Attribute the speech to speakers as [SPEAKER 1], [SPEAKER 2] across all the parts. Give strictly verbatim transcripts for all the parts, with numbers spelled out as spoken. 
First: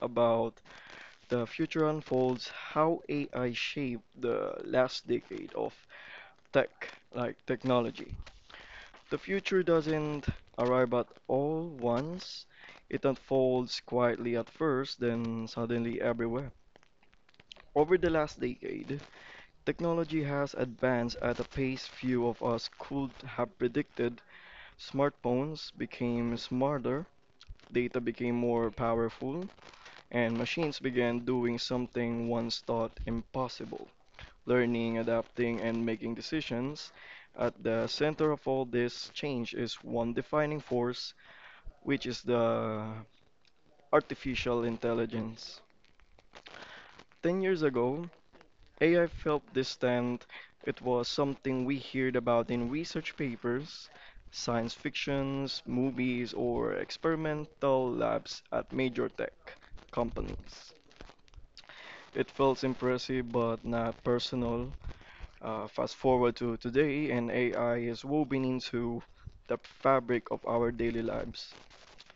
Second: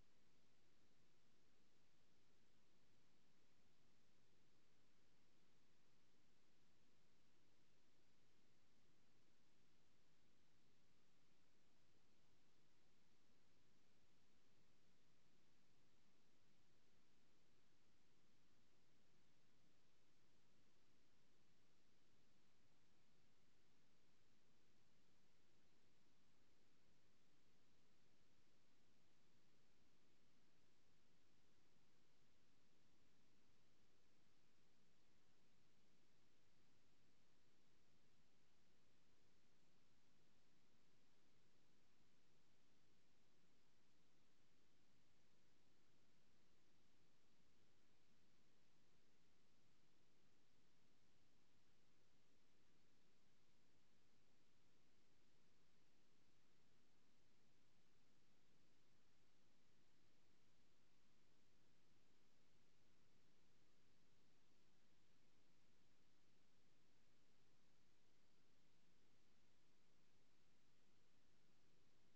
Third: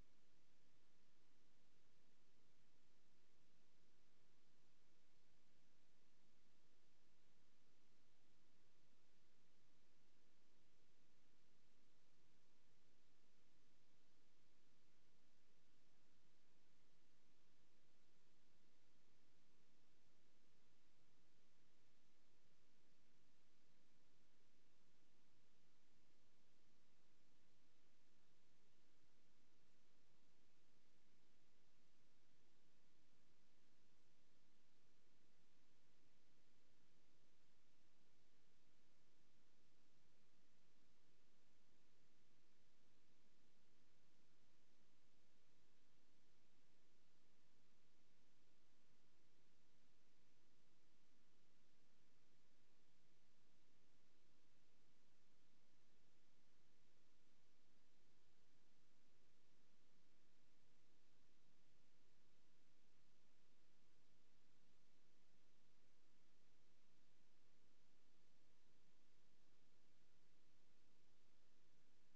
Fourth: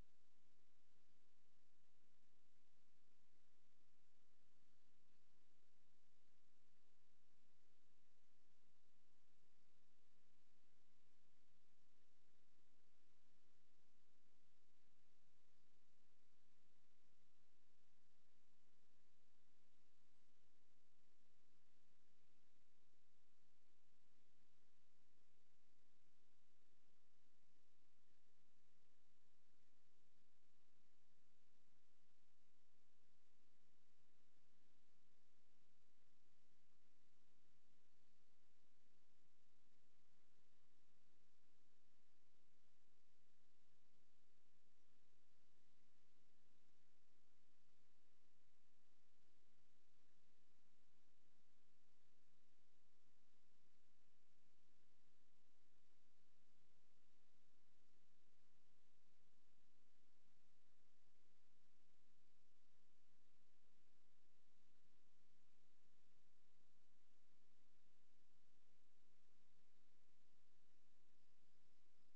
[SPEAKER 1] about the future unfolds, how A I shaped the last decade of tech, like technology. The future doesn't arrive at all once. It unfolds quietly at first, then suddenly everywhere. Over the last decade, technology has advanced at a pace few of us could have predicted. Smartphones became smarter, data became more powerful, and machines began doing something once thought impossible learning, adapting, and making decisions. At the center of all this change is one defining force, which is the artificial intelligence. ten years ago, A I felt distant. It was something we heard about in research papers, science fictions, movies, or experimental labs at major tech companies. It felt impressive but not personal. Uh, fast forward to today, and A I is woven into the fabric of our daily lives.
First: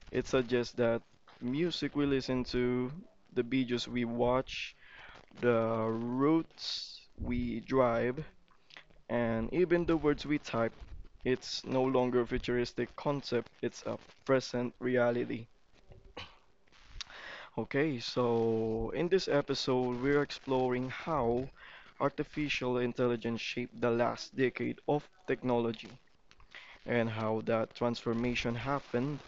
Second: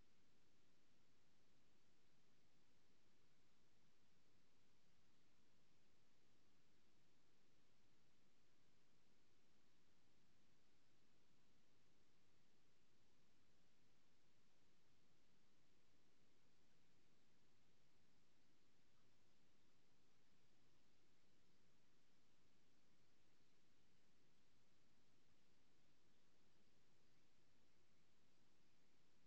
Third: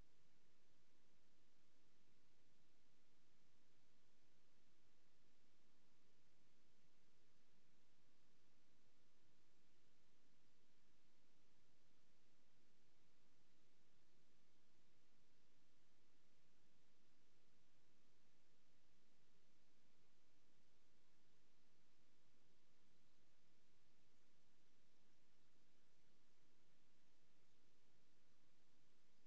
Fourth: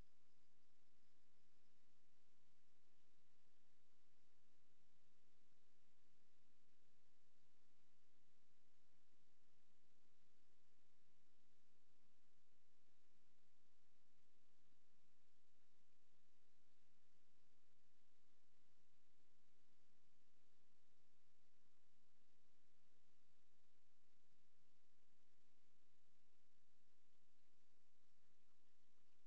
[SPEAKER 1] It suggests that music we listen to, the videos we watch, the routes we drive, and even the words we type. It's no longer a futuristic concept, it's a present reality. Okay, so in this episode, we're exploring how artificial intelligence shaped the last decade of technology and how that transformation happened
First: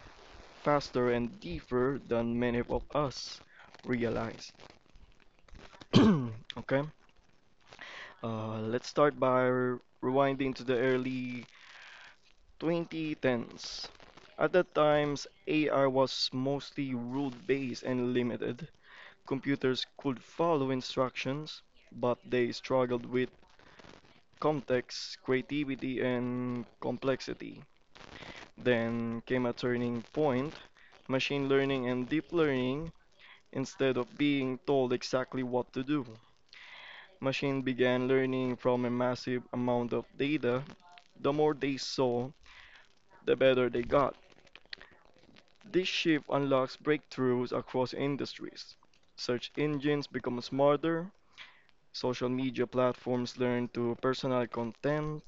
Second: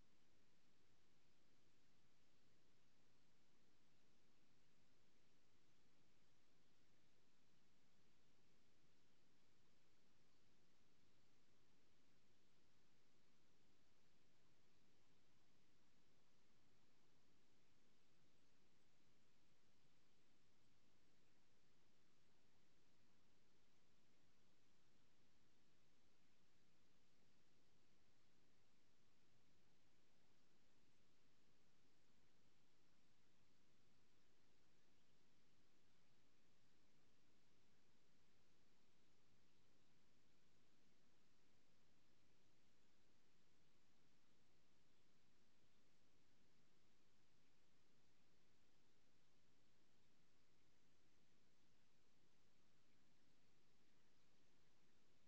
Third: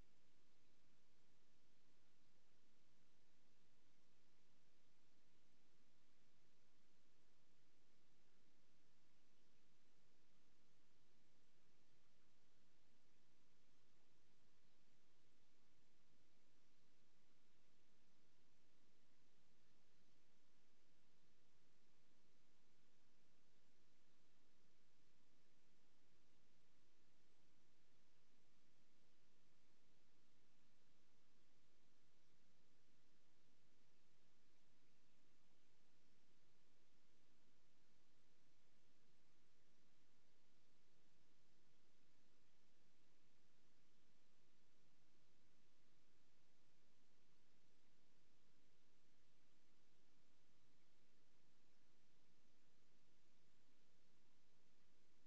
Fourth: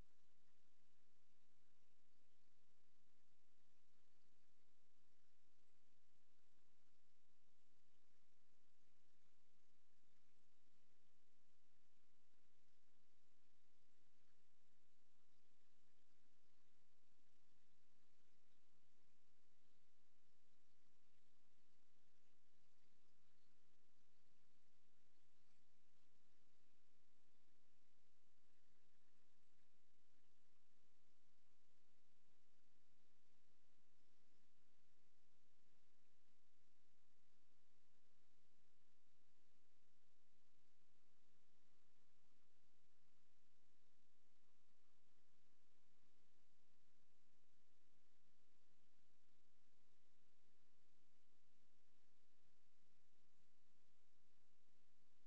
[SPEAKER 1] faster and deeper than many of us realize. Okay, uh, let's start by rewinding to the early twenty tens. At that time, A I was mostly rule-based and limited. Computers could follow instructions, but they struggled with context, creativity, and complexity. Then came a turning point. Machine learning and deep learning, instead of being told exactly what to do, machine began learning from a massive amount of data. The more they saw, the better they got. This shift unlocks breakthroughs across industries. Search engines become smarter, social media platforms learn to personalize content,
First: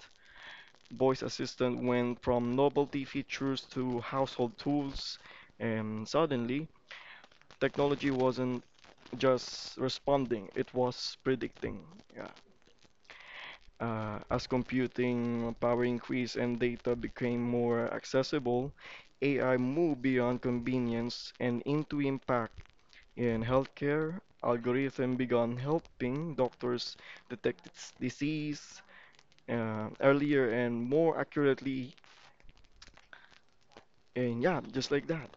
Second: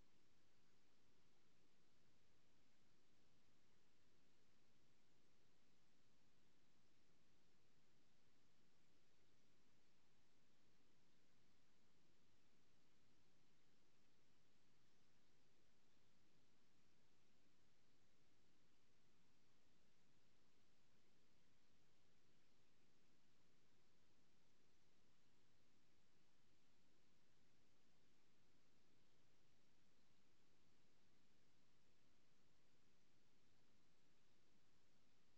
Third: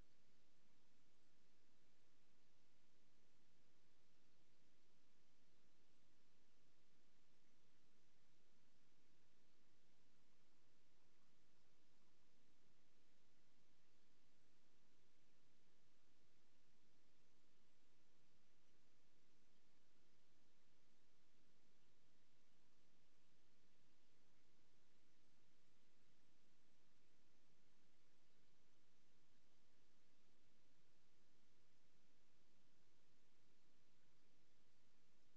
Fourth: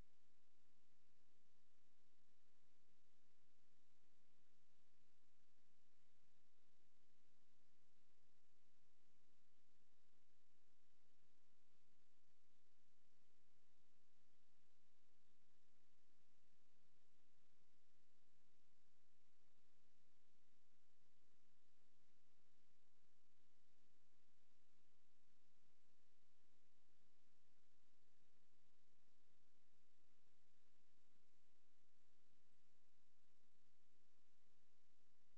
[SPEAKER 1] voice assistant went from novelty features to household tools, and suddenly technology wasn't just responding, it was predicting. Yeah. Uh, as computing power increased and data became more accessible, A I moved beyond convenience and into impact in healthcare. Algorithm began helping doctors detect its disease uh, earlier and more accurately, and yeah, just like that.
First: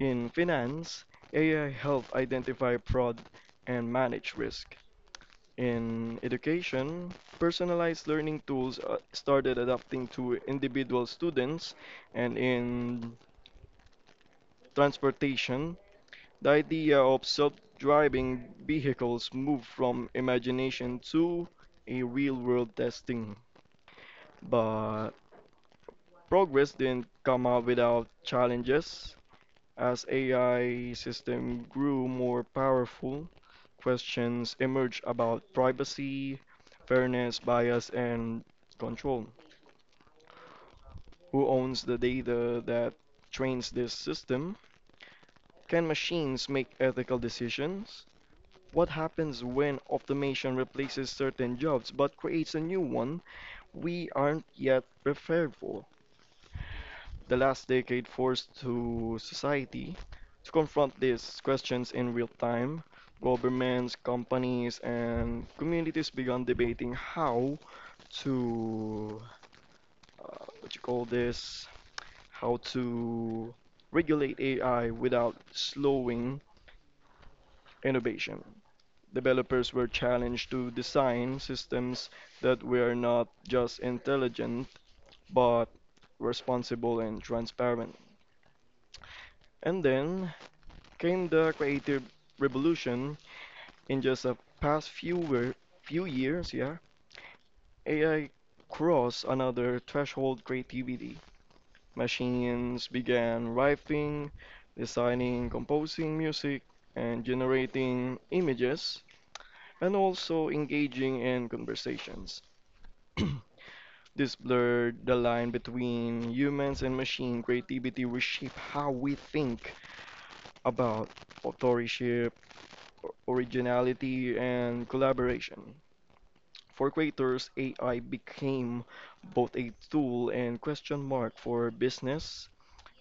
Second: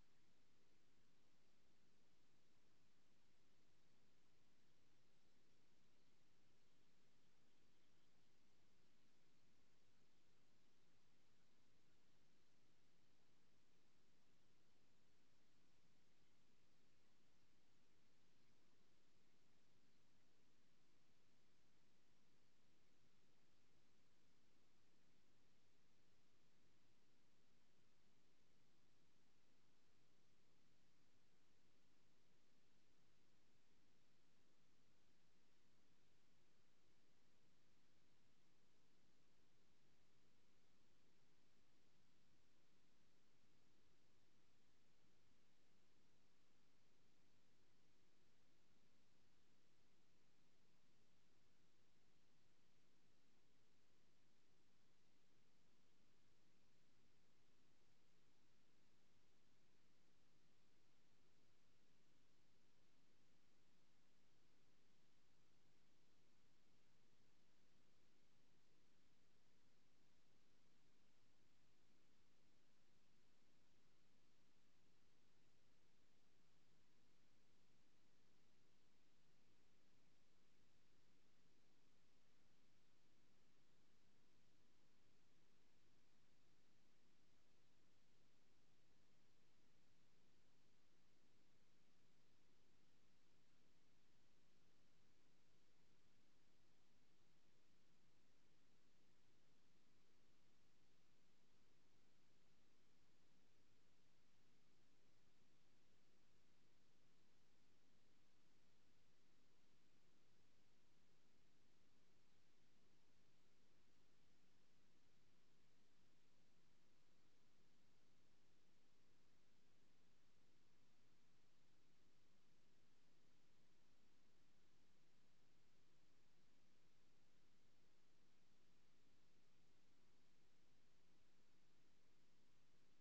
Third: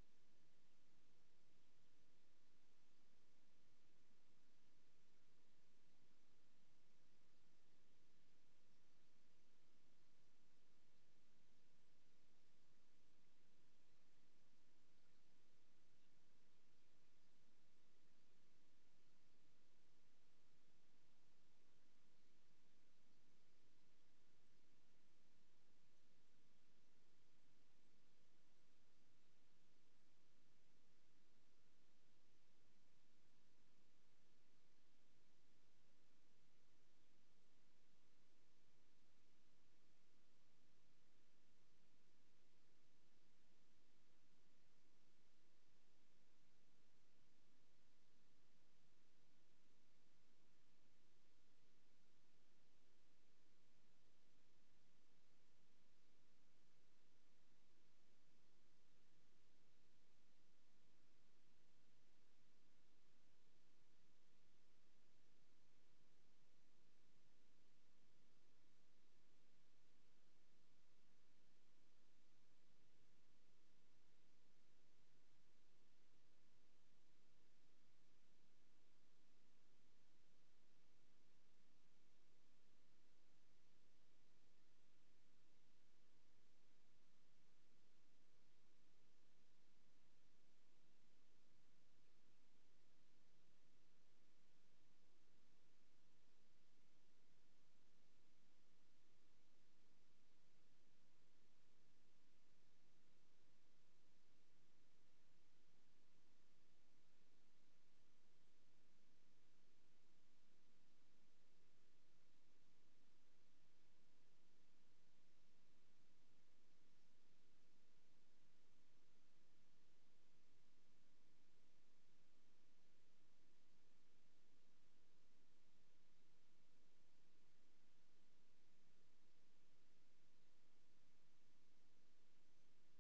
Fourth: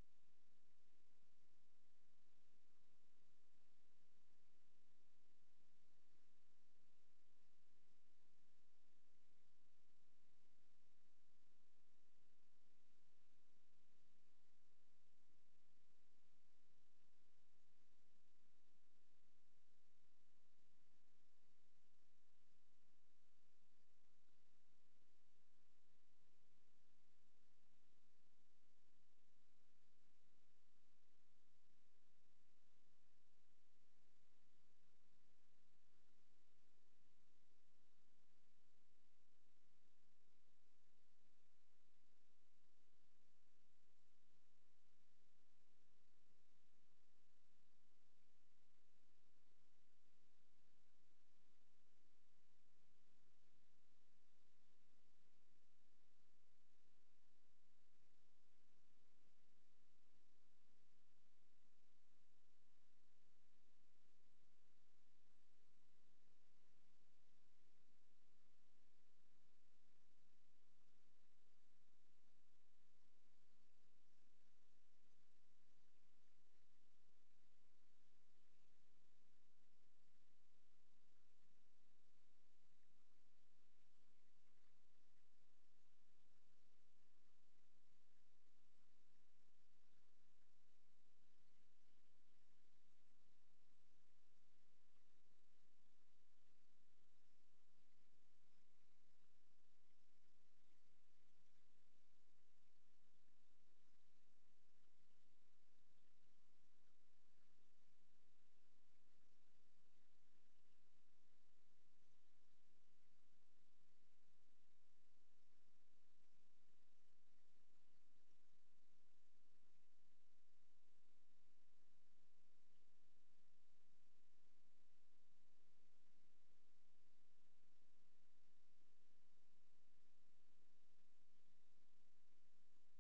[SPEAKER 1] In finance, A I helped identify fraud and manage risk. In education, personalized learning tools uh, started adapting to individual students, and in transportation, the idea of self-driving vehicles moved from imagination to a real-world testing. But progress didn't come out without challenges. As A I system grew more powerful, questions emerged about privacy, fairness, bias, and control. Who owns the data that trains this system? Can machines make ethical decisions? What happens when automation replaces certain jobs but creates a new one we aren't yet prepared for? The last decade forced to society to confront these questions in real time. Governments, companies, and communities began debating how to uh, what you call this, how to regulate A I without slowing innovation. Developers were challenged to design systems that were not just intelligent but responsible and transparent. And then came the creative revolution in just the past few few years, yeah. A I crossed another threshold creativity. Machines began writing, designing, composing music, and generating images, and also engaging in conversations. This blurred the line between humans and machine creativity, reshape how we think about authorship, originality and collaboration. For creators, A I became both a tool and question mark for business.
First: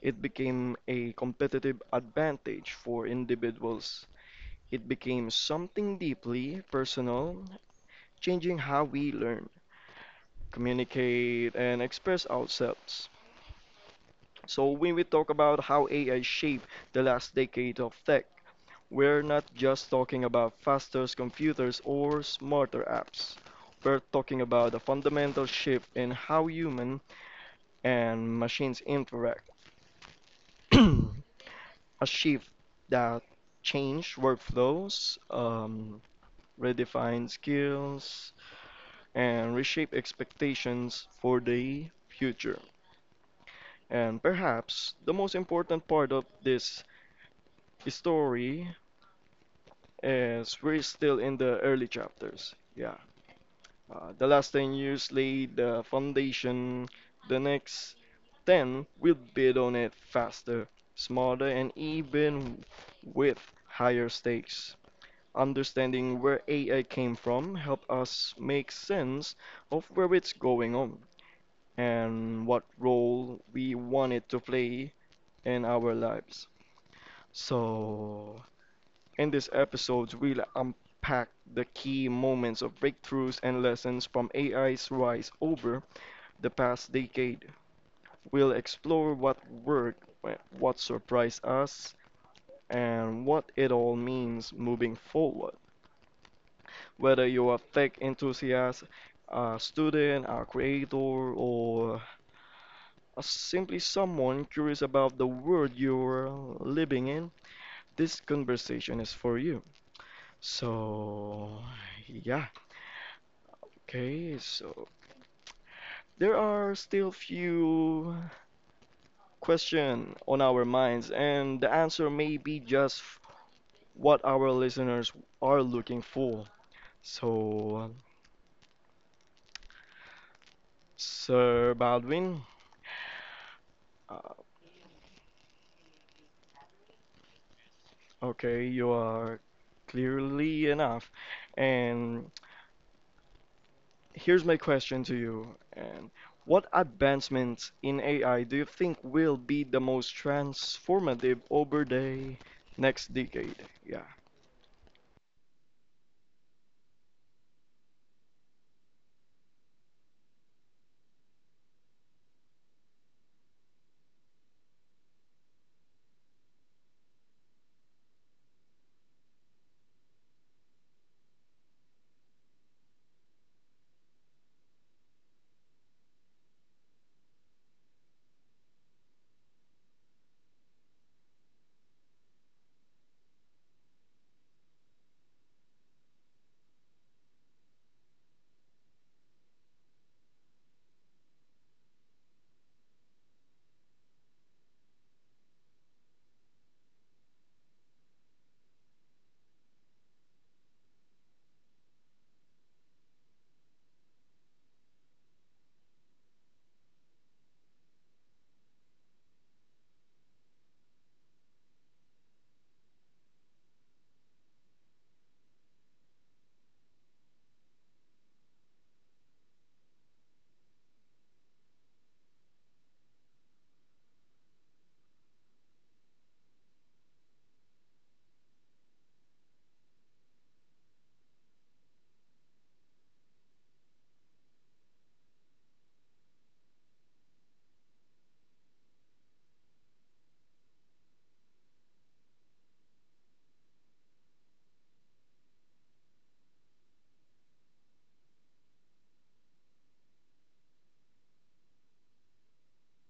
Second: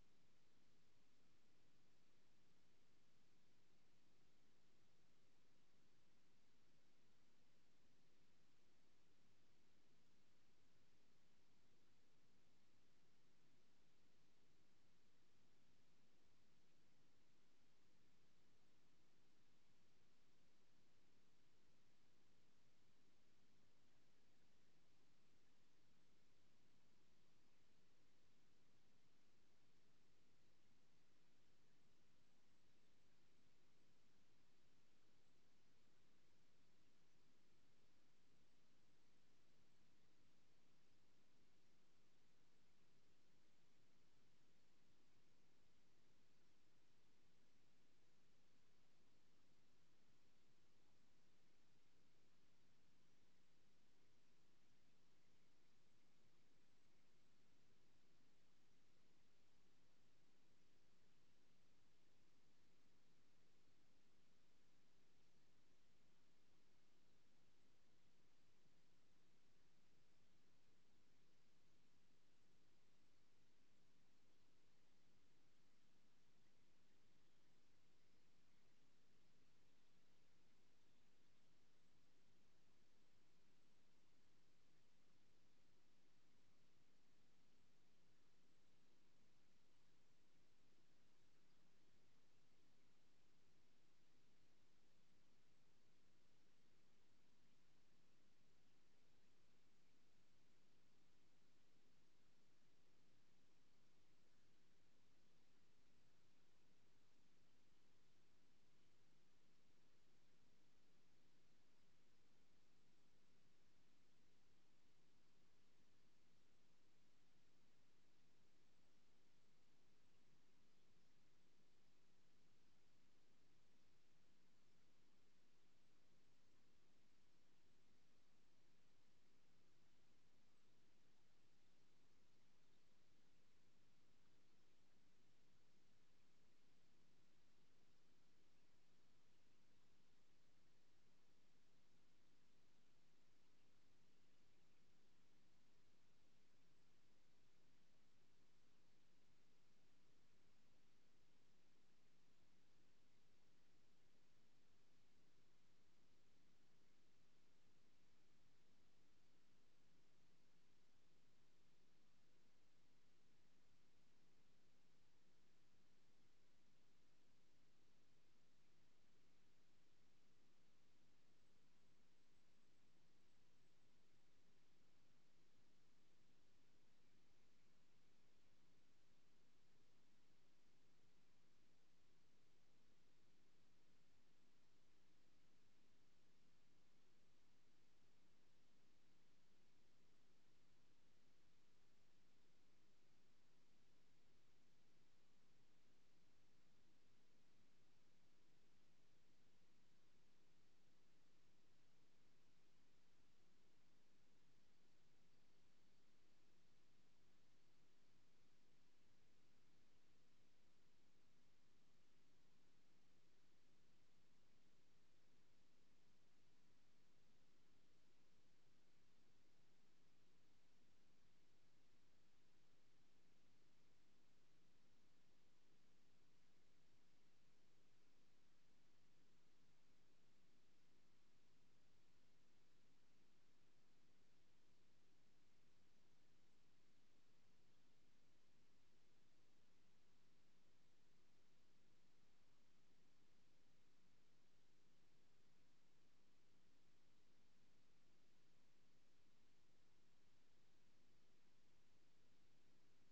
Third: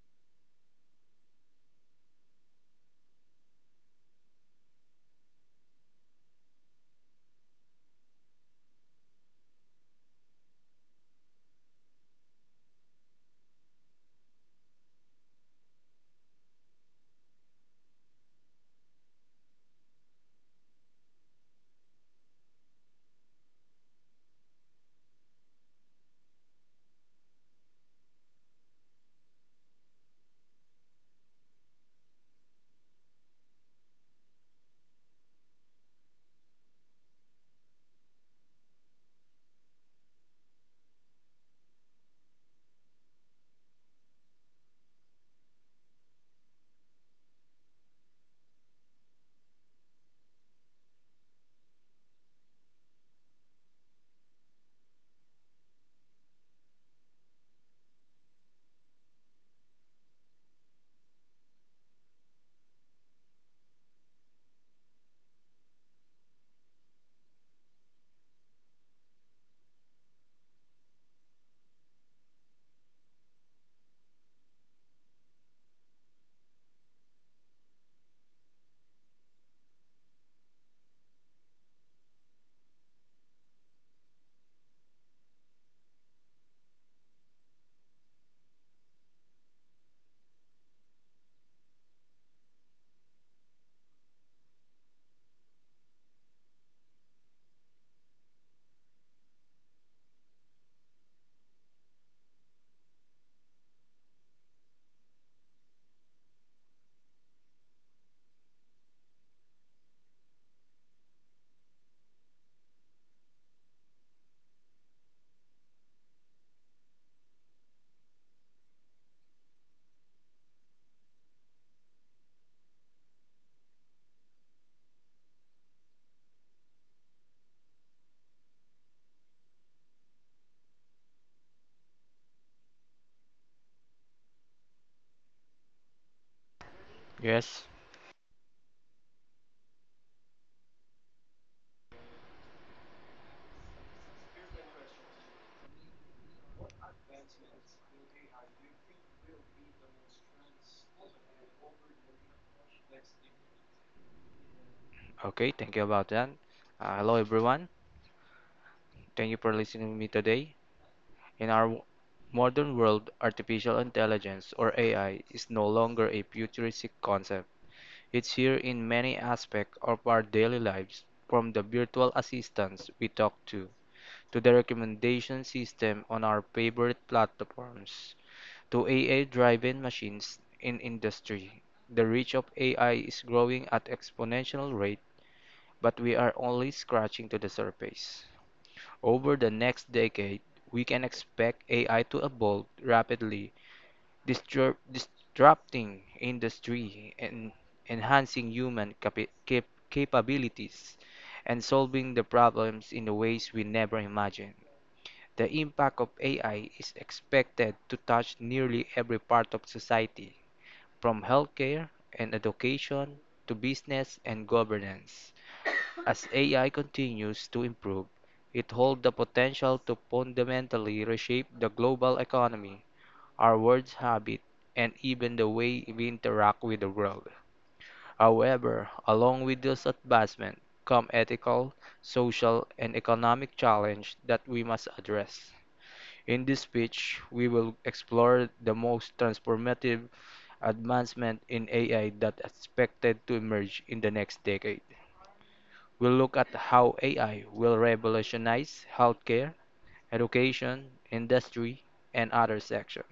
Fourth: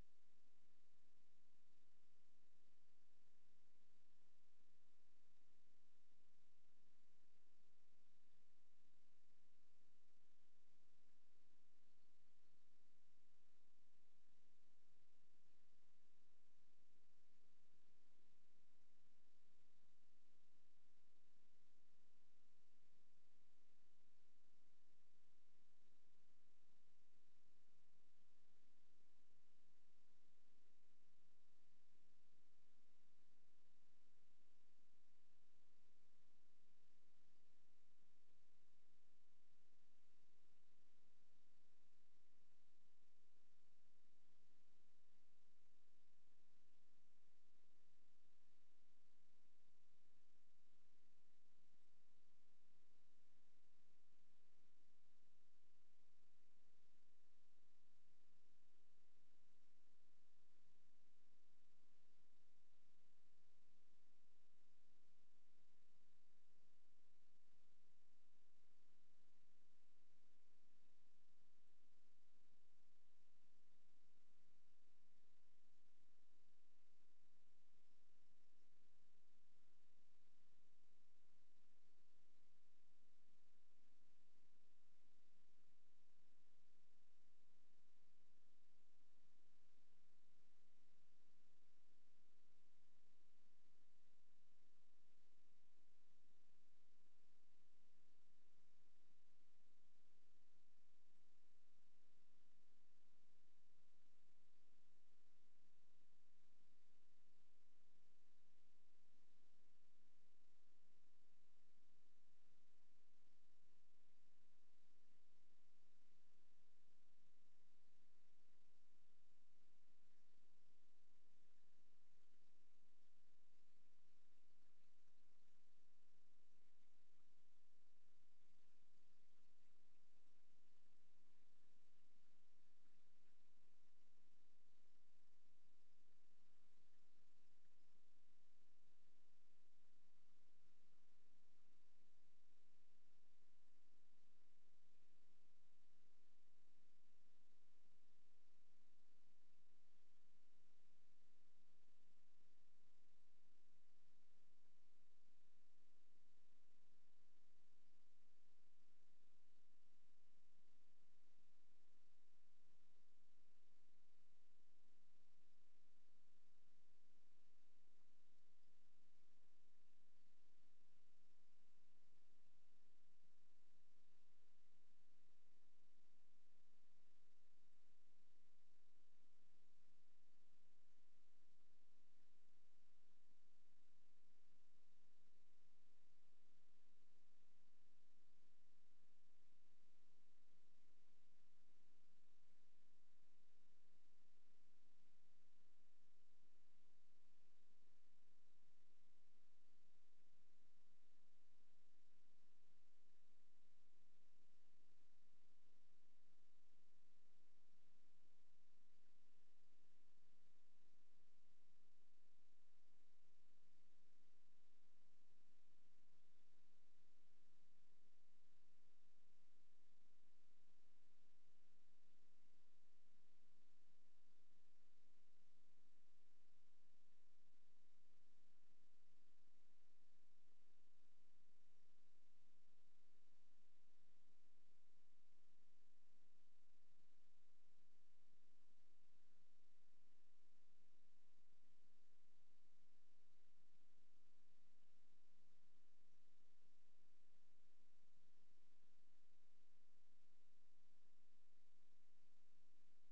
[SPEAKER 1] It became a competitive advantage for individuals. It became something deeply personal, changing how we learn, communicate, and express ourselves. So when we talk about how A I shaped the last decade of tech, we're not just talking about faster computers or smarter apps. We're talking about a fundamental shift in how human and machines interact. A shift that changed workflows, um, redefined skills, and reshape expectations for the future. And perhaps the most important part of this story is we're still in the early chapters. Yeah. Uh, the last ten years laid the foundation. The next ten will build on it faster, smarter, and even with higher stakes. Understanding where A I came from help us make sense of where it's going on and what role we want it to play in our lives. So, in this episode, we'll unpack the key moments of breakthroughs and lessons from A I's rise over the past decade. We'll explore what worked, what surprised us, and what it all means moving forward. Whether you're a tech enthusiast, a student, a creator, or simply someone curious about the world you're living in, this conversation is for you. So, yeah, okay, so there are still few questions on our minds, and the answer may be just what our listeners are looking for. So, Sir Baldwin, uh,
[SPEAKER 2] Yes.
[SPEAKER 1] okay, you are clearly enough. And here's my question to you. And what advancements in A I do you think will be the most transformative over the next decade? Yeah.
[SPEAKER 2] Okay. Thank you about that. Uh, hello, everyone. Thank you for listening to me today. In our w- modern world, artificial intelligence or A I is no longer a futuristic concept. It's here in many aspects of our daily lives, from the virtual assistants we talk to to the recommendation system on our favorite platforms to A I-driven machines in industry. The reach of A I is growing at exponential rate, but we are only scratching to the surface. Over the next decade, we can expect A I to evolve rapidly, disrupt, disrupting industry and enhancing human capi- cap- capabilities and solving the problems in the ways we never imagined. The impact of A I is expected to touch nearly every part of society, from healthcare and education to business and governance. As A I continues to improve, it holds the potential to fundamentally reshape the global economy, our words habit, and even the way we interact with the world. However, along with this advancement come ethical, social, and economic challenges that we must address. In this speech, we will explore the most transformative advancement in A I that expected to emerge in the next decade. We'll look at how A I will revolutionize healthcare, education, industry, and other sectors.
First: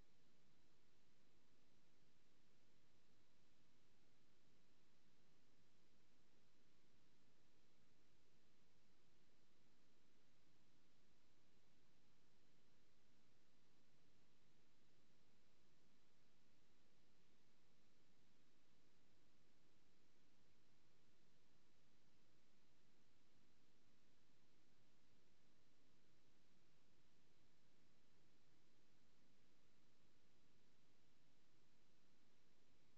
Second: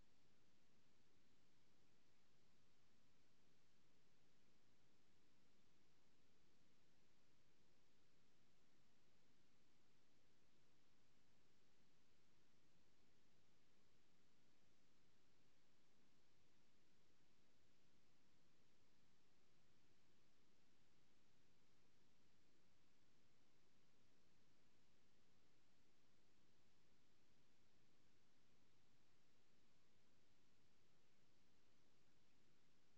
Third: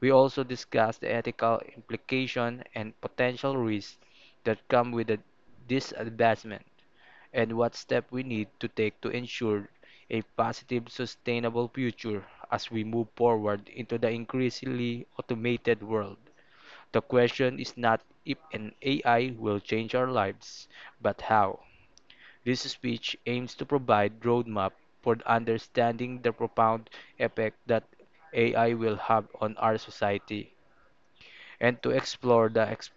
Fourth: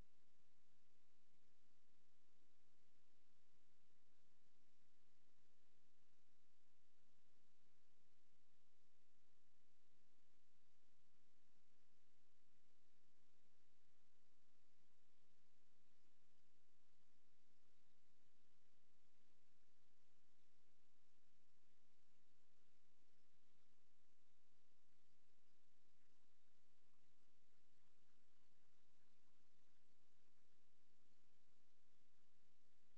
[SPEAKER 2] We also discuss the ethical implication and potential risks that come with this advancement and what steps we need to take to ensure a positive, sustainable future as we move forward into the increasingly automated world. The question is not if an A I will change our lives, but how. This speech aims to provide roadmap for understanding the profound effect that A I will have on our society and to explore the ex-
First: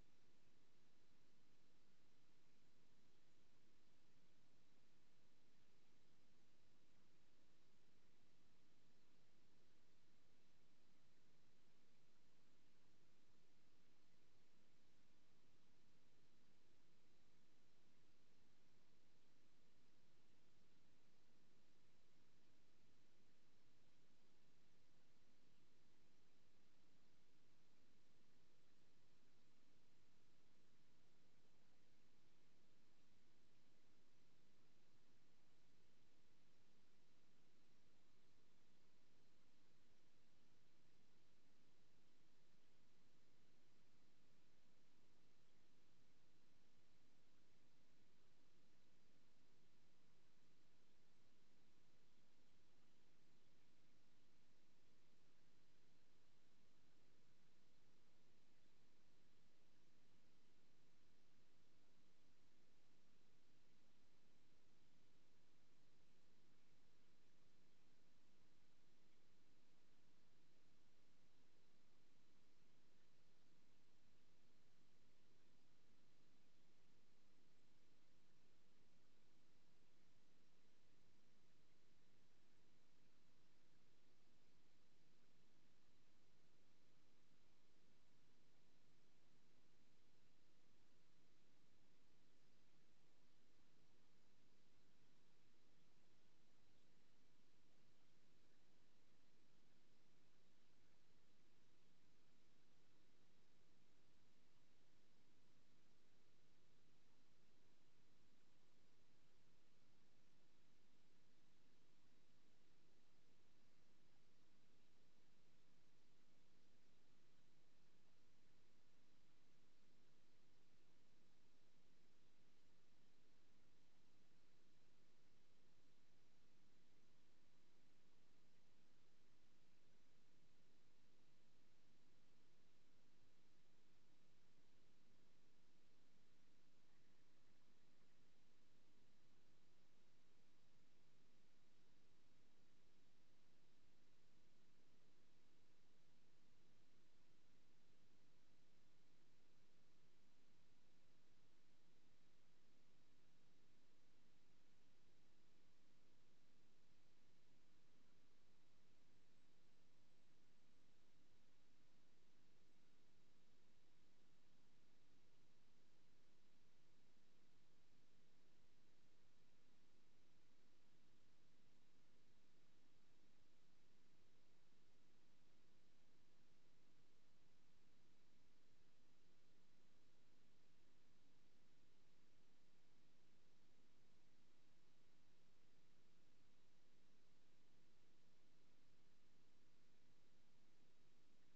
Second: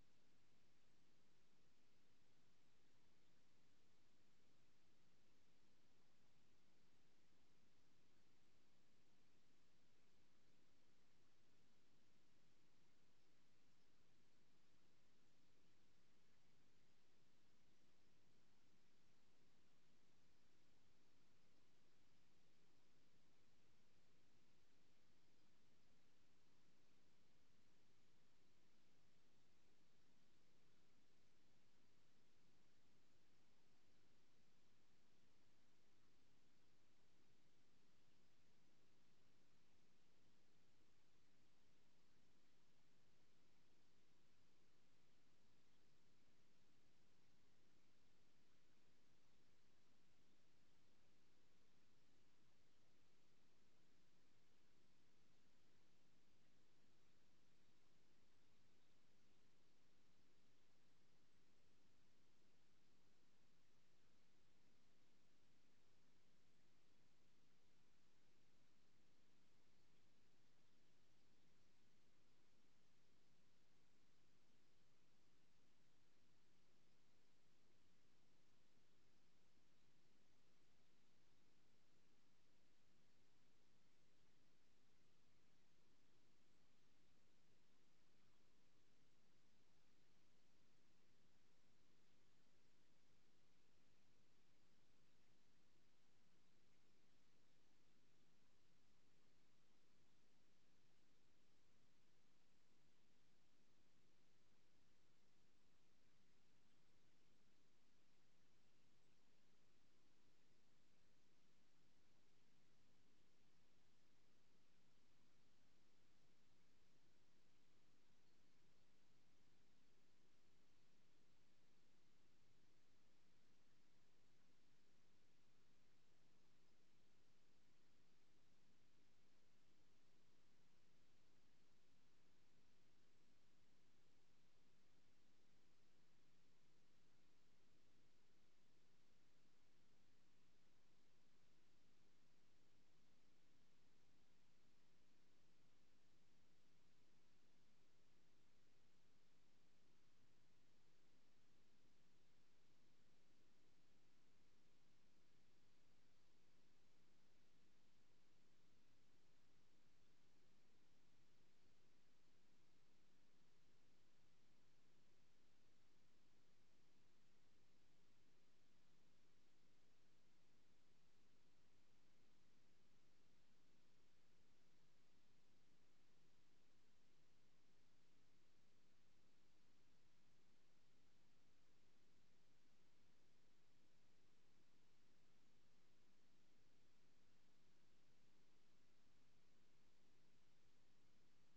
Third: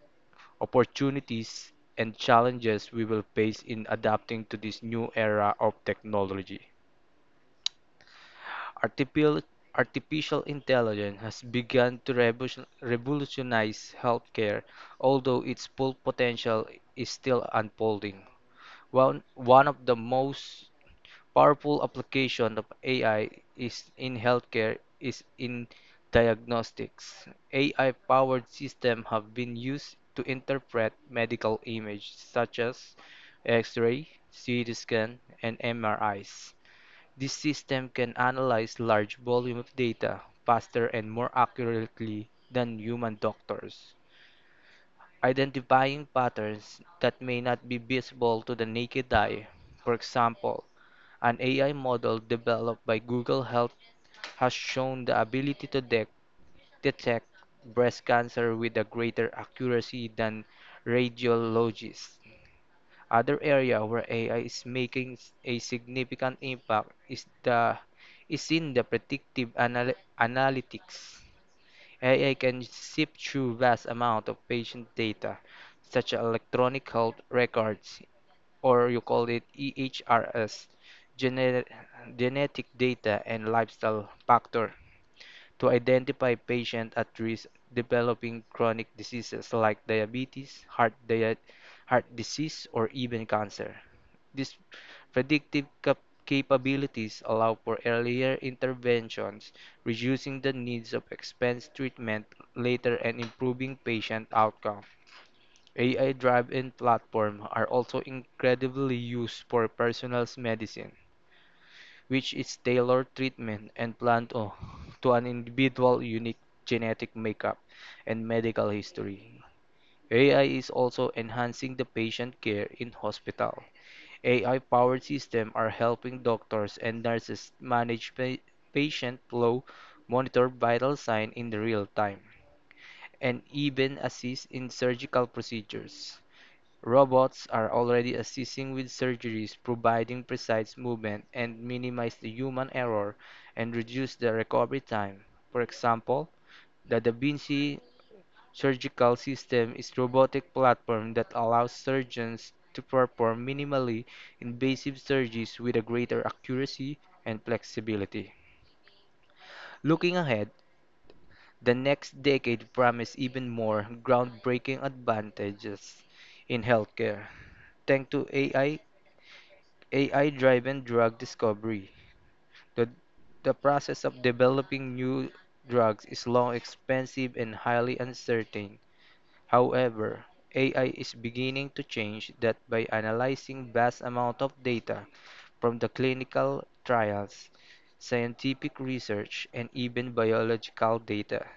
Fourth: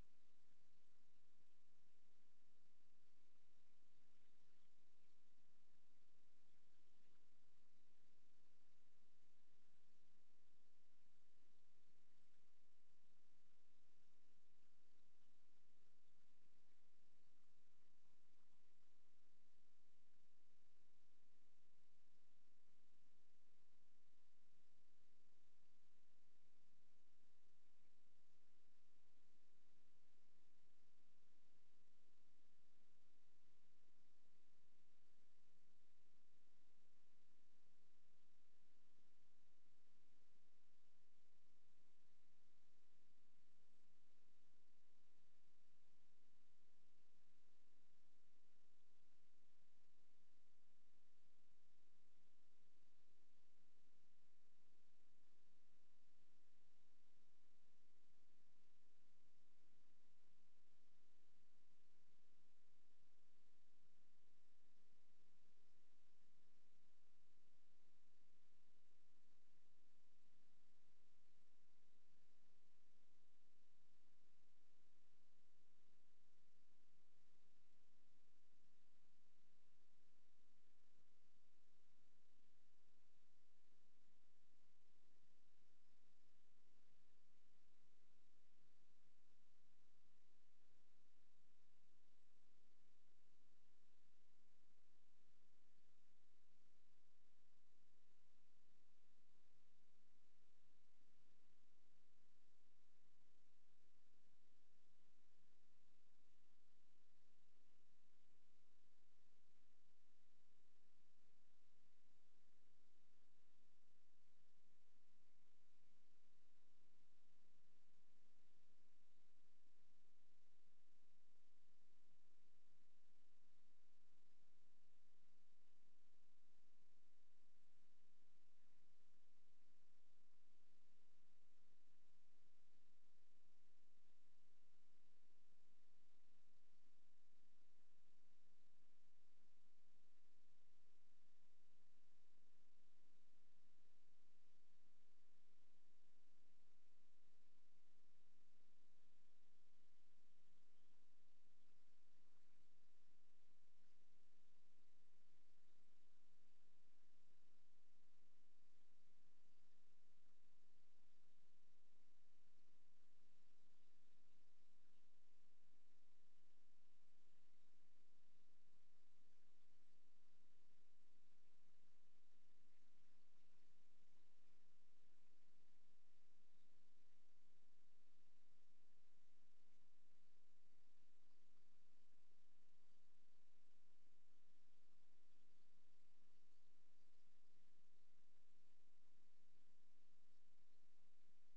[SPEAKER 2] opportunities and challenges we will face in adapting to this new era of technology. Artificial, artificial intelligence has begun to revolution- revolutionize healthcare, although its full potential is still unfolding. One, one of the most powerful application of A I is in healthcare is in diagnostics. A I-powered systems have been used to interpret medical images such as X-ray, C T scan, and M R Is. This system can analyze large volume of data faster and more accurately than human doctors, identifying patterns that may not be visible to the naked eye. For example, an A I model developed by Google Health has shown the ability to de- detect breast cancer with a greater accuracy than radiologists. Other area where A I is making s- a significant impact is the is in the predictive anal- analytics. A I can sift through vast amount of patient data, such as electronic health records, or you call it E H R S, gene- genetic data and lifestyle factor, to identify patients at risk developing chronic diseases like diabetes, heart, dia- heart disease, or even cancer. These predictive cap- capabilities allow for earlier interventions, reducing the needs of expensive treatment later and improving patient outcome. A I drive-in platform are also incredibly used for personalized medicine, which is tailored treatment and plan to, to an individual unique genetic makeup and medical history. A I is also enhancing the patient care in hospital. A I-powered systems are helping doctors and nurses manage pa- patient flow, monitor vital signs in real time, and even assist in surgical procedures. Robots are already assisting with surgeries, providing precise movement and minimize the human error and reduce the recovery time. For example, the Da Vinci surgical system is a robotic platform that allows surgeons to perform minimally invasive surgeries with a greater accuracy and flexibility. Looking ahead, the next decade promises even more groundbreaking advantages in healthcare thanks to A I. A I-driven drug discovery. The, the process of developing new drugs is long, expensive, and highly uncertain. However, A I is beginning to change that by analyzing vast amount of data from the clinical trials, scientific research, and even biological data.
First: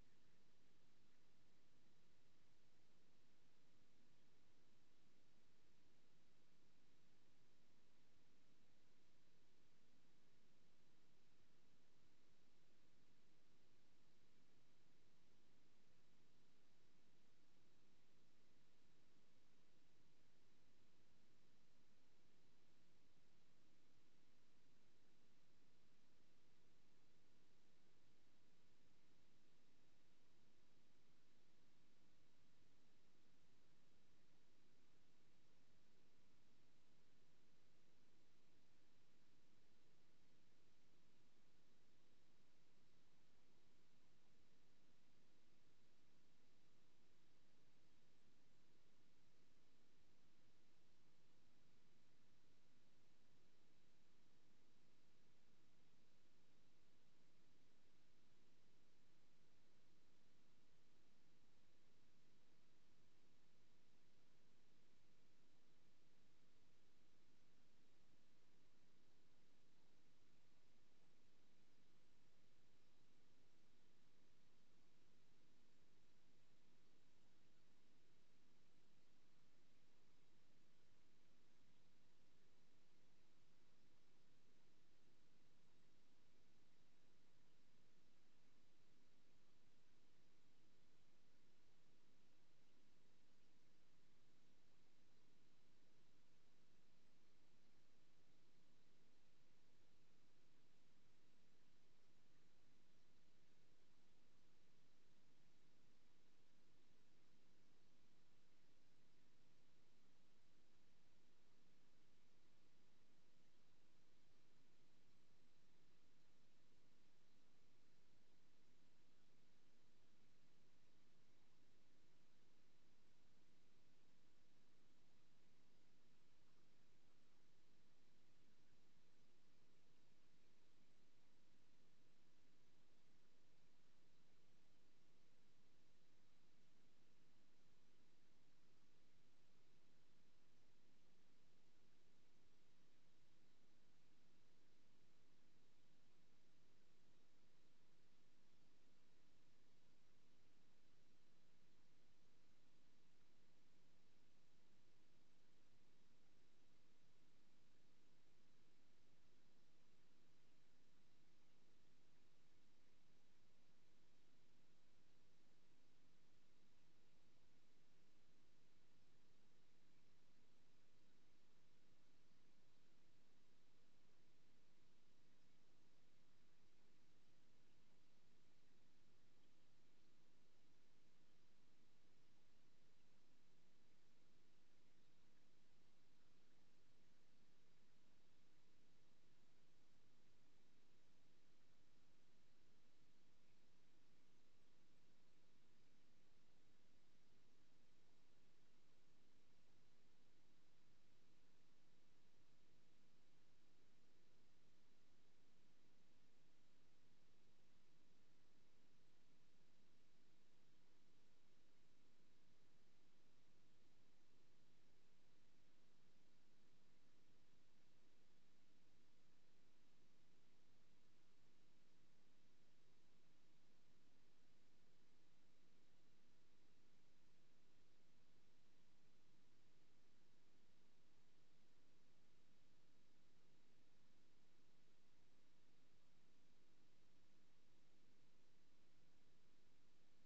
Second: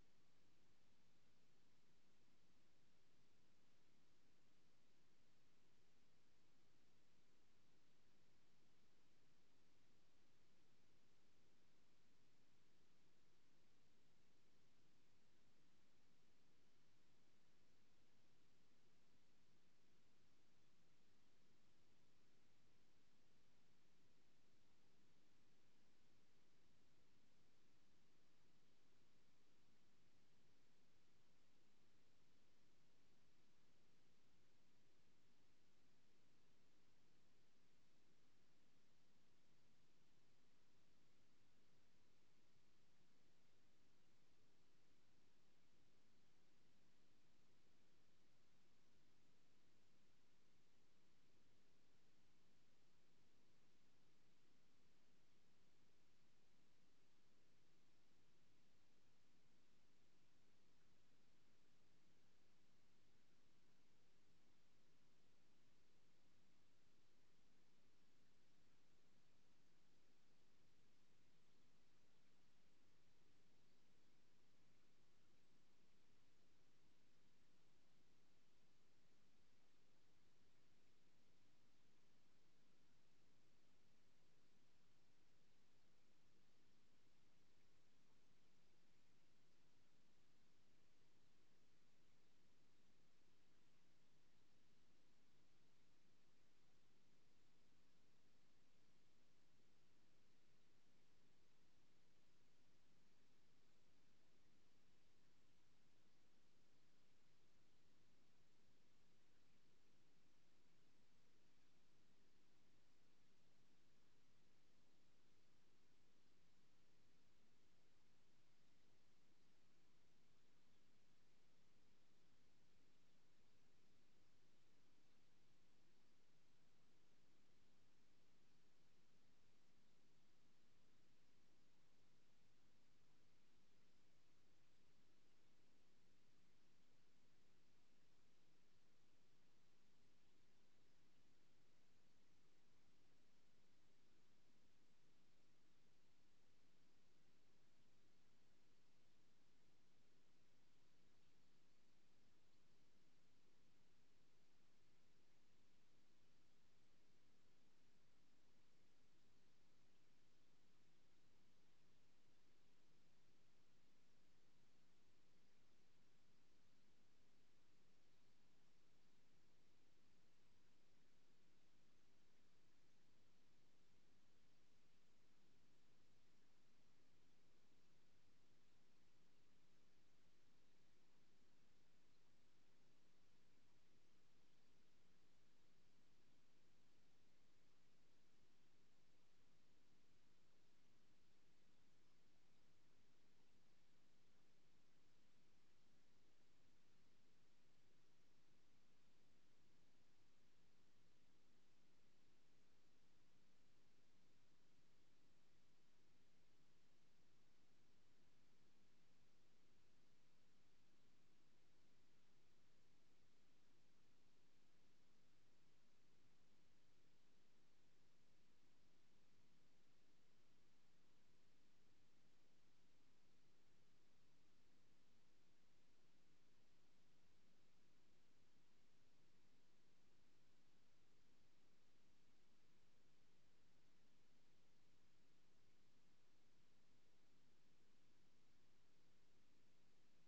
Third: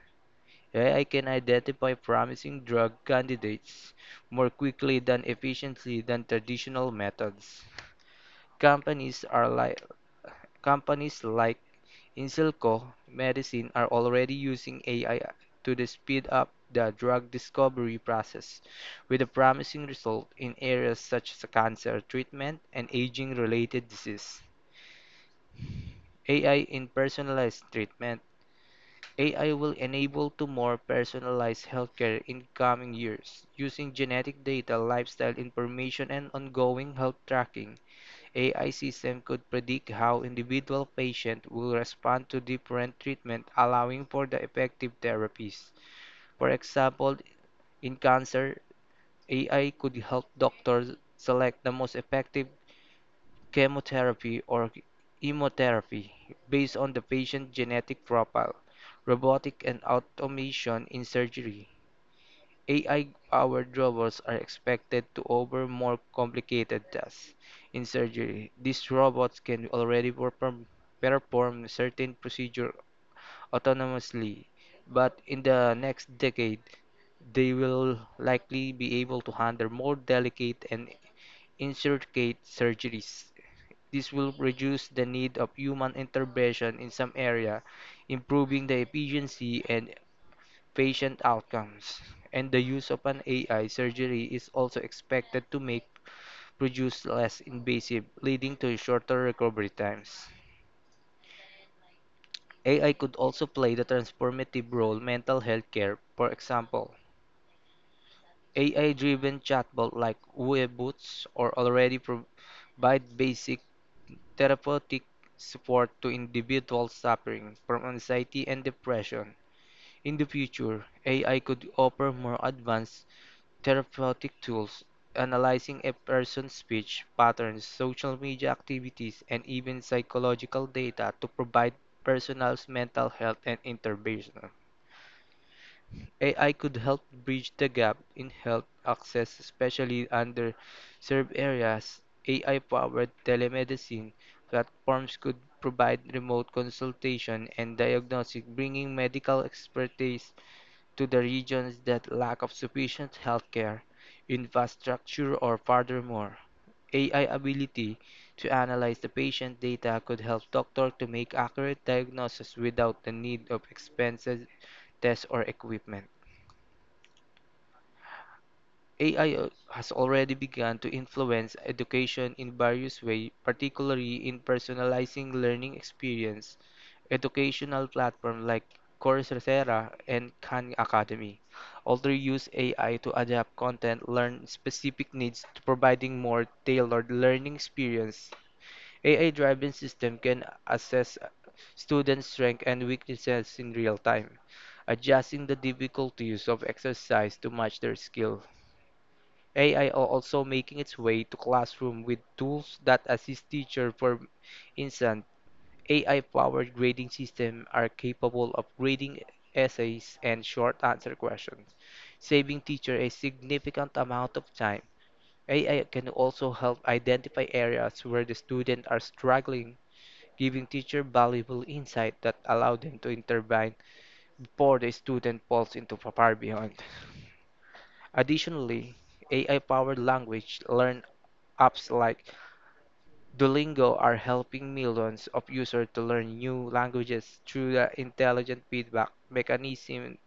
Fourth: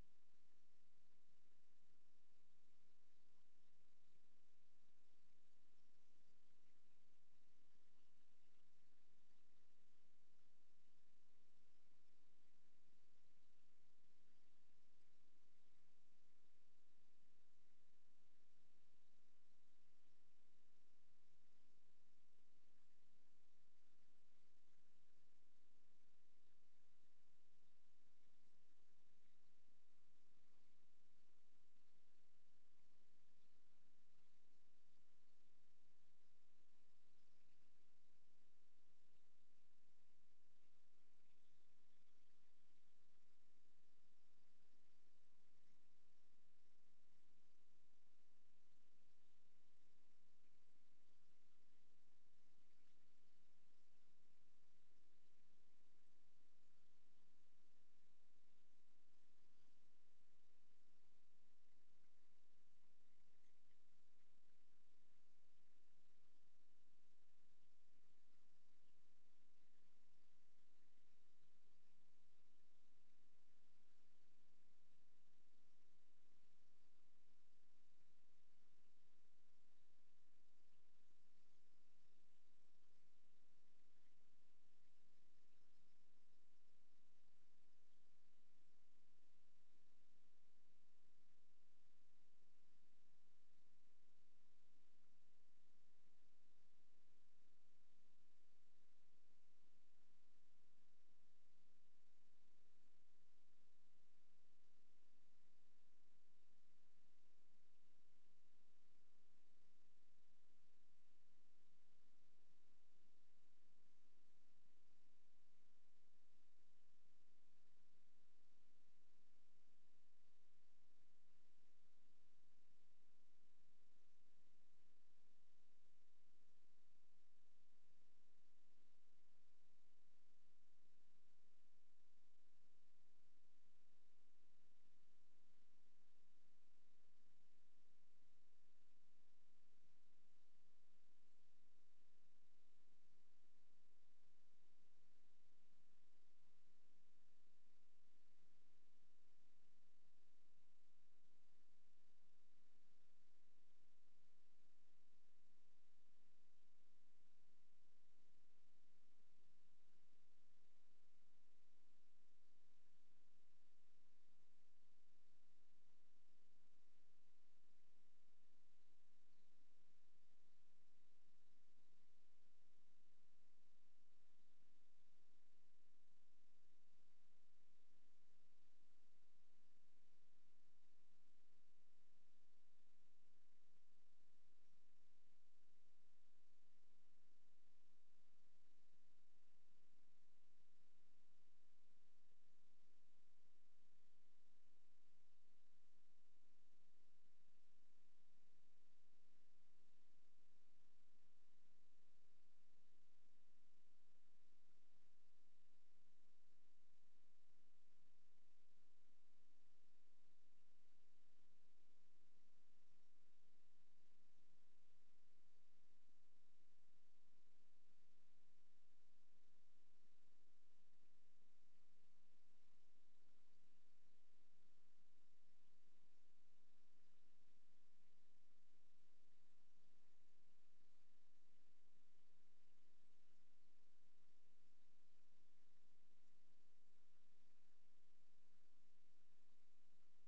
[SPEAKER 2] A I can identify promising drug candidates more quickly than efficiently than traditional methods. Companies are like companies like Inselco Medicine are already using A I to the speed up the drug discovery process, with a promising result in areas such as cancer treatment and aging-related disease. A I in personalized treatment. A I will enable to more personalized healthcare in coming years, using genetic data, lifestyle information, and ongoing health tracking. A I system could predict how individual patient will respond to different treatment, allowing for the effective therapies. For example, in cancer, A I could help doctors select the most effective chemotherapy or immunotherapy based on the patient's genetic profile. Robotic and automation in surgery. A I-powered robots are expected to over more complicated tasks. In surgery, these robots can already perform, perform certain procedures autonomously, but in the next decade, they will likely be able to handle more delicate and intricate surgeries. This will reduce the need of human intervention in some area, improving the efficiency and patient outcomes, and the use of an A I surgery is also expected to make produce less invasive, leading to shorter recovery times. A I could also play the transformative role in mental health care. For example, A I-driven chatbot like Weeboots or already provide basic therapeutic support to individuals suffering from anxiety and depression. In the future, A I could offer more advanced therapeutic tools, analyzing a person's speech patterns, social media activities, and even psychological data to provide personalized mental health and intervention. A I could help bridge the gap in health access, especially underserved areas. A I-powered telemedicine platforms could provide remote consultation and diagnostic, bringing medical expertise to the regions that lack of sufficient healthcare infrastructure or furthermore, A I ability to analyze the patient data could help doctors to make accurate diagnosis without the need of expensive tests or equipment. A I al- has already begun to influence education in various ways, particularly in personalizing learning experience. Educational platforms like Coursera and Khan Academy also use A I to adapt content, learn specific needs to providing more tailored learning experience. A I-driven system can assess students' strengths and weaknesses in real time, adjusting the difficulties of exercise to match their skill. A I are also making its way to classroom with tools that assist teacher. For instance, A I-powered grading systems are capable of grading essays and short answer questions, saving teacher a significant amount of time. A I can also help identify areas where the students are struggling, giving teacher valuable insight that allow them to intervene before the student falls into far behind. Additionally, A I-powered language learn apps like Duolingo are helping millions of users to learn new languages through the intelligent feedback mechanism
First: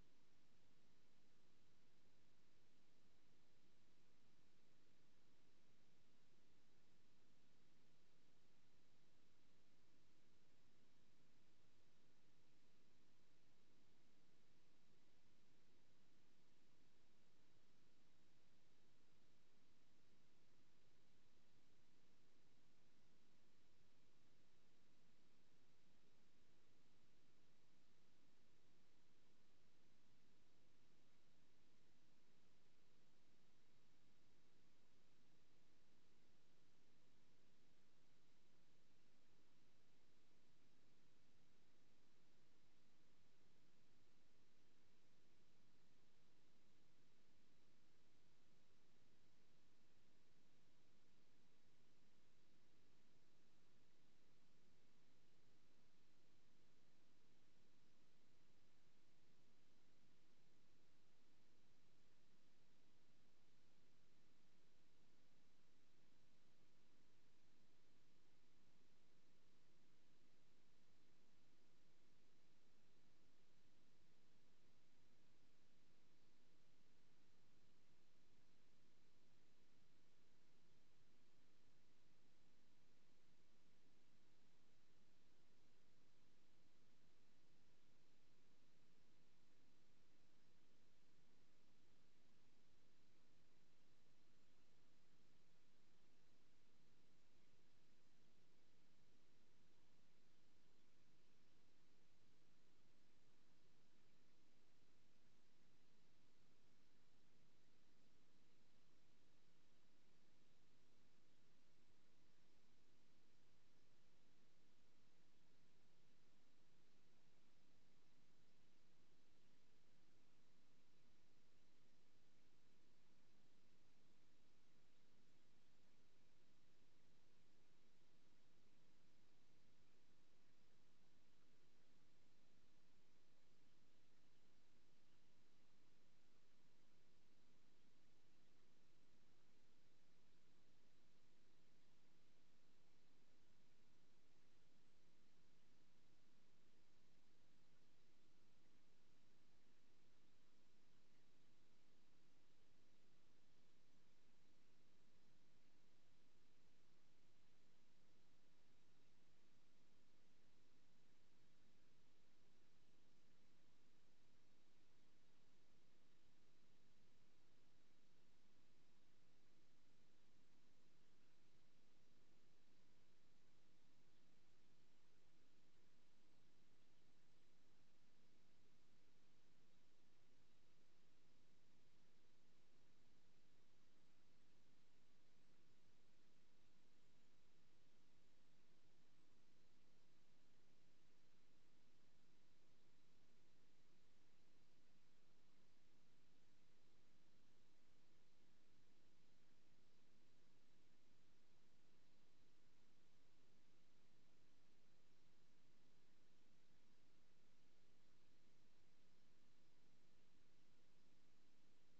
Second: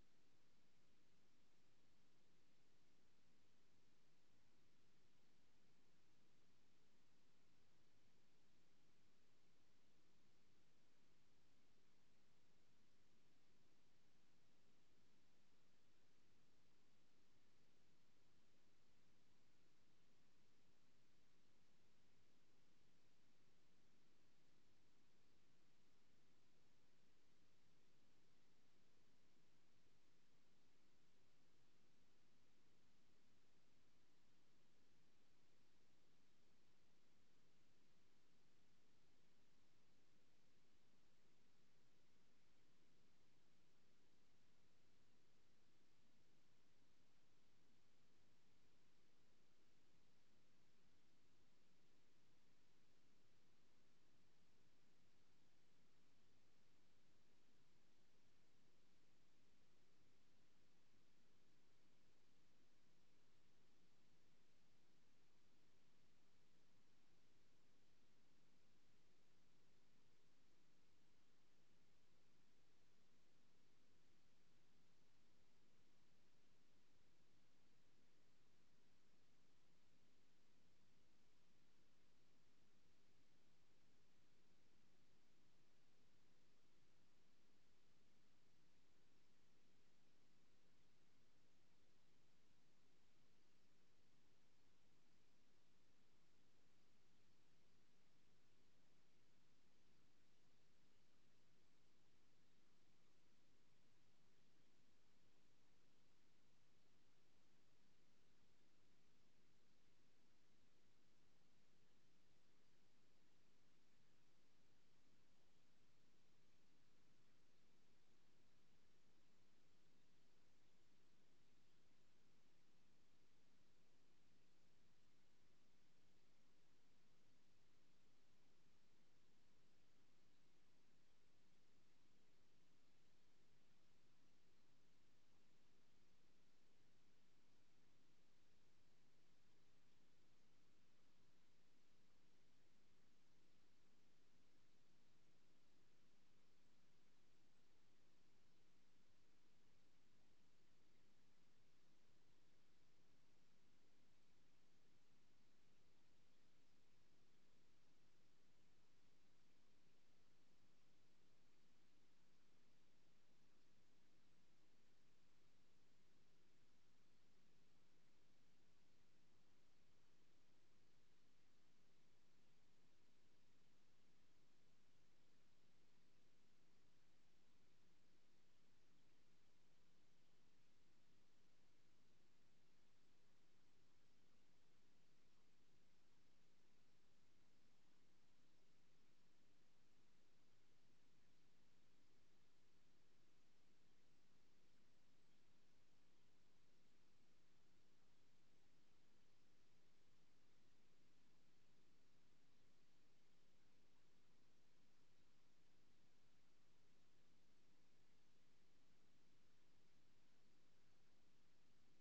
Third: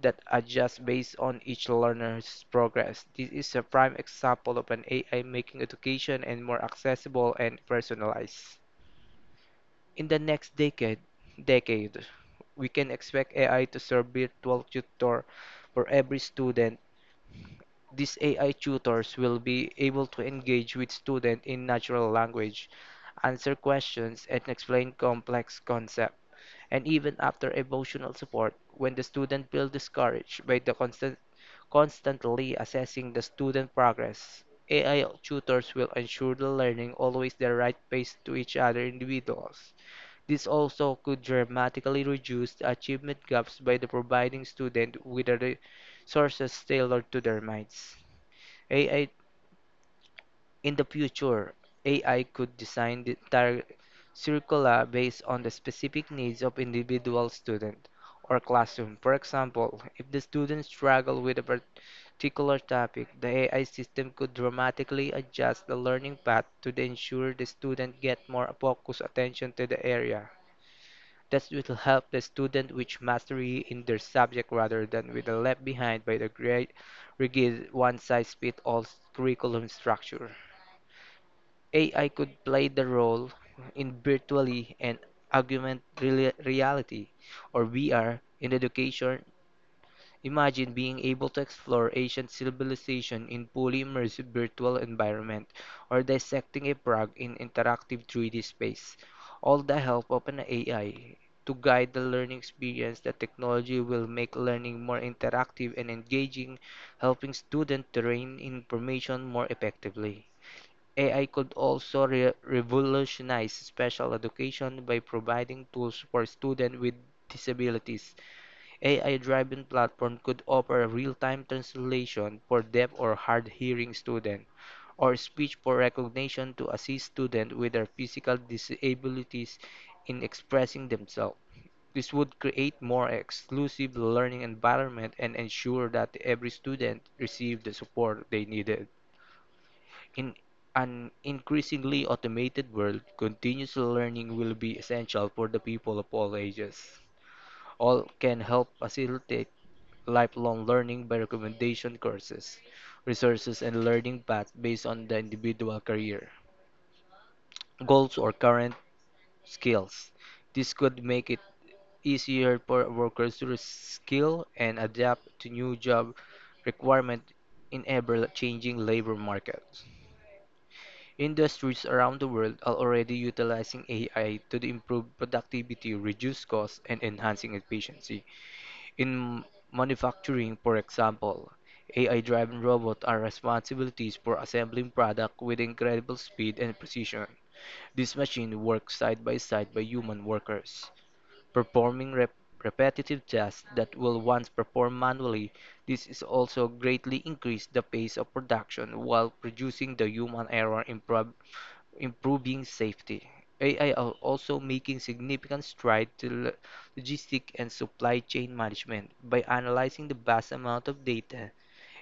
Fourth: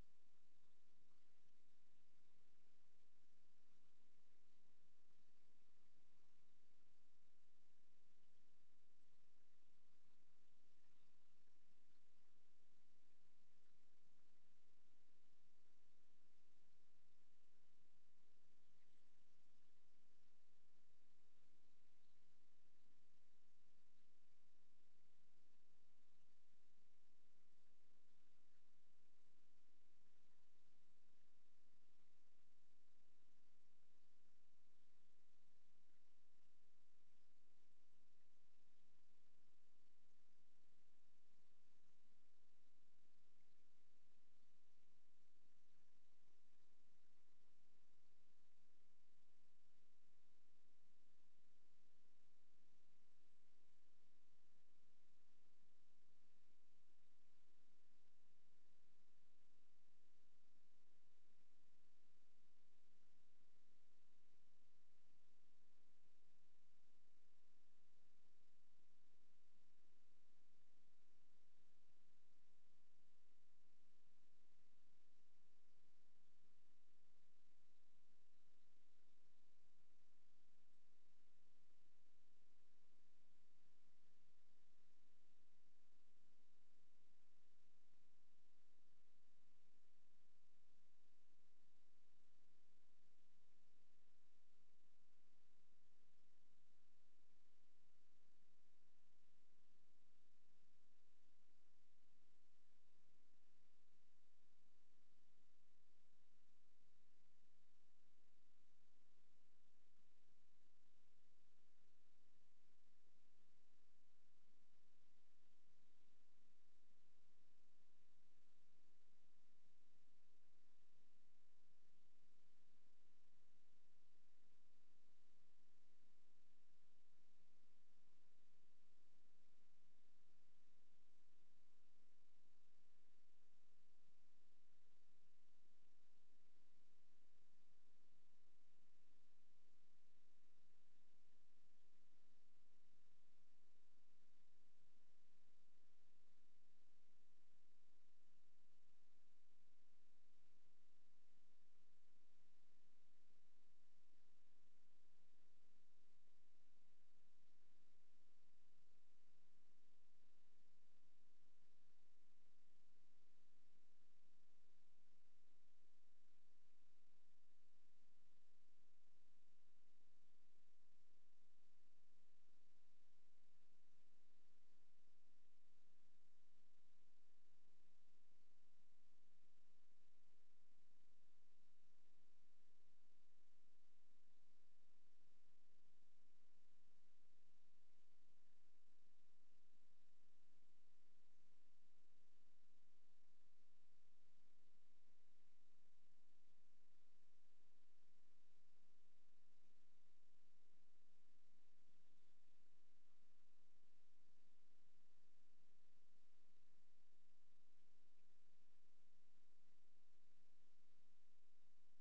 [SPEAKER 2] that adjusts based on each learner's progress. This is a prime example of an A I making education and more accessible and personalized. In the next decade, decade, we can expect A I to serve virtual tutor for every student. These A I tutors will be able to engage with students in natural language, answer questions, and explain complex concepts, and even after emotional support when the student feels discouraged by the constant, constantly assessing the student progress. A I tutors will ensure the learning always the right pace to each other individuals. This also could dramatically reduce the achievement gaps by the providing students with a re- sources tailored to their minds. A I in the future, A I could design the entire curricula based on the specific needs of individual student or classroom. For example, if the students struggle with a particular topic, the A I system could dramatically adjust the learning path to ensure the student get more focused attention to the area. This will help the student reach mastery in their subject rather than with the left behind by the great rigid one-size-fits-all curriculum structure. A I could play the role in virtually and augmented reality or V R in education. Imagine being able to explore ancient civilization in fully immersive virtual environment or dissecting a frog in interactive three D space, all the help of an A I to guide the learning experience. The technology will make learning more interactive and engaging, helping students to retain information more effectively. A I could also re- revolutionize special education by providing tools for students with disabilities. A I-driven platform could offer real-time translation for deaf or hard-hearing students, or speech for recognition to assist students with their physical disabilities in expressing themselves. This would create more exclusive learning environment and ensure that every student received the support they needed. In an increasingly automated world, continuous learning will be essential for the people of all ages. All can help facilitate lifelong learning by recommendation courses, resources, and learning paths based on the individual career, goals, or current skills. This could make it easier for workers to skill and adapt to new job requirements in ever-changing labor markets. Industries around the world are already utilizing A I to improve productivity, reduce costs, and enhancing efficiency. In manufacturing, for example, A I-driven robots are responsibilities for assembling products with incredible speed and precision. These machines work side by side by human workers, performing rep- repetitive tasks that were once performed manually. This is also greatly increased the pace of production while reducing the human error improv- improving safety. A I are also making significant strides to lo- logistic and supply chain management by analyzing the vast amount of data.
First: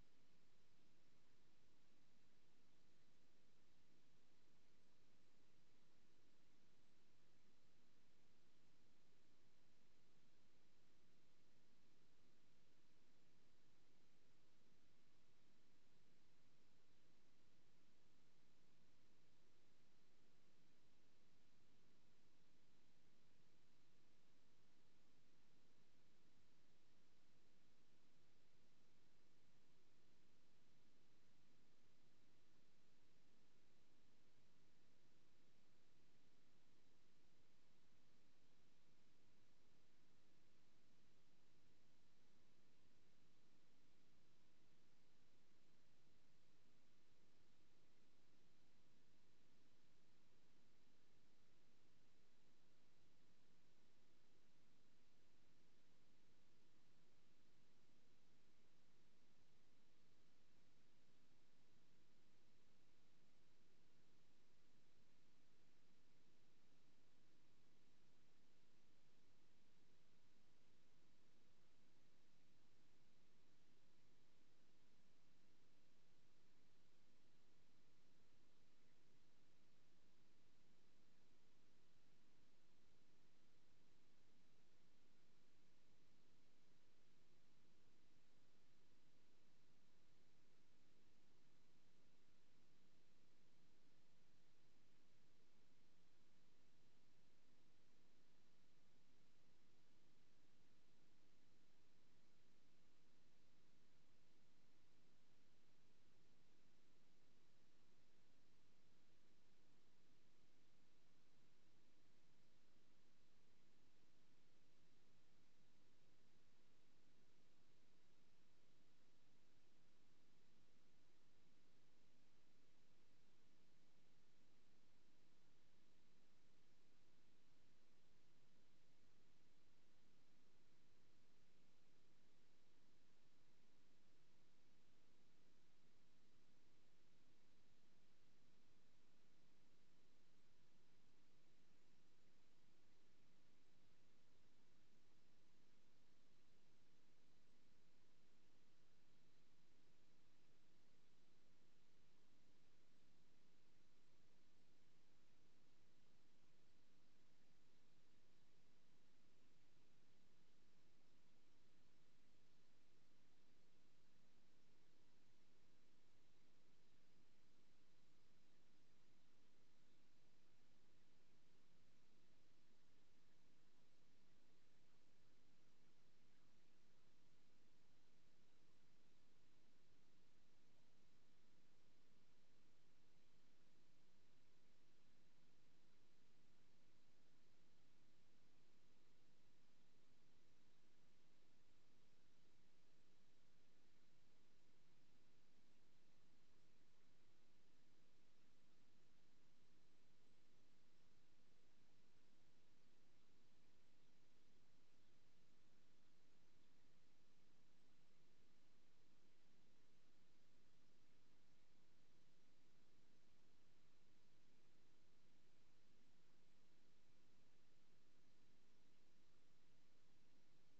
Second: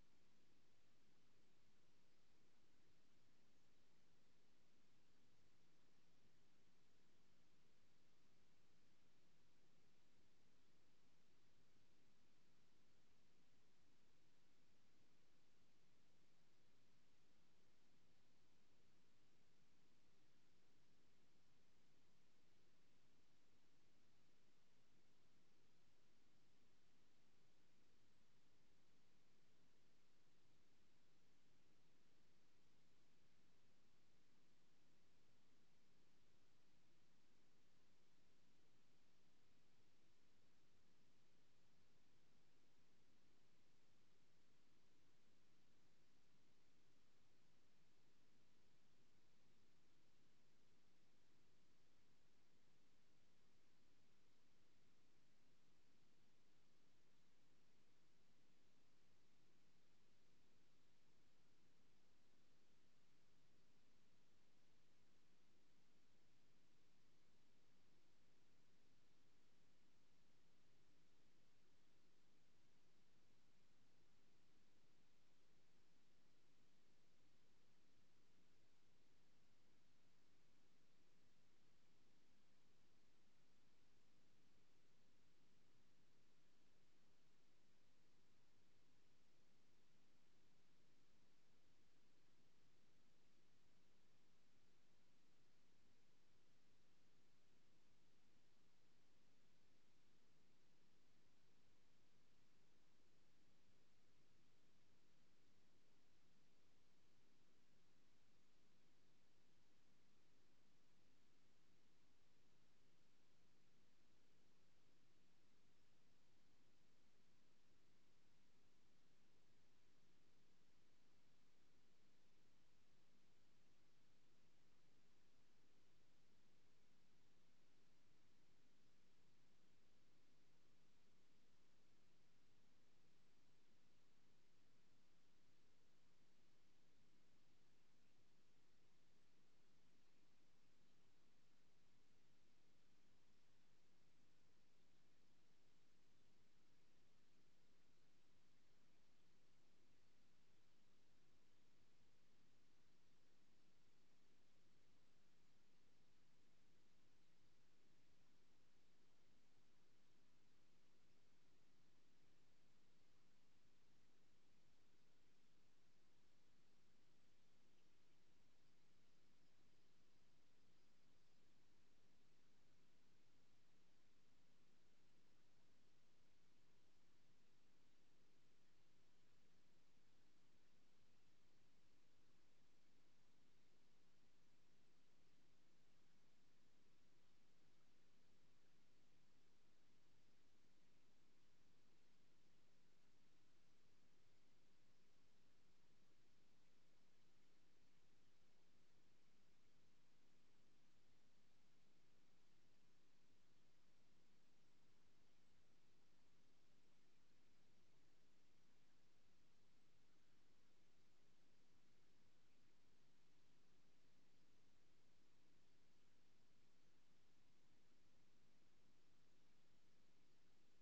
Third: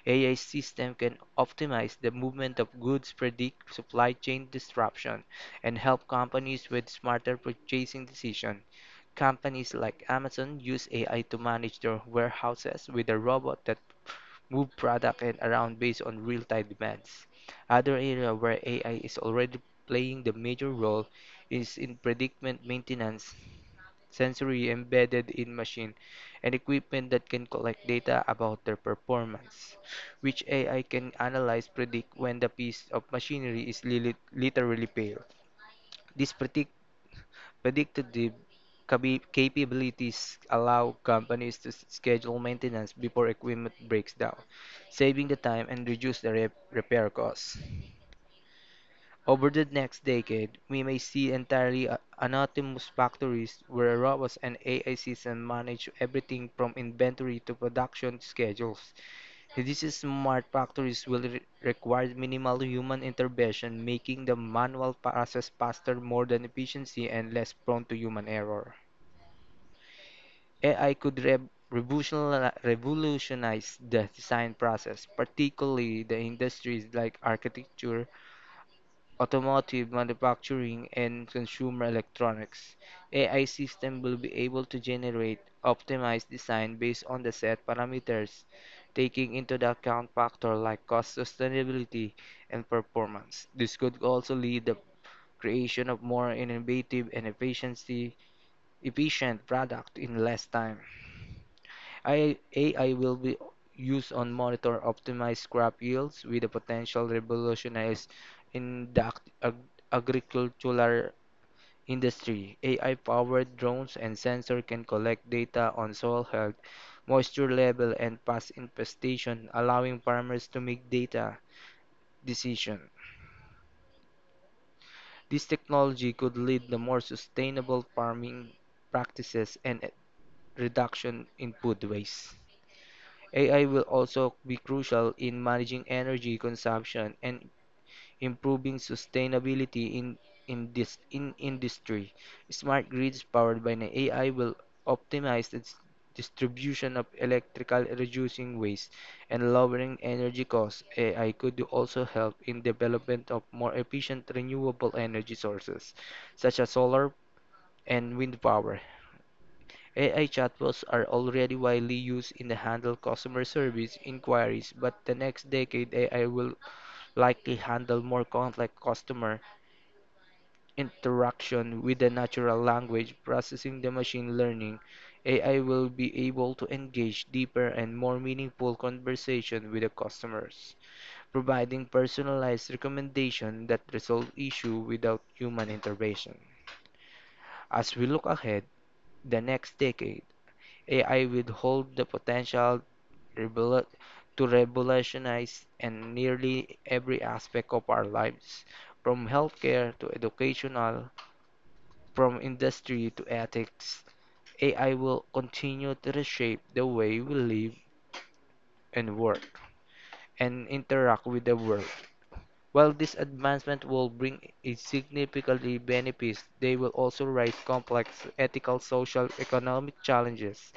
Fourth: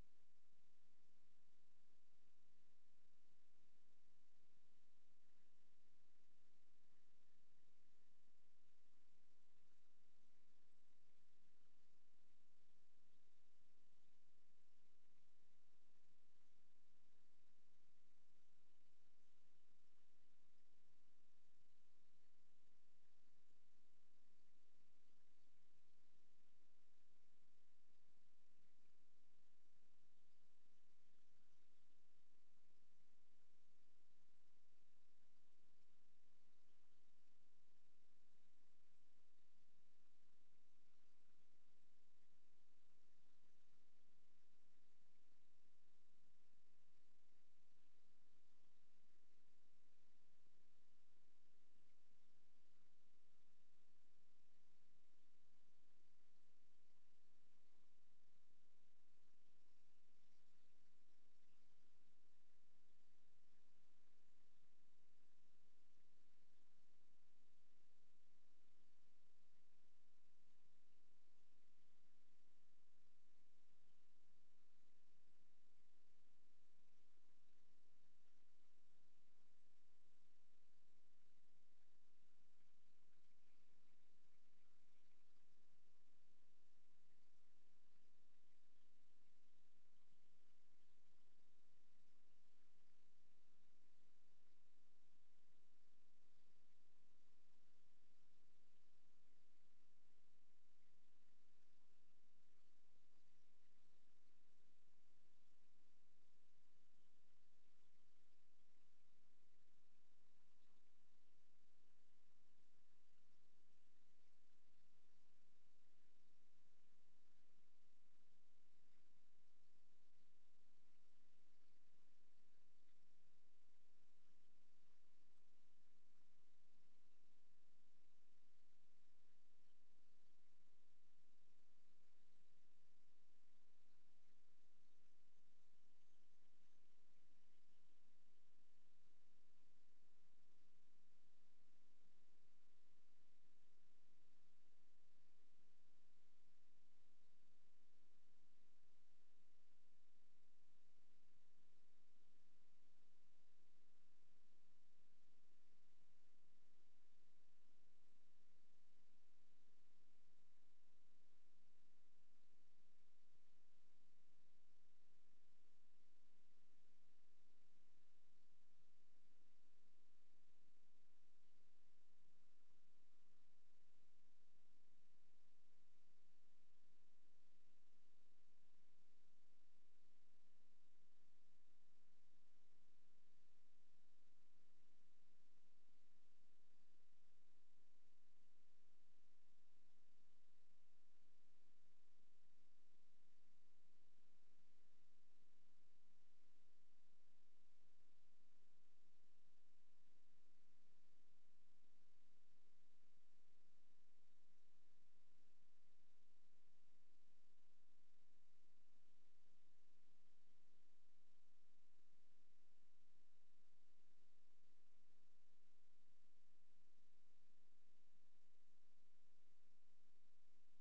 [SPEAKER 2] A I system can optimize the movement of goods, predict supply chain disruption, and help companies with smarter purchasing decisions. Companies like Amazon use A I to manage their warehouses with a robot that move product and around based on real-time demands. Other area where A I is already playing the major role is in predicament maintenance, sensory embedded in machine, and equipment that can collect data about their performance, which A I can analyze predict when the piece of machinery is li- literally failed. This predict Predictive cabi- capabilities allow companies to s- schedule maintenance before equipment breaks down, saving the time and reduce the re- repair costs. Over the next decade, we may see entirely a- autonomous factories where robots and A I systems manage everything from inventory to production schedules. These smart factories will re- require minimal human intervention, making the manual process faster, more than efficiency, and less prone to human error. A I could rev- revolutionali- revolutionize the design process, particularly the industries like architecture, automotive manufacturing, and consumer electronics. A I system will be able to generate optimized design based on the set parameters, taking into the account factors like cost, sustainability, and performance. This could also lead the creation of more innovative and efficiency efficient product in less time. A I will be used on monitor optimized crop yields with a potential revolutionize in the ag- ag- agricultural industry. A I-powered drones and sensor can collect data on soil health, moisture level, and past infestation, allowing farmers to make data decision. This technology could lead to more sustainable farming practices and a reduction in food waste. A I will also be crucial in managing energy consumption and improving sustainability in in this in industry. Smart grids powered by an A I will optimize its distribution of electrical, reducing waste and lowering energy costs. A I could also help in development of more efficient renewable energy sources such as solar and wind power. A I chatbots are already widely used in the handle customer service inquiries, but the next decade A I will likely handle more complex customer interaction with the natural language processing the machine learning. A I will be able to engage deeper and more meaningful conversation with the customers, providing personalized recommendation that resolve issue without human intervention. As we look ahead, the next decade, A I will hold the potential revolu- to revolutionize and nearly every aspect of our lives, from healthcare to educational, from industry to ethics. A I will continue to reshape the way we live and work and interact with the world. While this advancement will bring a significantly benefits, they will also raise complex ethical, social, economic challenges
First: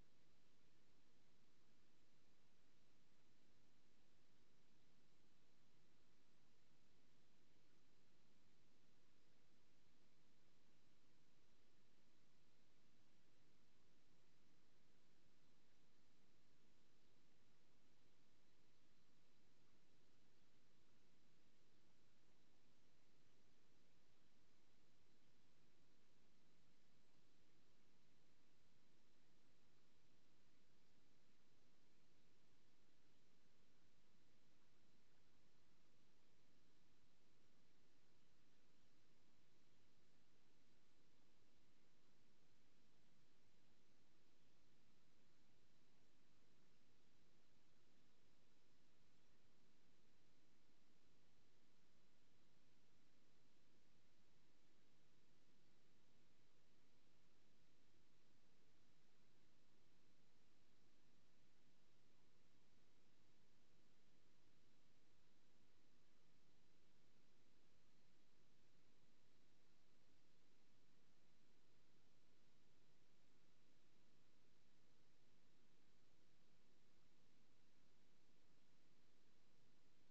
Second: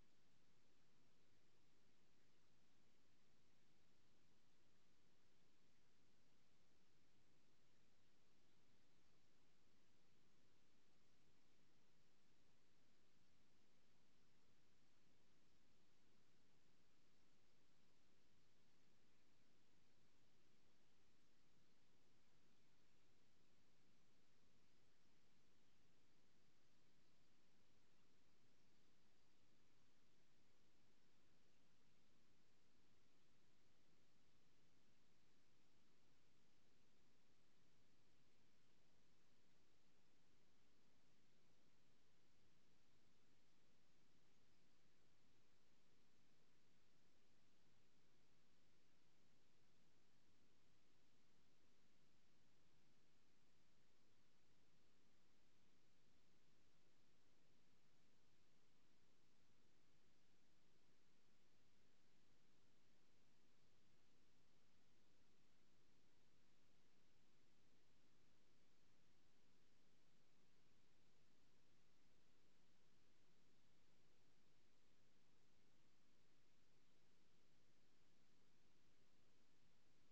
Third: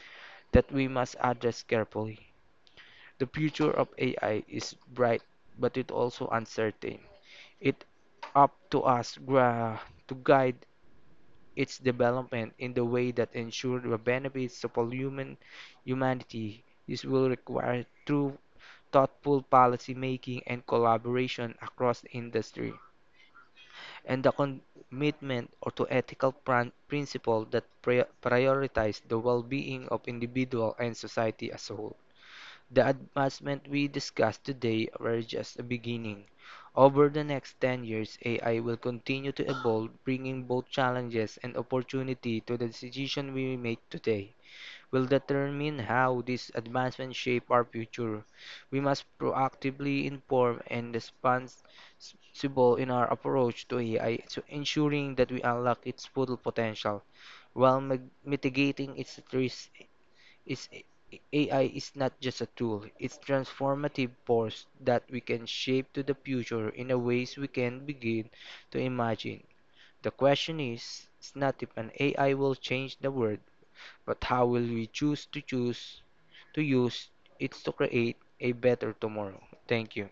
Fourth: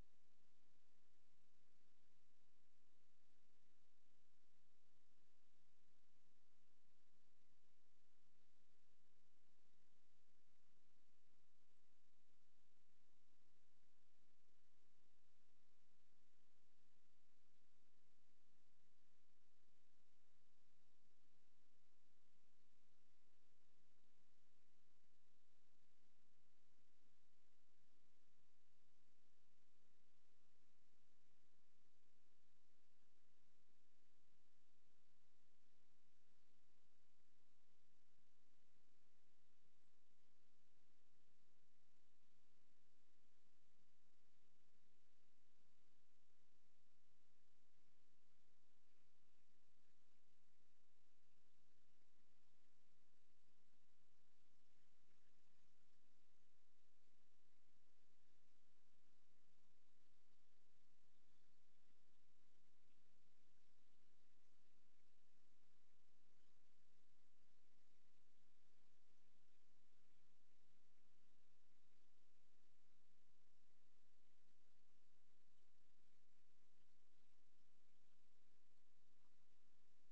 [SPEAKER 2] that we must address carefully. The future of A I is bright, but it also uncertain. It up to us gra- to guide its development in the way that ensures the benefits to all human humanity. This will require true thoughtful policy making and collaboration across the industry and the commitment or to ethical pran- principle that pri- prioritize the well-being of individual and society as a whole. The advancements we discussed today were just a beginning. Over the next ten years, A I will continue to evolve, bringing both challenges and opportunity to the decision we make today. Will determine how these advancements shape our future. We must proactively inform and responsible in our approach to A I, so ensuring that we unlock its full potential while mitigating its risks is A I is not just a tool, it's transformative force that we can shape to the future in a ways we can begin to imagine. The question is, is not if an A I will change the world, but how will we choose to choose to use it to create a better tomorrow. Thank you.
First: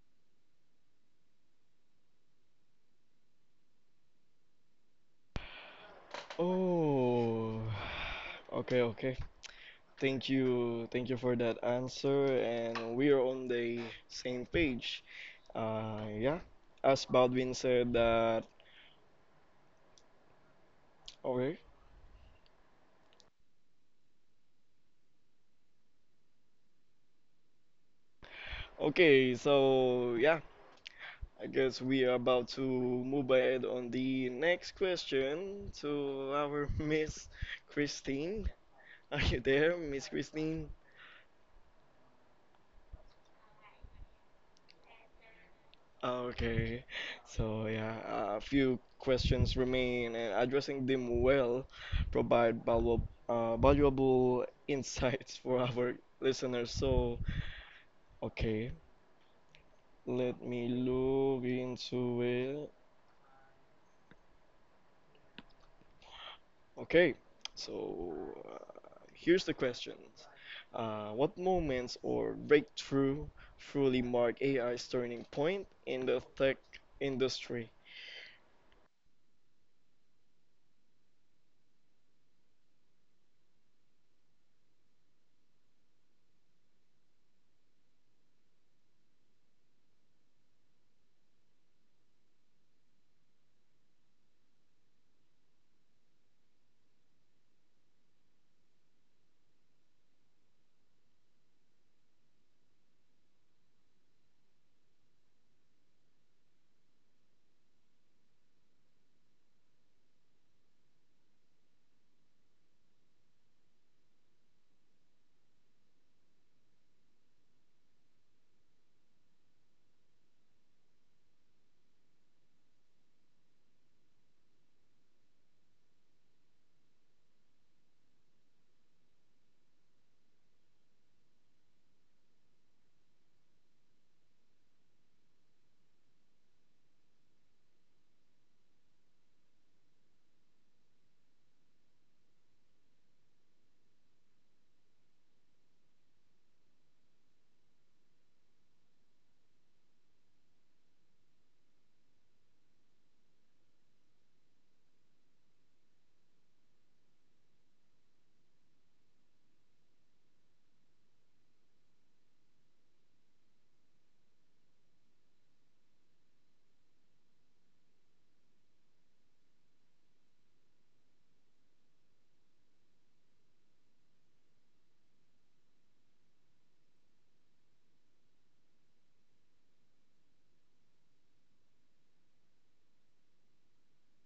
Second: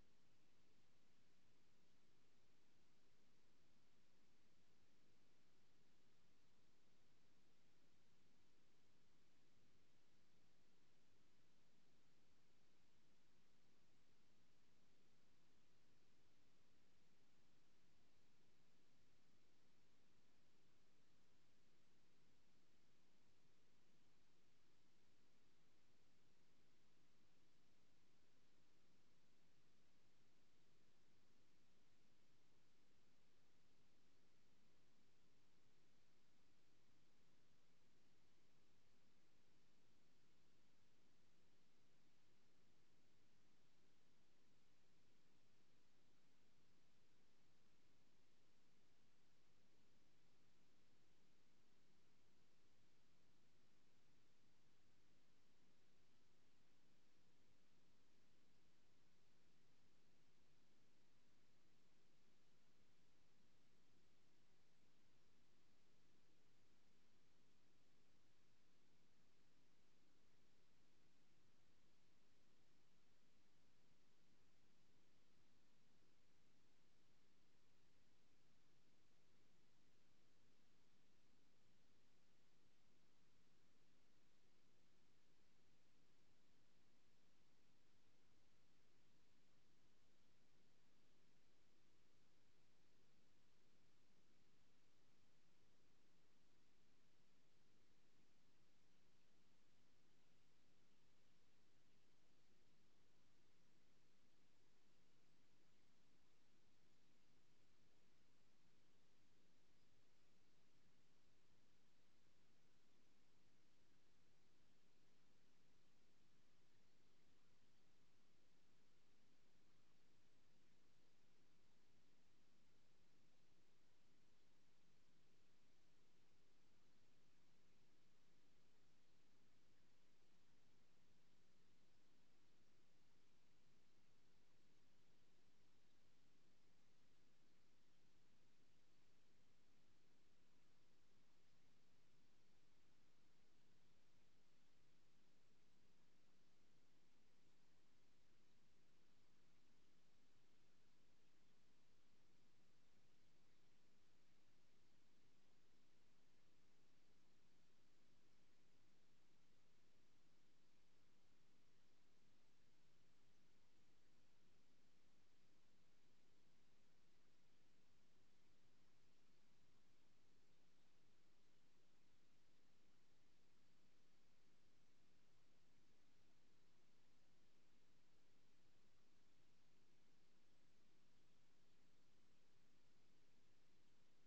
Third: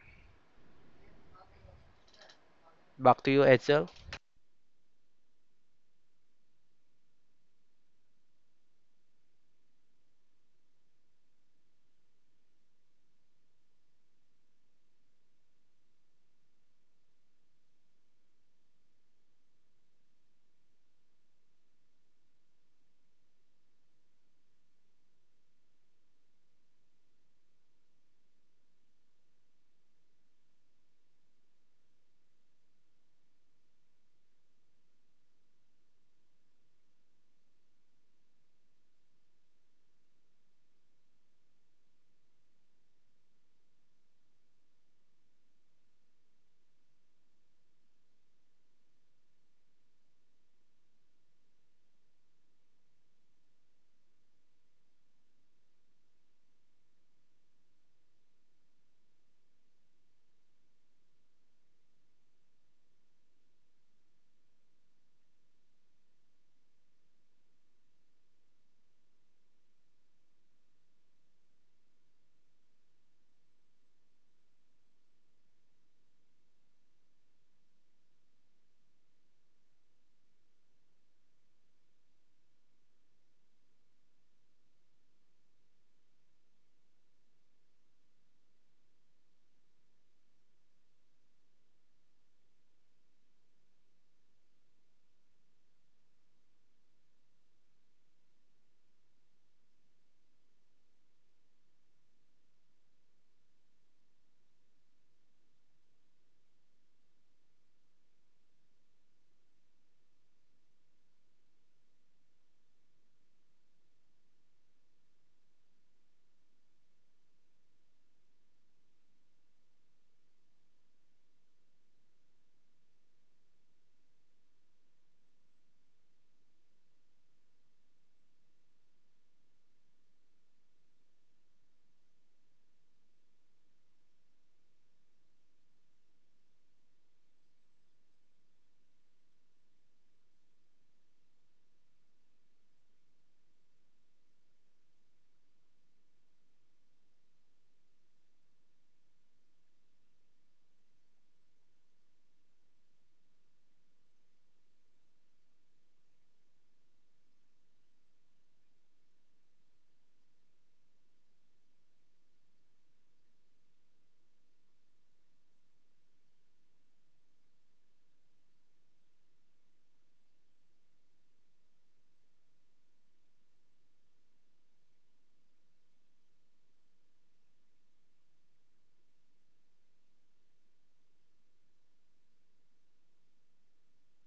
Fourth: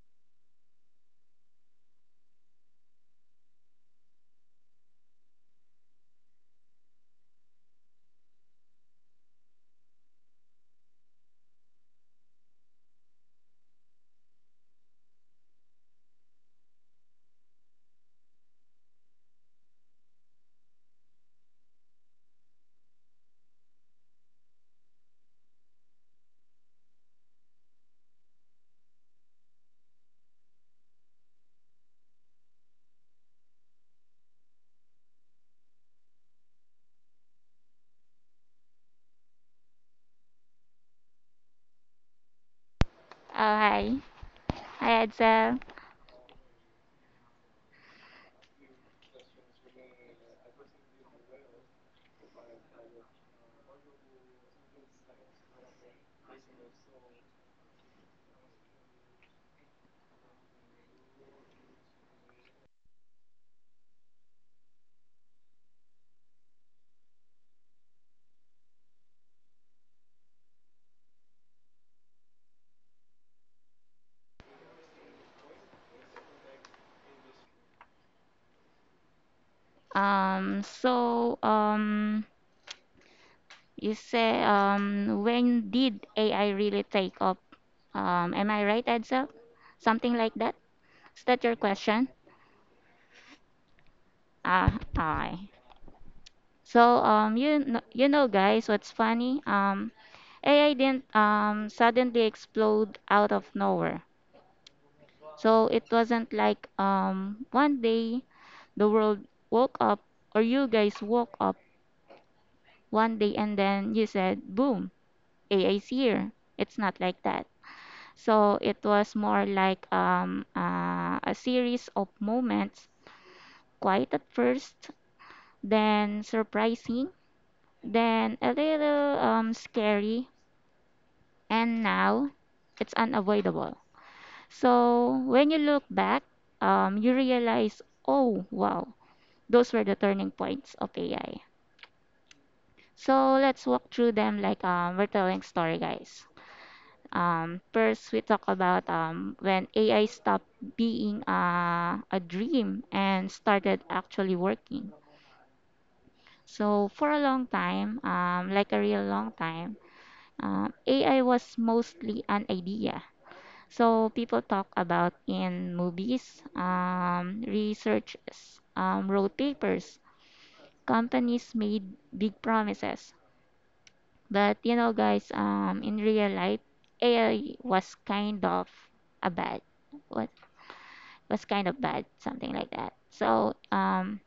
[SPEAKER 2] Back to you, Edsel.
[SPEAKER 1] Oh, okay, okay. Thank you, thank you for that answer, and we are on the same page. Uh, yeah, as Baldwin said that. Okay, okay, so yeah, I guess we are about to move ahead on the next question to our Miss Christine. Are you there, Miss Christine?
[SPEAKER 3] Oh, hi. Hi, Edsel.
[SPEAKER 1] Okay, so yeah, a few questions remain, and addressing them well provide valuable, uh, valuable insights for our listeners. So, okay, let me look into it. Okay, so uh, here's the questions. Uh, what moments or breakthrough truly mark A I's turning point in the tech industry?
[SPEAKER 3] Um, so, um, you say, um, when did A I really take up? Um, am I right, Edsel? Something like that? Is that your question? Ah, hi. So, um, you know, you know, guys, what's funny? Um, A I didn't, um, suddenly explode out of nowhere. So it wasn't like, um, one day the world woke up or you guys woke up one day and then you said, boom. A A's year. It's not like that. So it was more like um, uh, a series of moments, quiet at first, then surprising, then a little um, scary, and now it's unavoidable. So when you look back, um, you realize, oh wow, those were the turning points of A I. So let's walk through them like um, we're telling story, guys. Um, first, we talk about um, when A I stopped being uh, a dream and started actually working. So, for a long time, um, like a real long time, um, A I was mostly an idea. So, people talk about in movies, um, researchers um, wrote papers, companies made big promises. But, you know, guys, um, in real life, A I was kind of a bad what was kind of bad, something like that. So um,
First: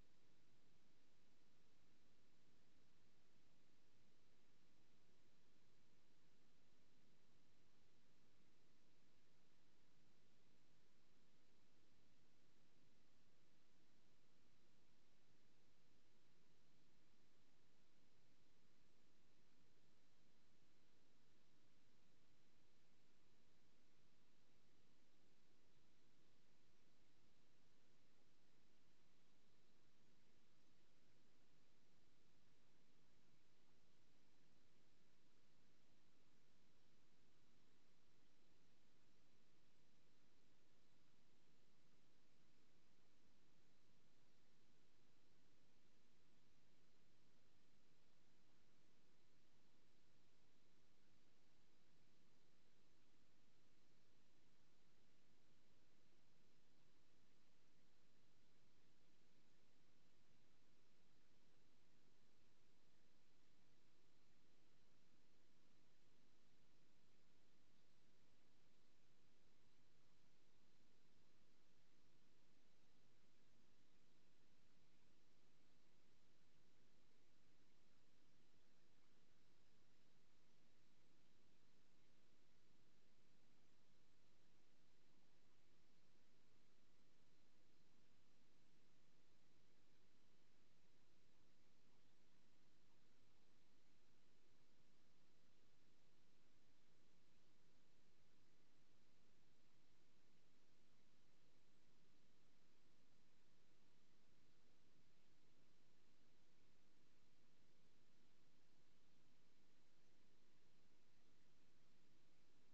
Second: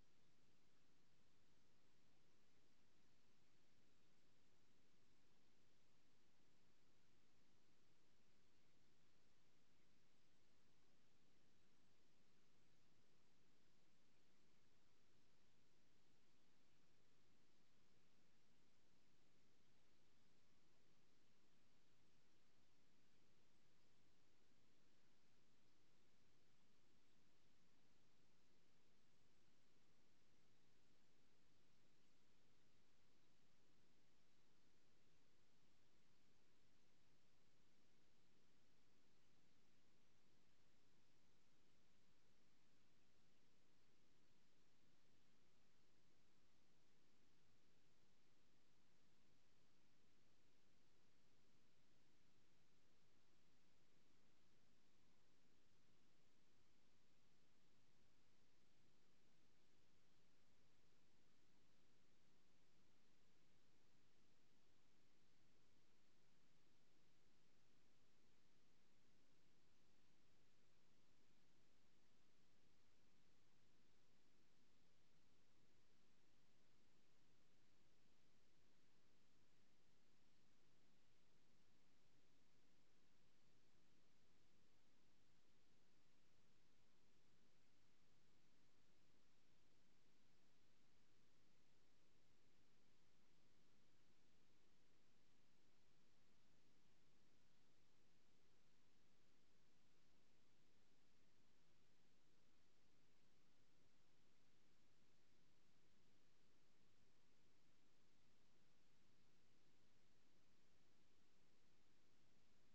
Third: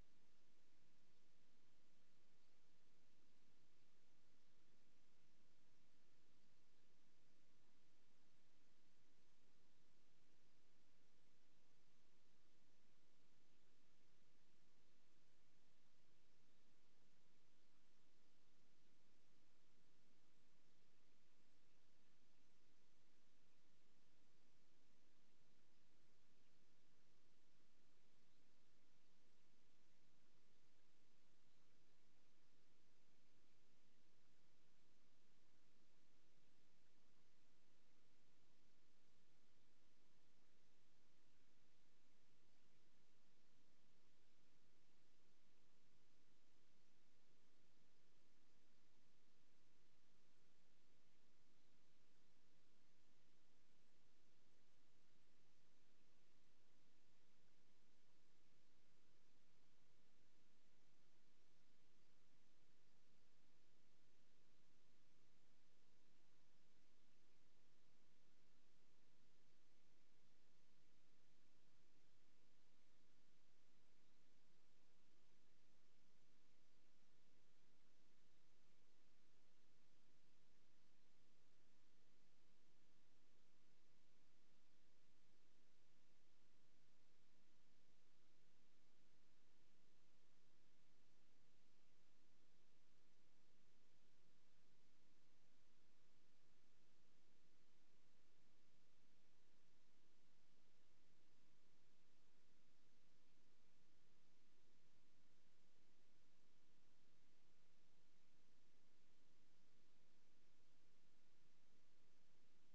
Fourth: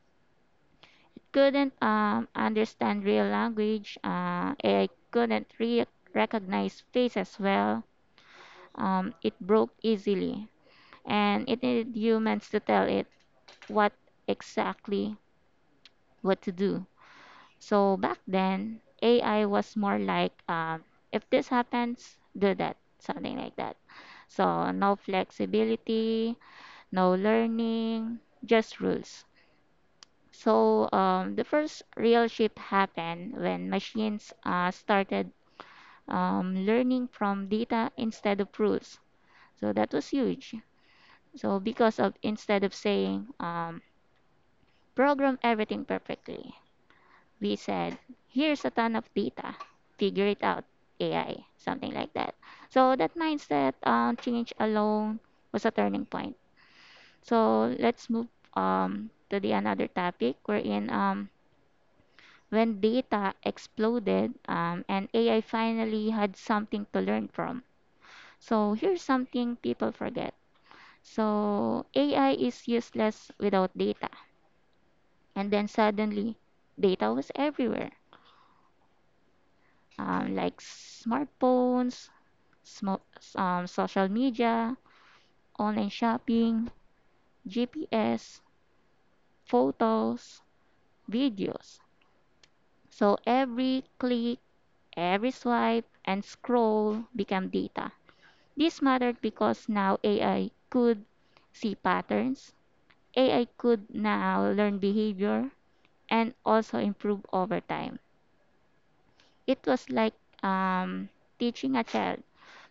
[SPEAKER 3] couldn't um, understand real language. Uh, I couldn't re- recognize faces well. Um, it broke easily, and it needed humans to tell it what exactly what to do. So back then, A I was more like um, if this happens, do that, something like that. So no flexibility, no learning, just rules. So um, the first real shift happened when machines uh, started um, learning from data instead of rules. So that was huge. So because of instead of saying um, program everything perfectly, we said here's a ton of data, figure it out, A I, something like that. So that mindset uh, change alone was a turning point. So let's move um, to the another topic wherein um, when data exploded um, and A I finally had something to learn from. So here's something people forget. So A I is useless without data. And then suddenly, data was everywhere, um, like smartphones, smo- um, social media, online shopping, G P S, photos, videos. So every click, every swipe, and scroll became data. This mattered because now A I could see patterns, A I could now learn behavior, and also improve over time. It was like um, teaching a child,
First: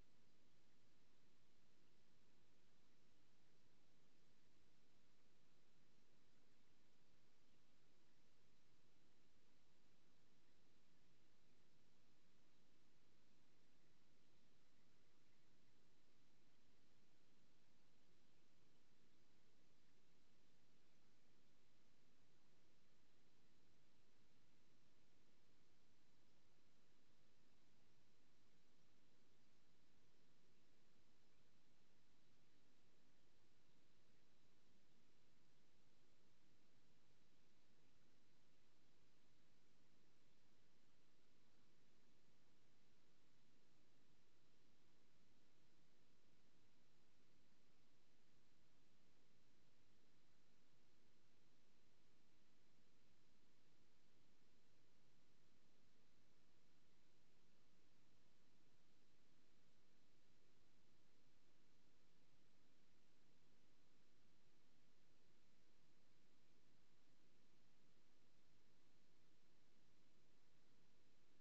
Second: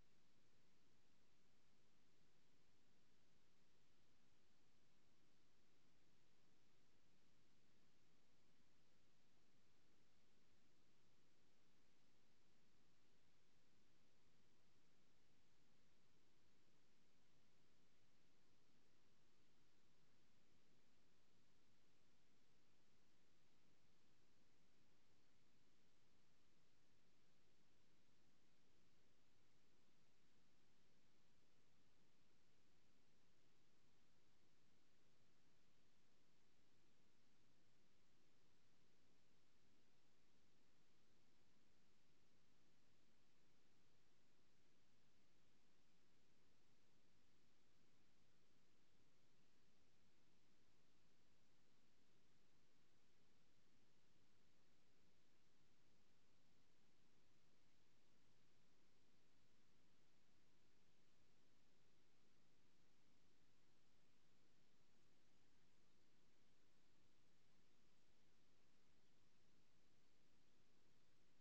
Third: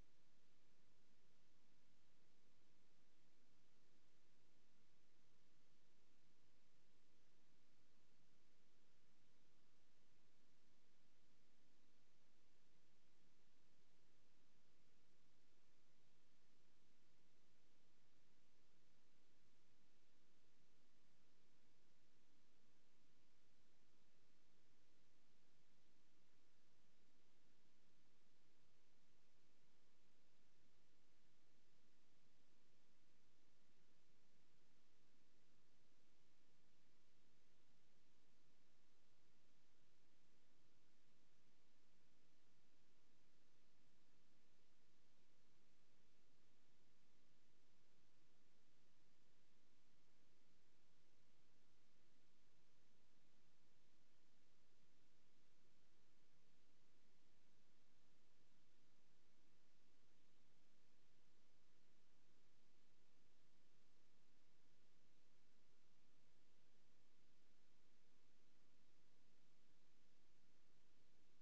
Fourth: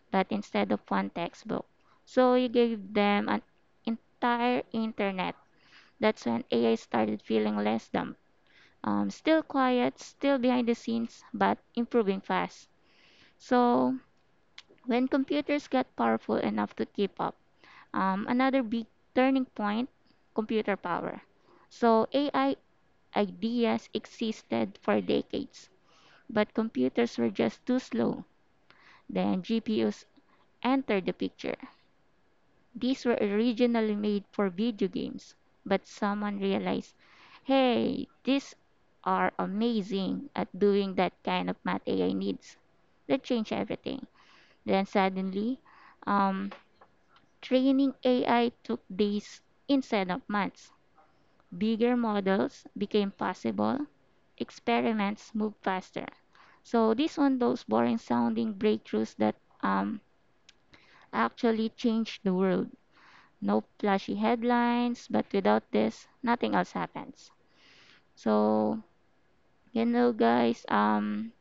[SPEAKER 3] but instead of one textbook. So you gave them an entire internet. That's when A I started feeling less dumb. Um, still quiet, still behind the scenes, but improving fast. So when computers got powerful enough to keep up, Um, another big turning point computer power. So, A I ideas existed for decades, but computers were just too slow. Then, G P Us entered the picture. These were originally made for video games, but someone realized hey, these are amazing at doing that kind of math A I needs. That changed everything. Then suddenly, um, training A I took days instead of months. Bigger models became possible, experiments moved faster. So this one, those boring sounding breakthroughs that um, actually changed the world. No flashy headlines, but without this, nothing else happens. So you know, guys, um,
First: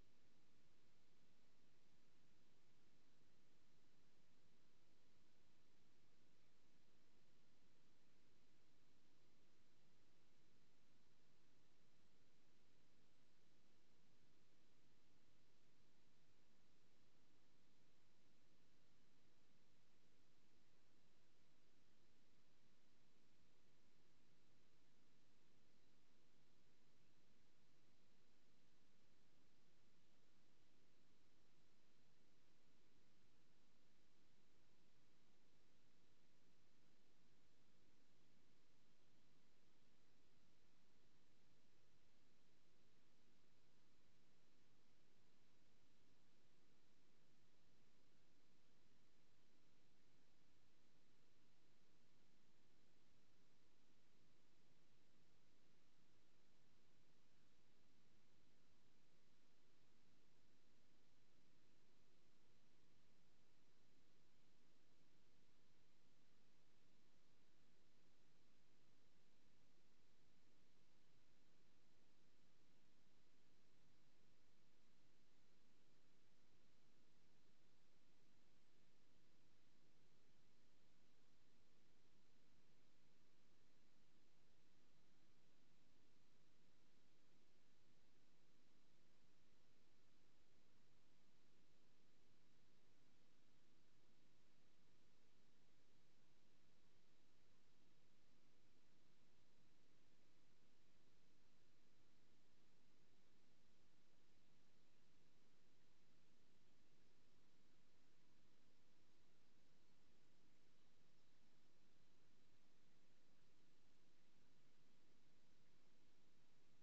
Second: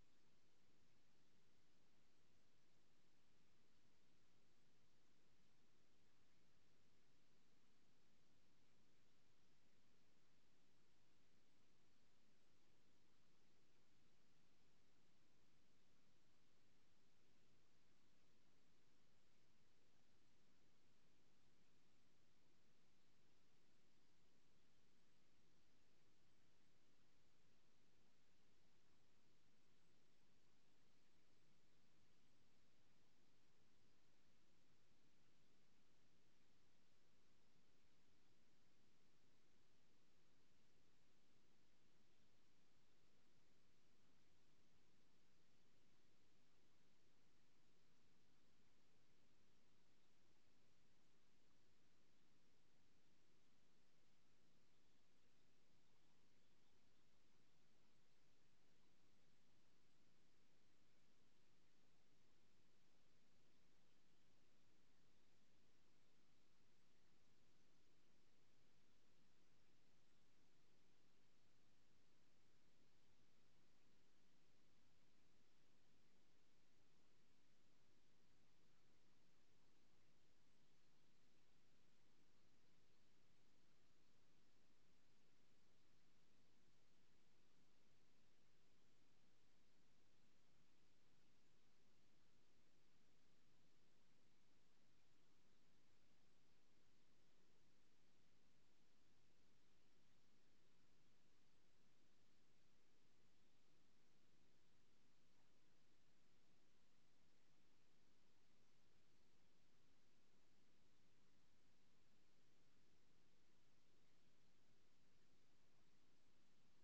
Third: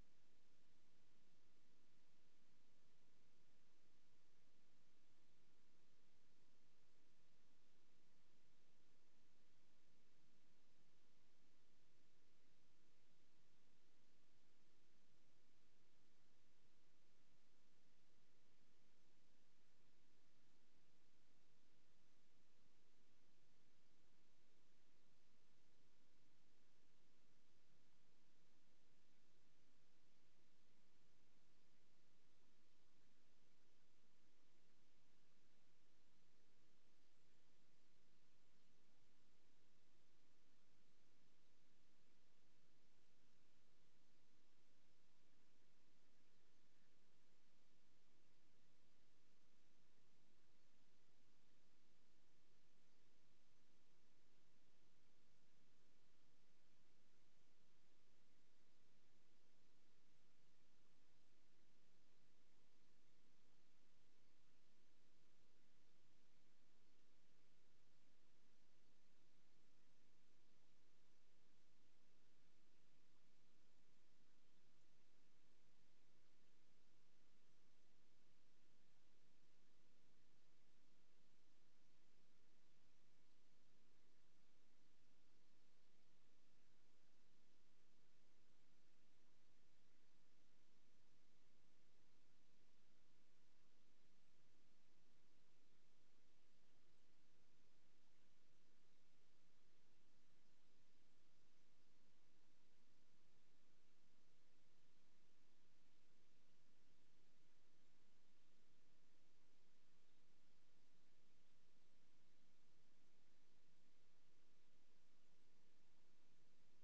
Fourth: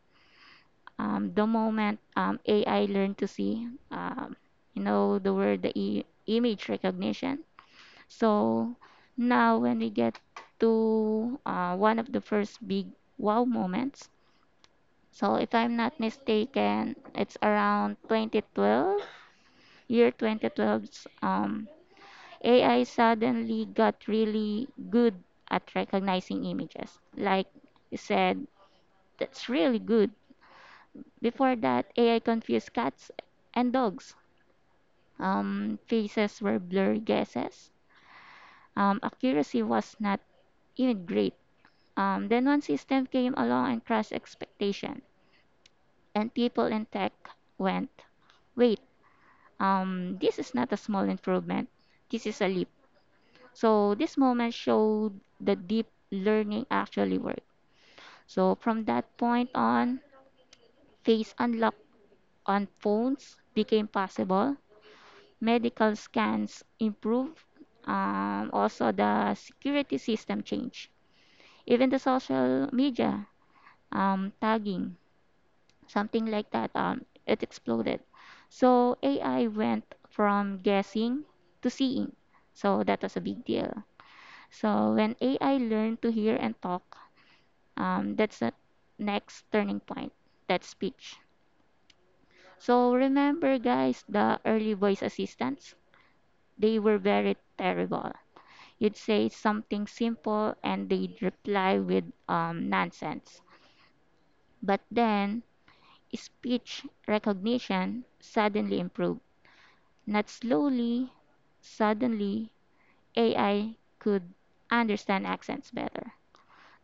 [SPEAKER 3] um, the moment um, A I learned to see, um, you know, the word, the e- image recognition. So now when we get to uh, one of the first big wow moments, so if I'm not mistaken, it's around twenty twelve, year 2012's um, A I suddenly got really good at recognizing images. Like you said, that's really good. Before that, A I confused cats and dogs. Um, faces were blurry guesses. Um, accuracy was not even great. Um, then one system came along and crushed expectation, and people in tech went, wait, um, this is not a small improvement. This is a leap. So this moment showed the deep learning actually worked. So from that point on, face unlock on phones became possible. Medical scans improved. Um, also, the security system changed. Even the social media um, tagging something like that. Um, it exploded. So A I went from guessing to seeing. So that was a big deal. So when A I learned to hear and talk, um, that's the next turning point. That's speech. So remember, guys, the early voice assistants, they were very terrible. You'd say something simple and they'd reply with um, nonsense. But then speech recognition suddenly improved. Not slowly, suddenly, A I could understand accents better,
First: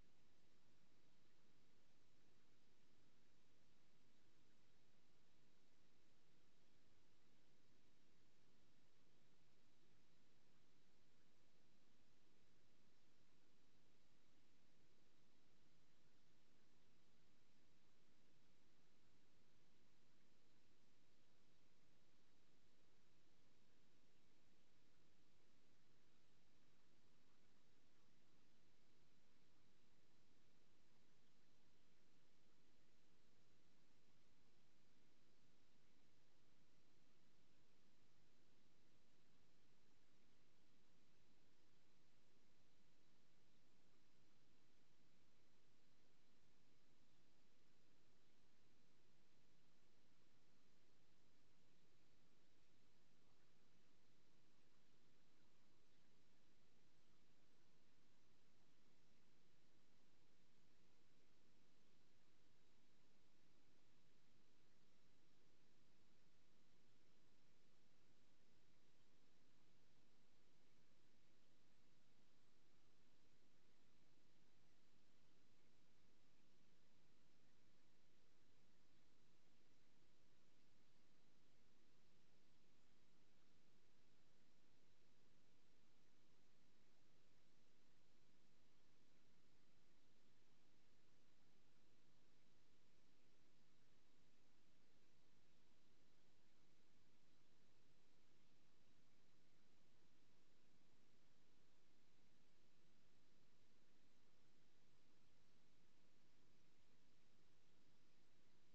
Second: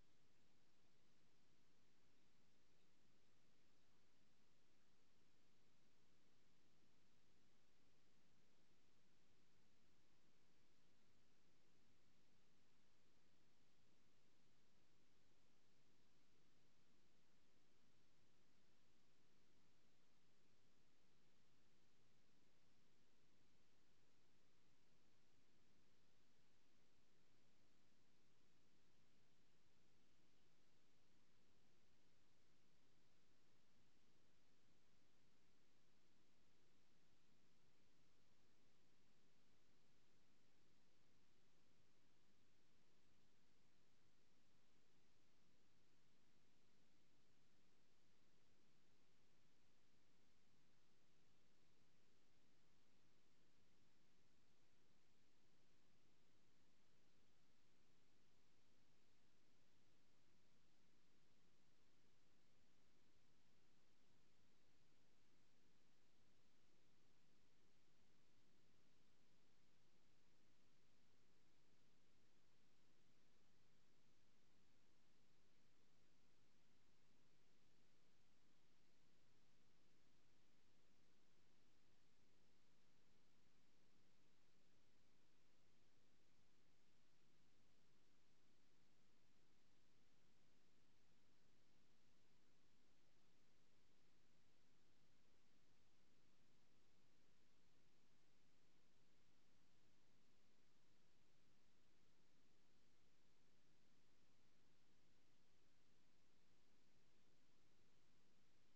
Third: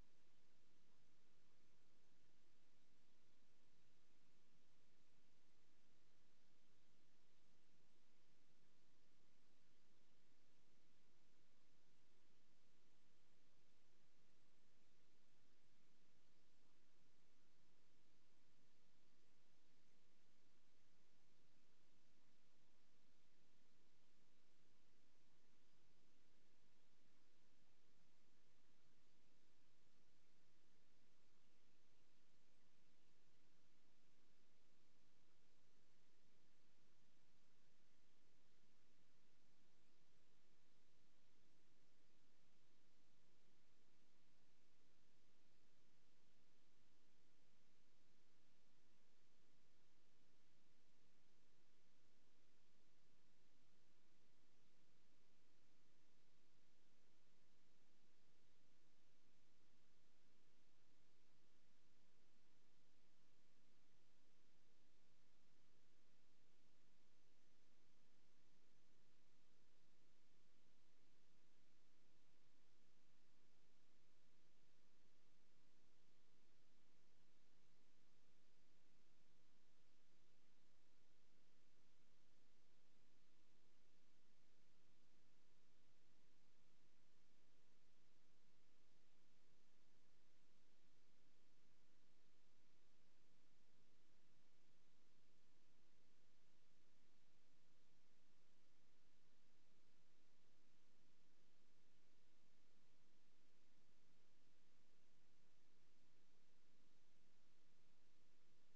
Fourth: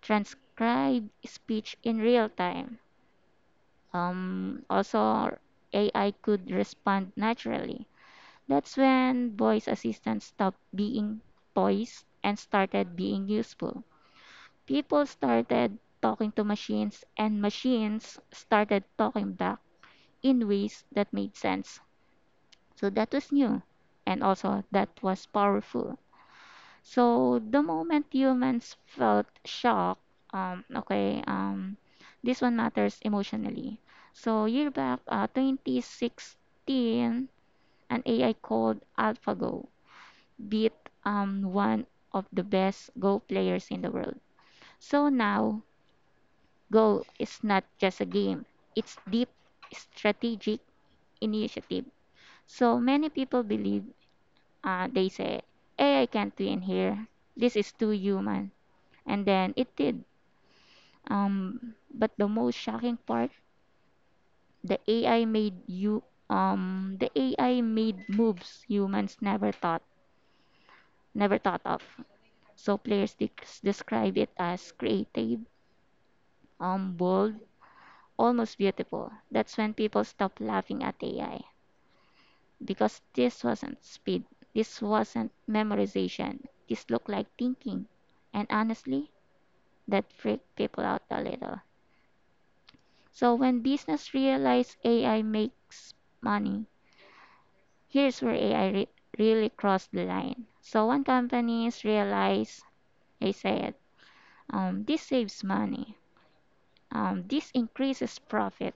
[SPEAKER 3] transcribe speech in real time. Um, also, A I could respond naturally. That's when voice assistants stopped being toys and started being useful. People started talking to machines, and machines started talking back in ways that made sense. So that was new, and also that was powerful. So the moment humans felt shock, um, okay, um, this one matters emotionally. So year back, uh, twenty sixteen, an A I called AlphaGo beat um, one of the best Go players in the world. So now, Go is not just a game; it's deep strategic initiative. So many people believe uh, they say A I can't win here. This is too human, and then it did. Um, but the most shocking part, the A I made you um the A I made moves humans never thought never thought of. So players de- describe it as creative, um, bold, almost beautiful. That's when people stopped laughing at A I because this wasn't speed, this wasn't memorization. This looked like thinking, and honestly, that freaked people out a little. So when business realized A I makes money, here's where A I re- really crossed the line. So when companies realize, they said, um, this saves money, um, this increases profit,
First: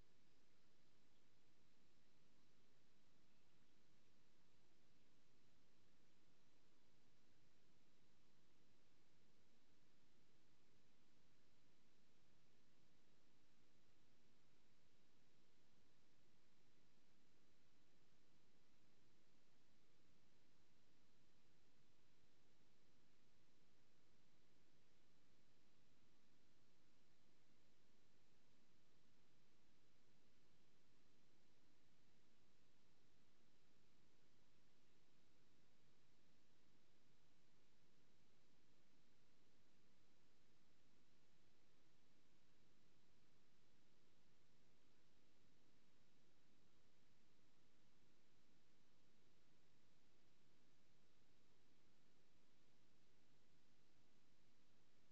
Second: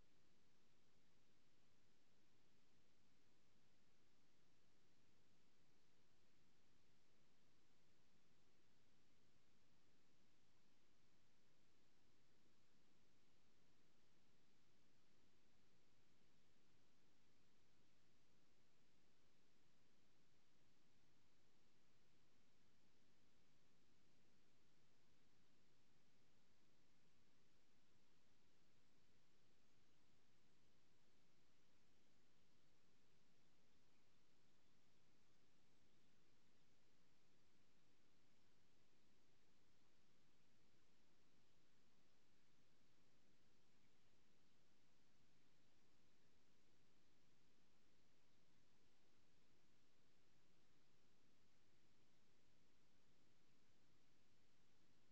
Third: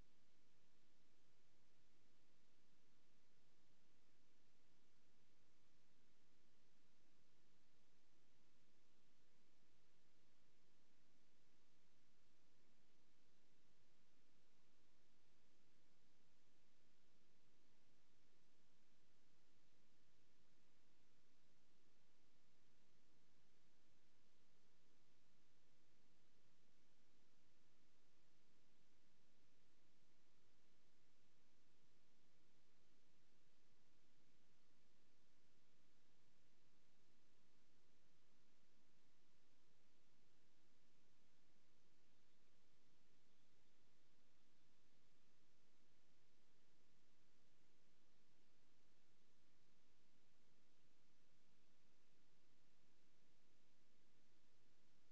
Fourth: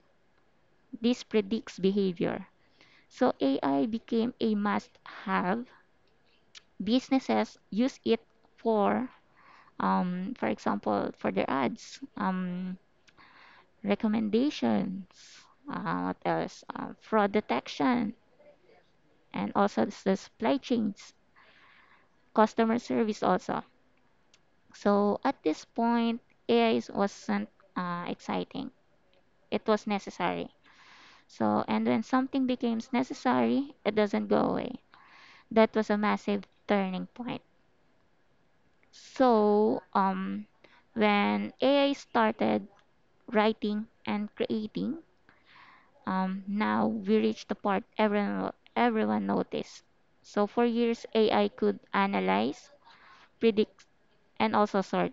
[SPEAKER 3] this predicts behavior. So A I became a must-have. Businesses use it for, um, for example, for their ads, um, recommendations, uh, what else, uh, fraud detection, and also the supply chains, customer service also. So at this point, A I is- wasn't uh, exciting. It was necessary. So, and when something becomes necessary, it doesn't go away. That was a massive turning point. So, um, when A I started writing and creating, um, now we reached the part everyone, everyone noticed. So, for years, A I could analyze, predict, and also sort.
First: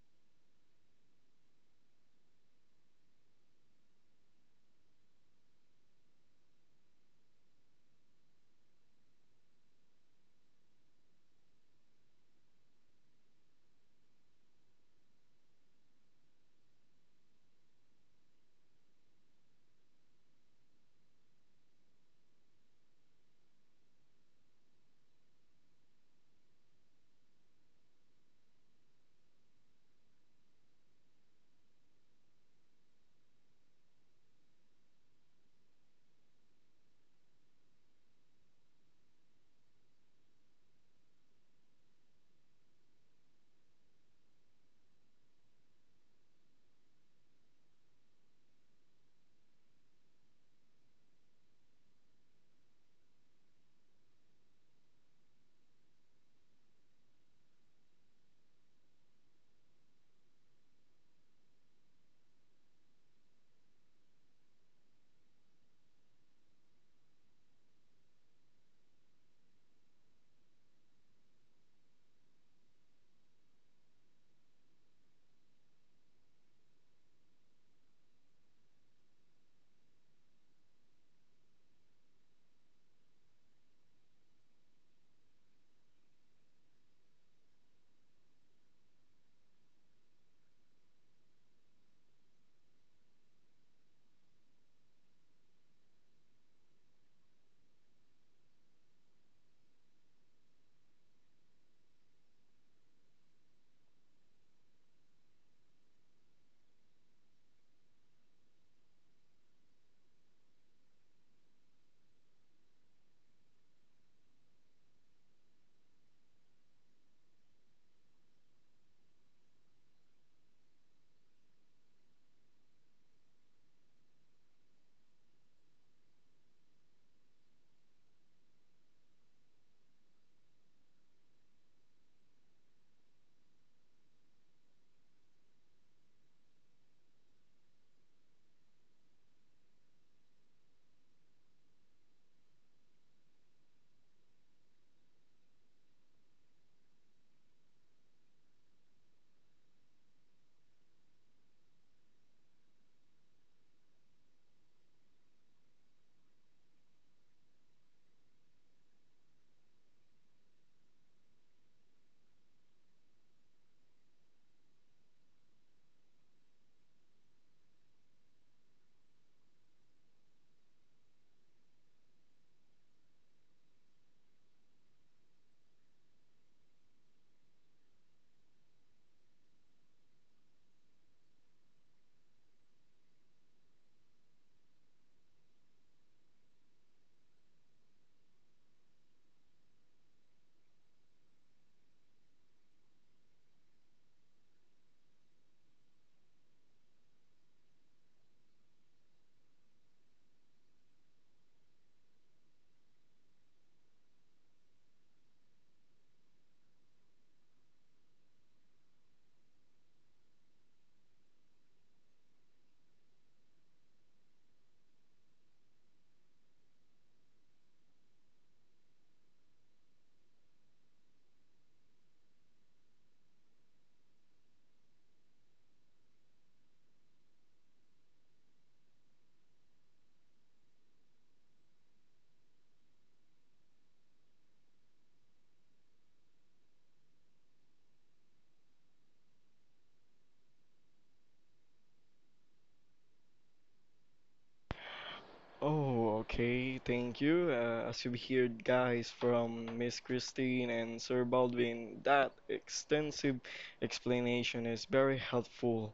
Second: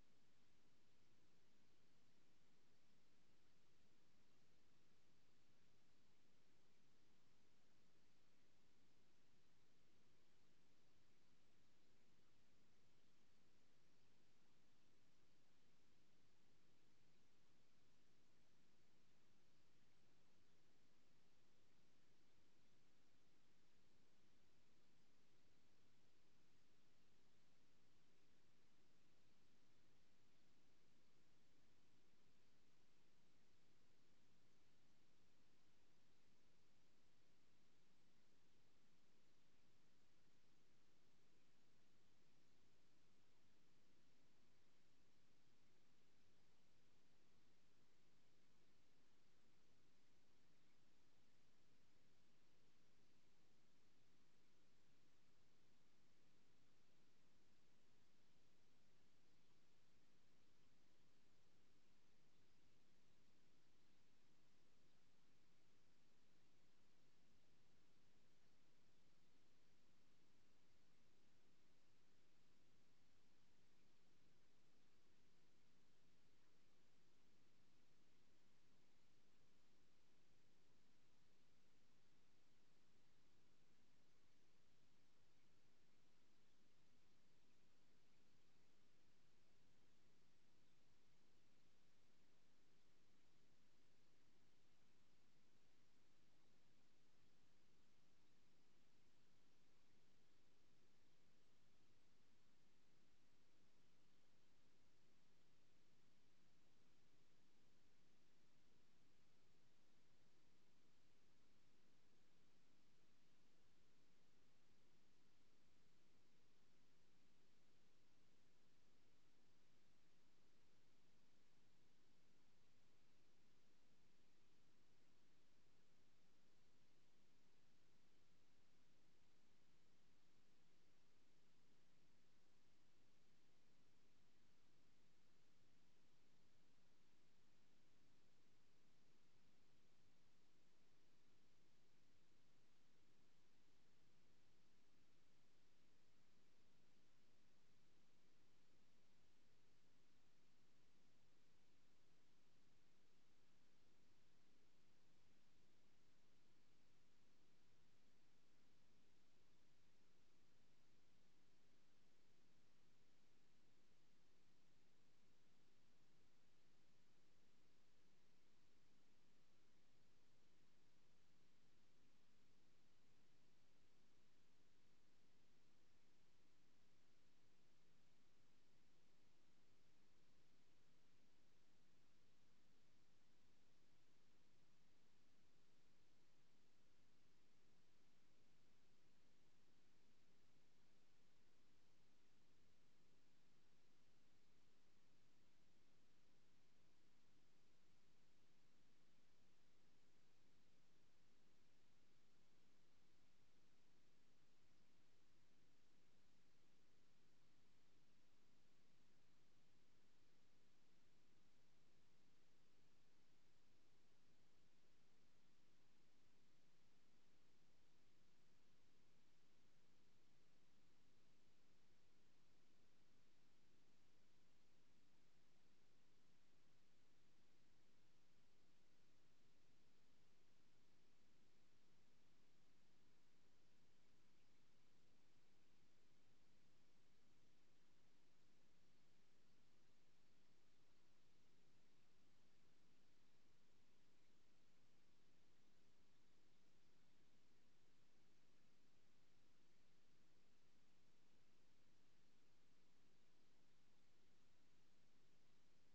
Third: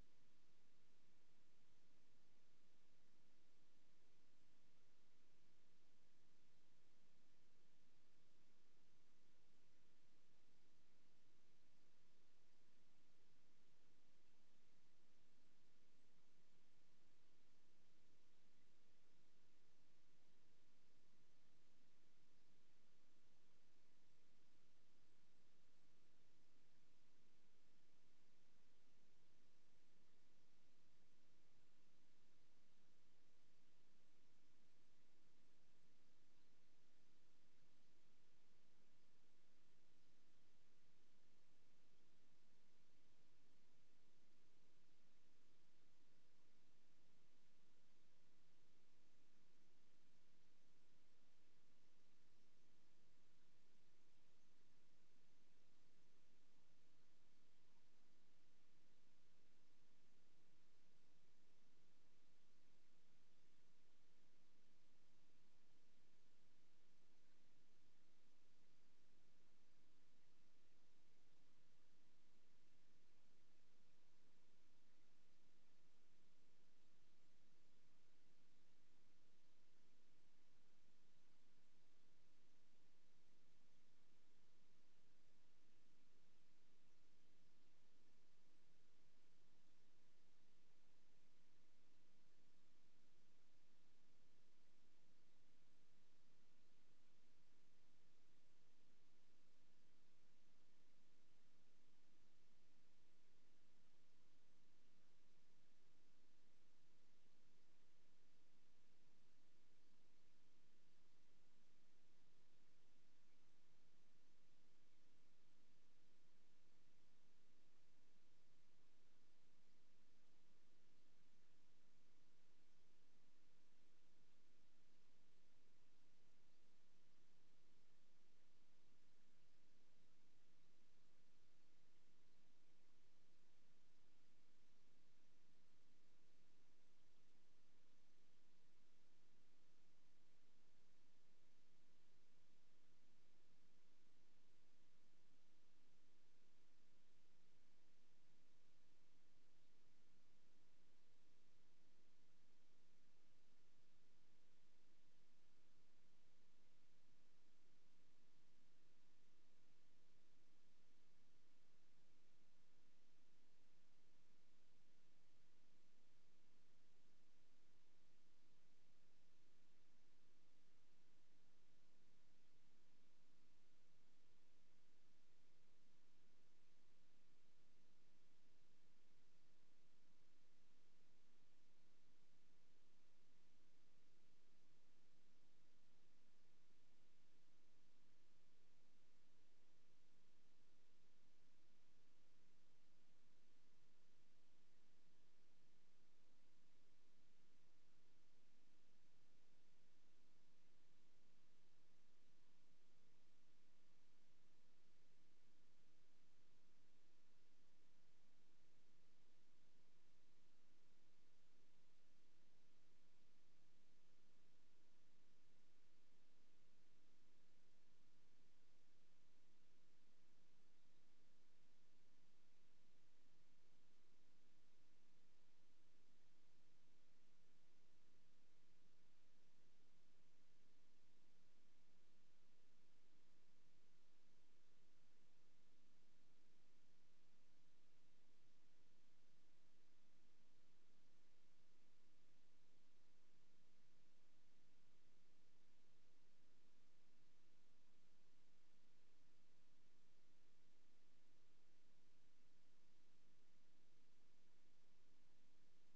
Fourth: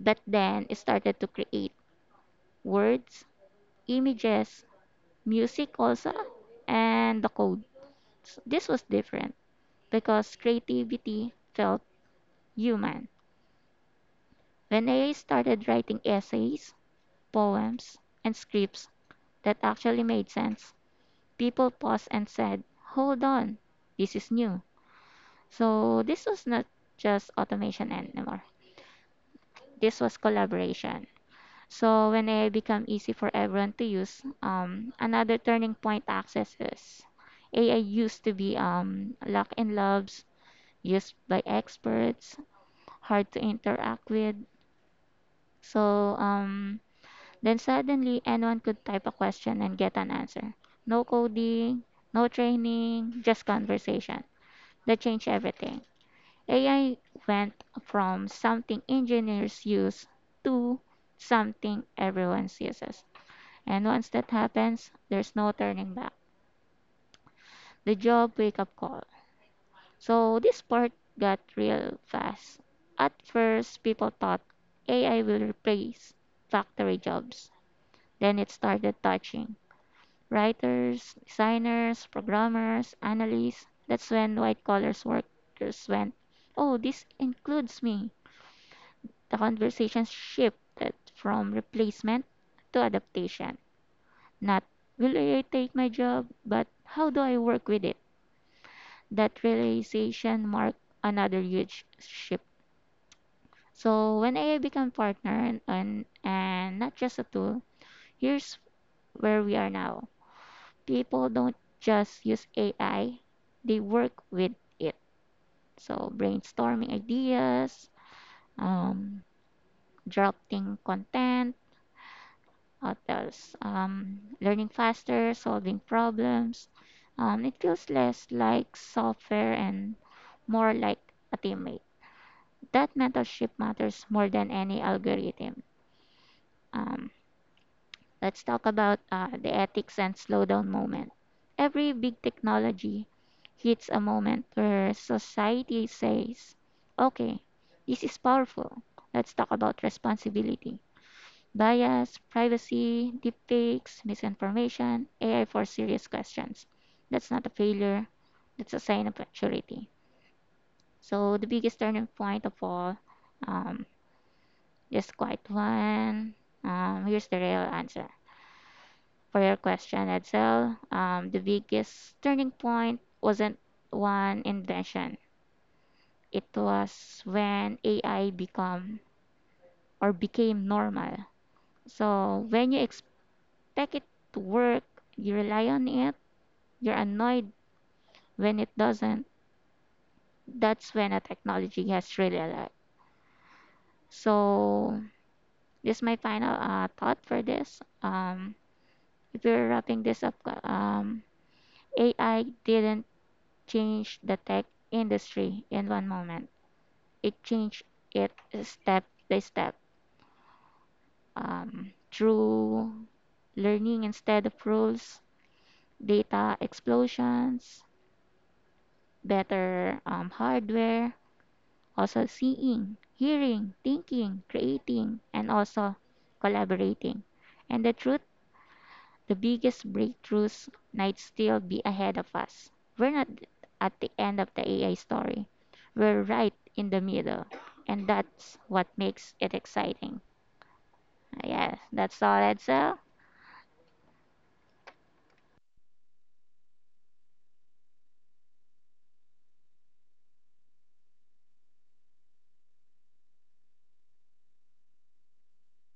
[SPEAKER 3] But then it started to create words, images, music also, and the code. So this was different because creativity felt human. When I started writing essays, poems, and scripts that actually made sense, people paused and said, "Hold on, this is new." So this was not just automation anymore. This was collaboration. So when A I become easy for everyone to use, um, another turning point access is A I used to be um, locked in labs used by experts, hard to interact with. So um, then suddenly anyone could type a question and get an answer. No coding, no training, just conversation. That changed everything. A I went from something engineers use to something everyone uses. And once that happens, there's no turning back. The job wake up call. So this part got real fast. At first, people thought A I will replace factory jobs. Then it started touching writers, designers, programmers, analysts. That's when white collar workers went, oh, this includes me. The conversation shifted from replacement to adaptation. Not will A I take my job, but how do I work with it? That realization marked another huge shift. So when A I become partner and, and and not just a tool, here's where we are now. People don't just use A I; they work with it. So brainstorming ideas, um, drafting content, what else? Um, learning faster, solving problems. Um, it feels less like software and more like a teammate. That mentorship matters more than any algorithm. Um, Let's talk about uh, the ethics and slowdown moment. Every big technology hits a moment where society says, okay, this is powerful. Let's talk about responsibility. Bias, privacy, deepfakes, misinformation, A I for serious questions. That's not a failure, that's a sign of maturity. So, the biggest turning point of all, um, just quite one. Um, here's the real answer for your question, Edsel. Um, the biggest turning point wasn't one invention. It was when A I become or became normal. So when you expect it to work, you rely on it, you're annoyed when it doesn't. That's when a technology has really arrived. So this is my final uh, thought for this. Um, if we're wrapping this up, um, A I didn't change the tech industry in one moment. It changed it step by step um, through learning instead of rules, data explosions, better um, hardware, also seeing, hearing, thinking, creating, and also collaborating. And the truth, the biggest breakthroughs might still be ahead of us. We're not at the end of the A I story, we're right in the middle, and that's what makes it exciting. Yes, that's all, Edsel.
[SPEAKER 1] Oh, okay. Thank you. Uh, as you've heard, guys, from Miss Christine and Sir Baldwin, that extensive explanation is very helpful.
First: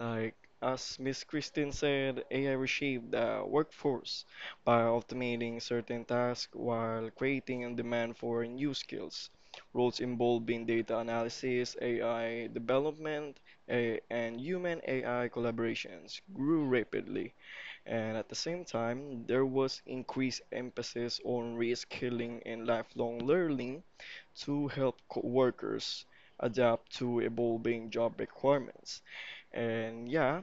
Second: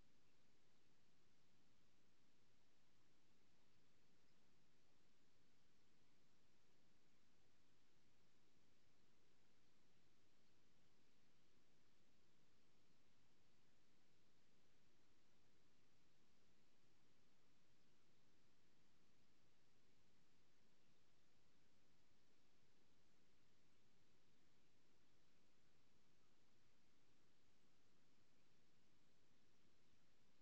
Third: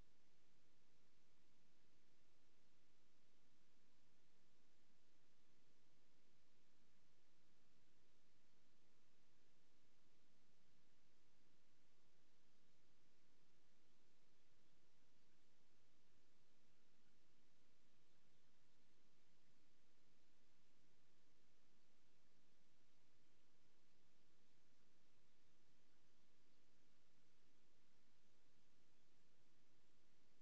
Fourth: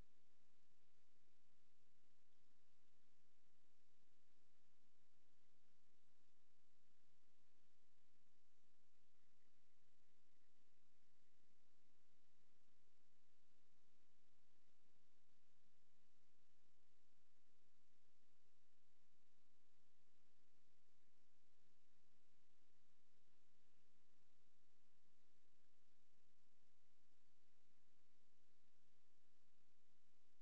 [SPEAKER 1] Like, as Miss Christine said, A I reshaped the workforce by automating certain tasks while creating a demand for new skills. Roles involving data analysis, A I development, a- and human A I collaborations grew rapidly and at the same time, there was increased emphasis on reskilling and lifelong learning to help co- workers adapt to evolving job requirements. And yeah,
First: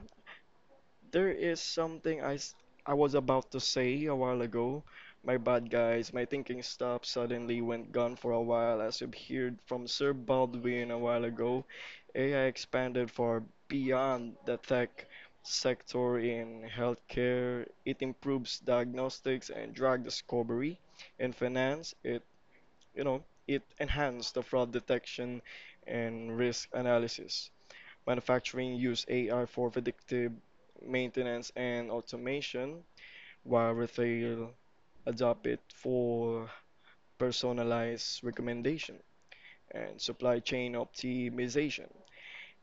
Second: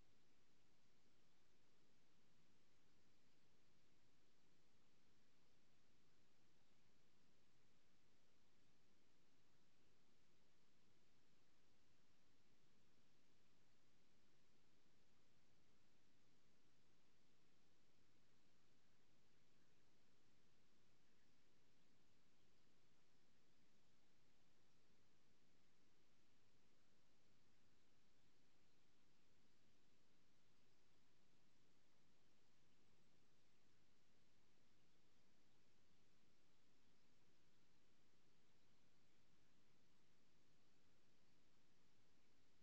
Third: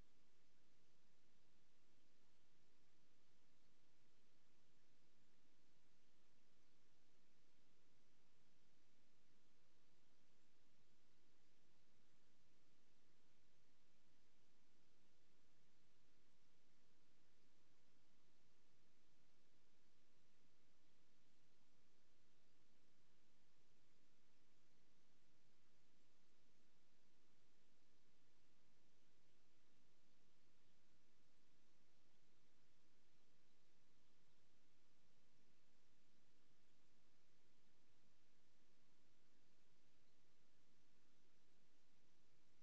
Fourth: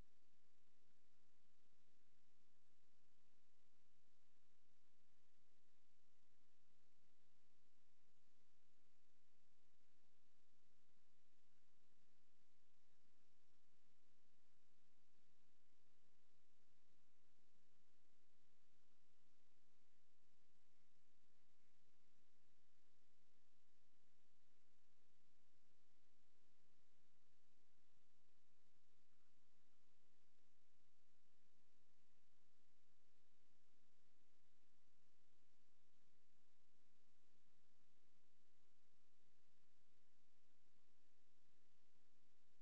[SPEAKER 1] there is something I, s- I was about to say a while ago. My bad, guys. My thinking stopped suddenly, went gone for a while, as you've heard from Sir Baldwin a while ago. A I expanded far beyond the tech sector in healthcare. It improves diagnostics and drug discovery. In finance, it you know it enhanced the fraud detection and risk analysis. Manufacturing use A I for predictive maintenance and automation, while retail adopt it for personalized recommendation and supply chain optimization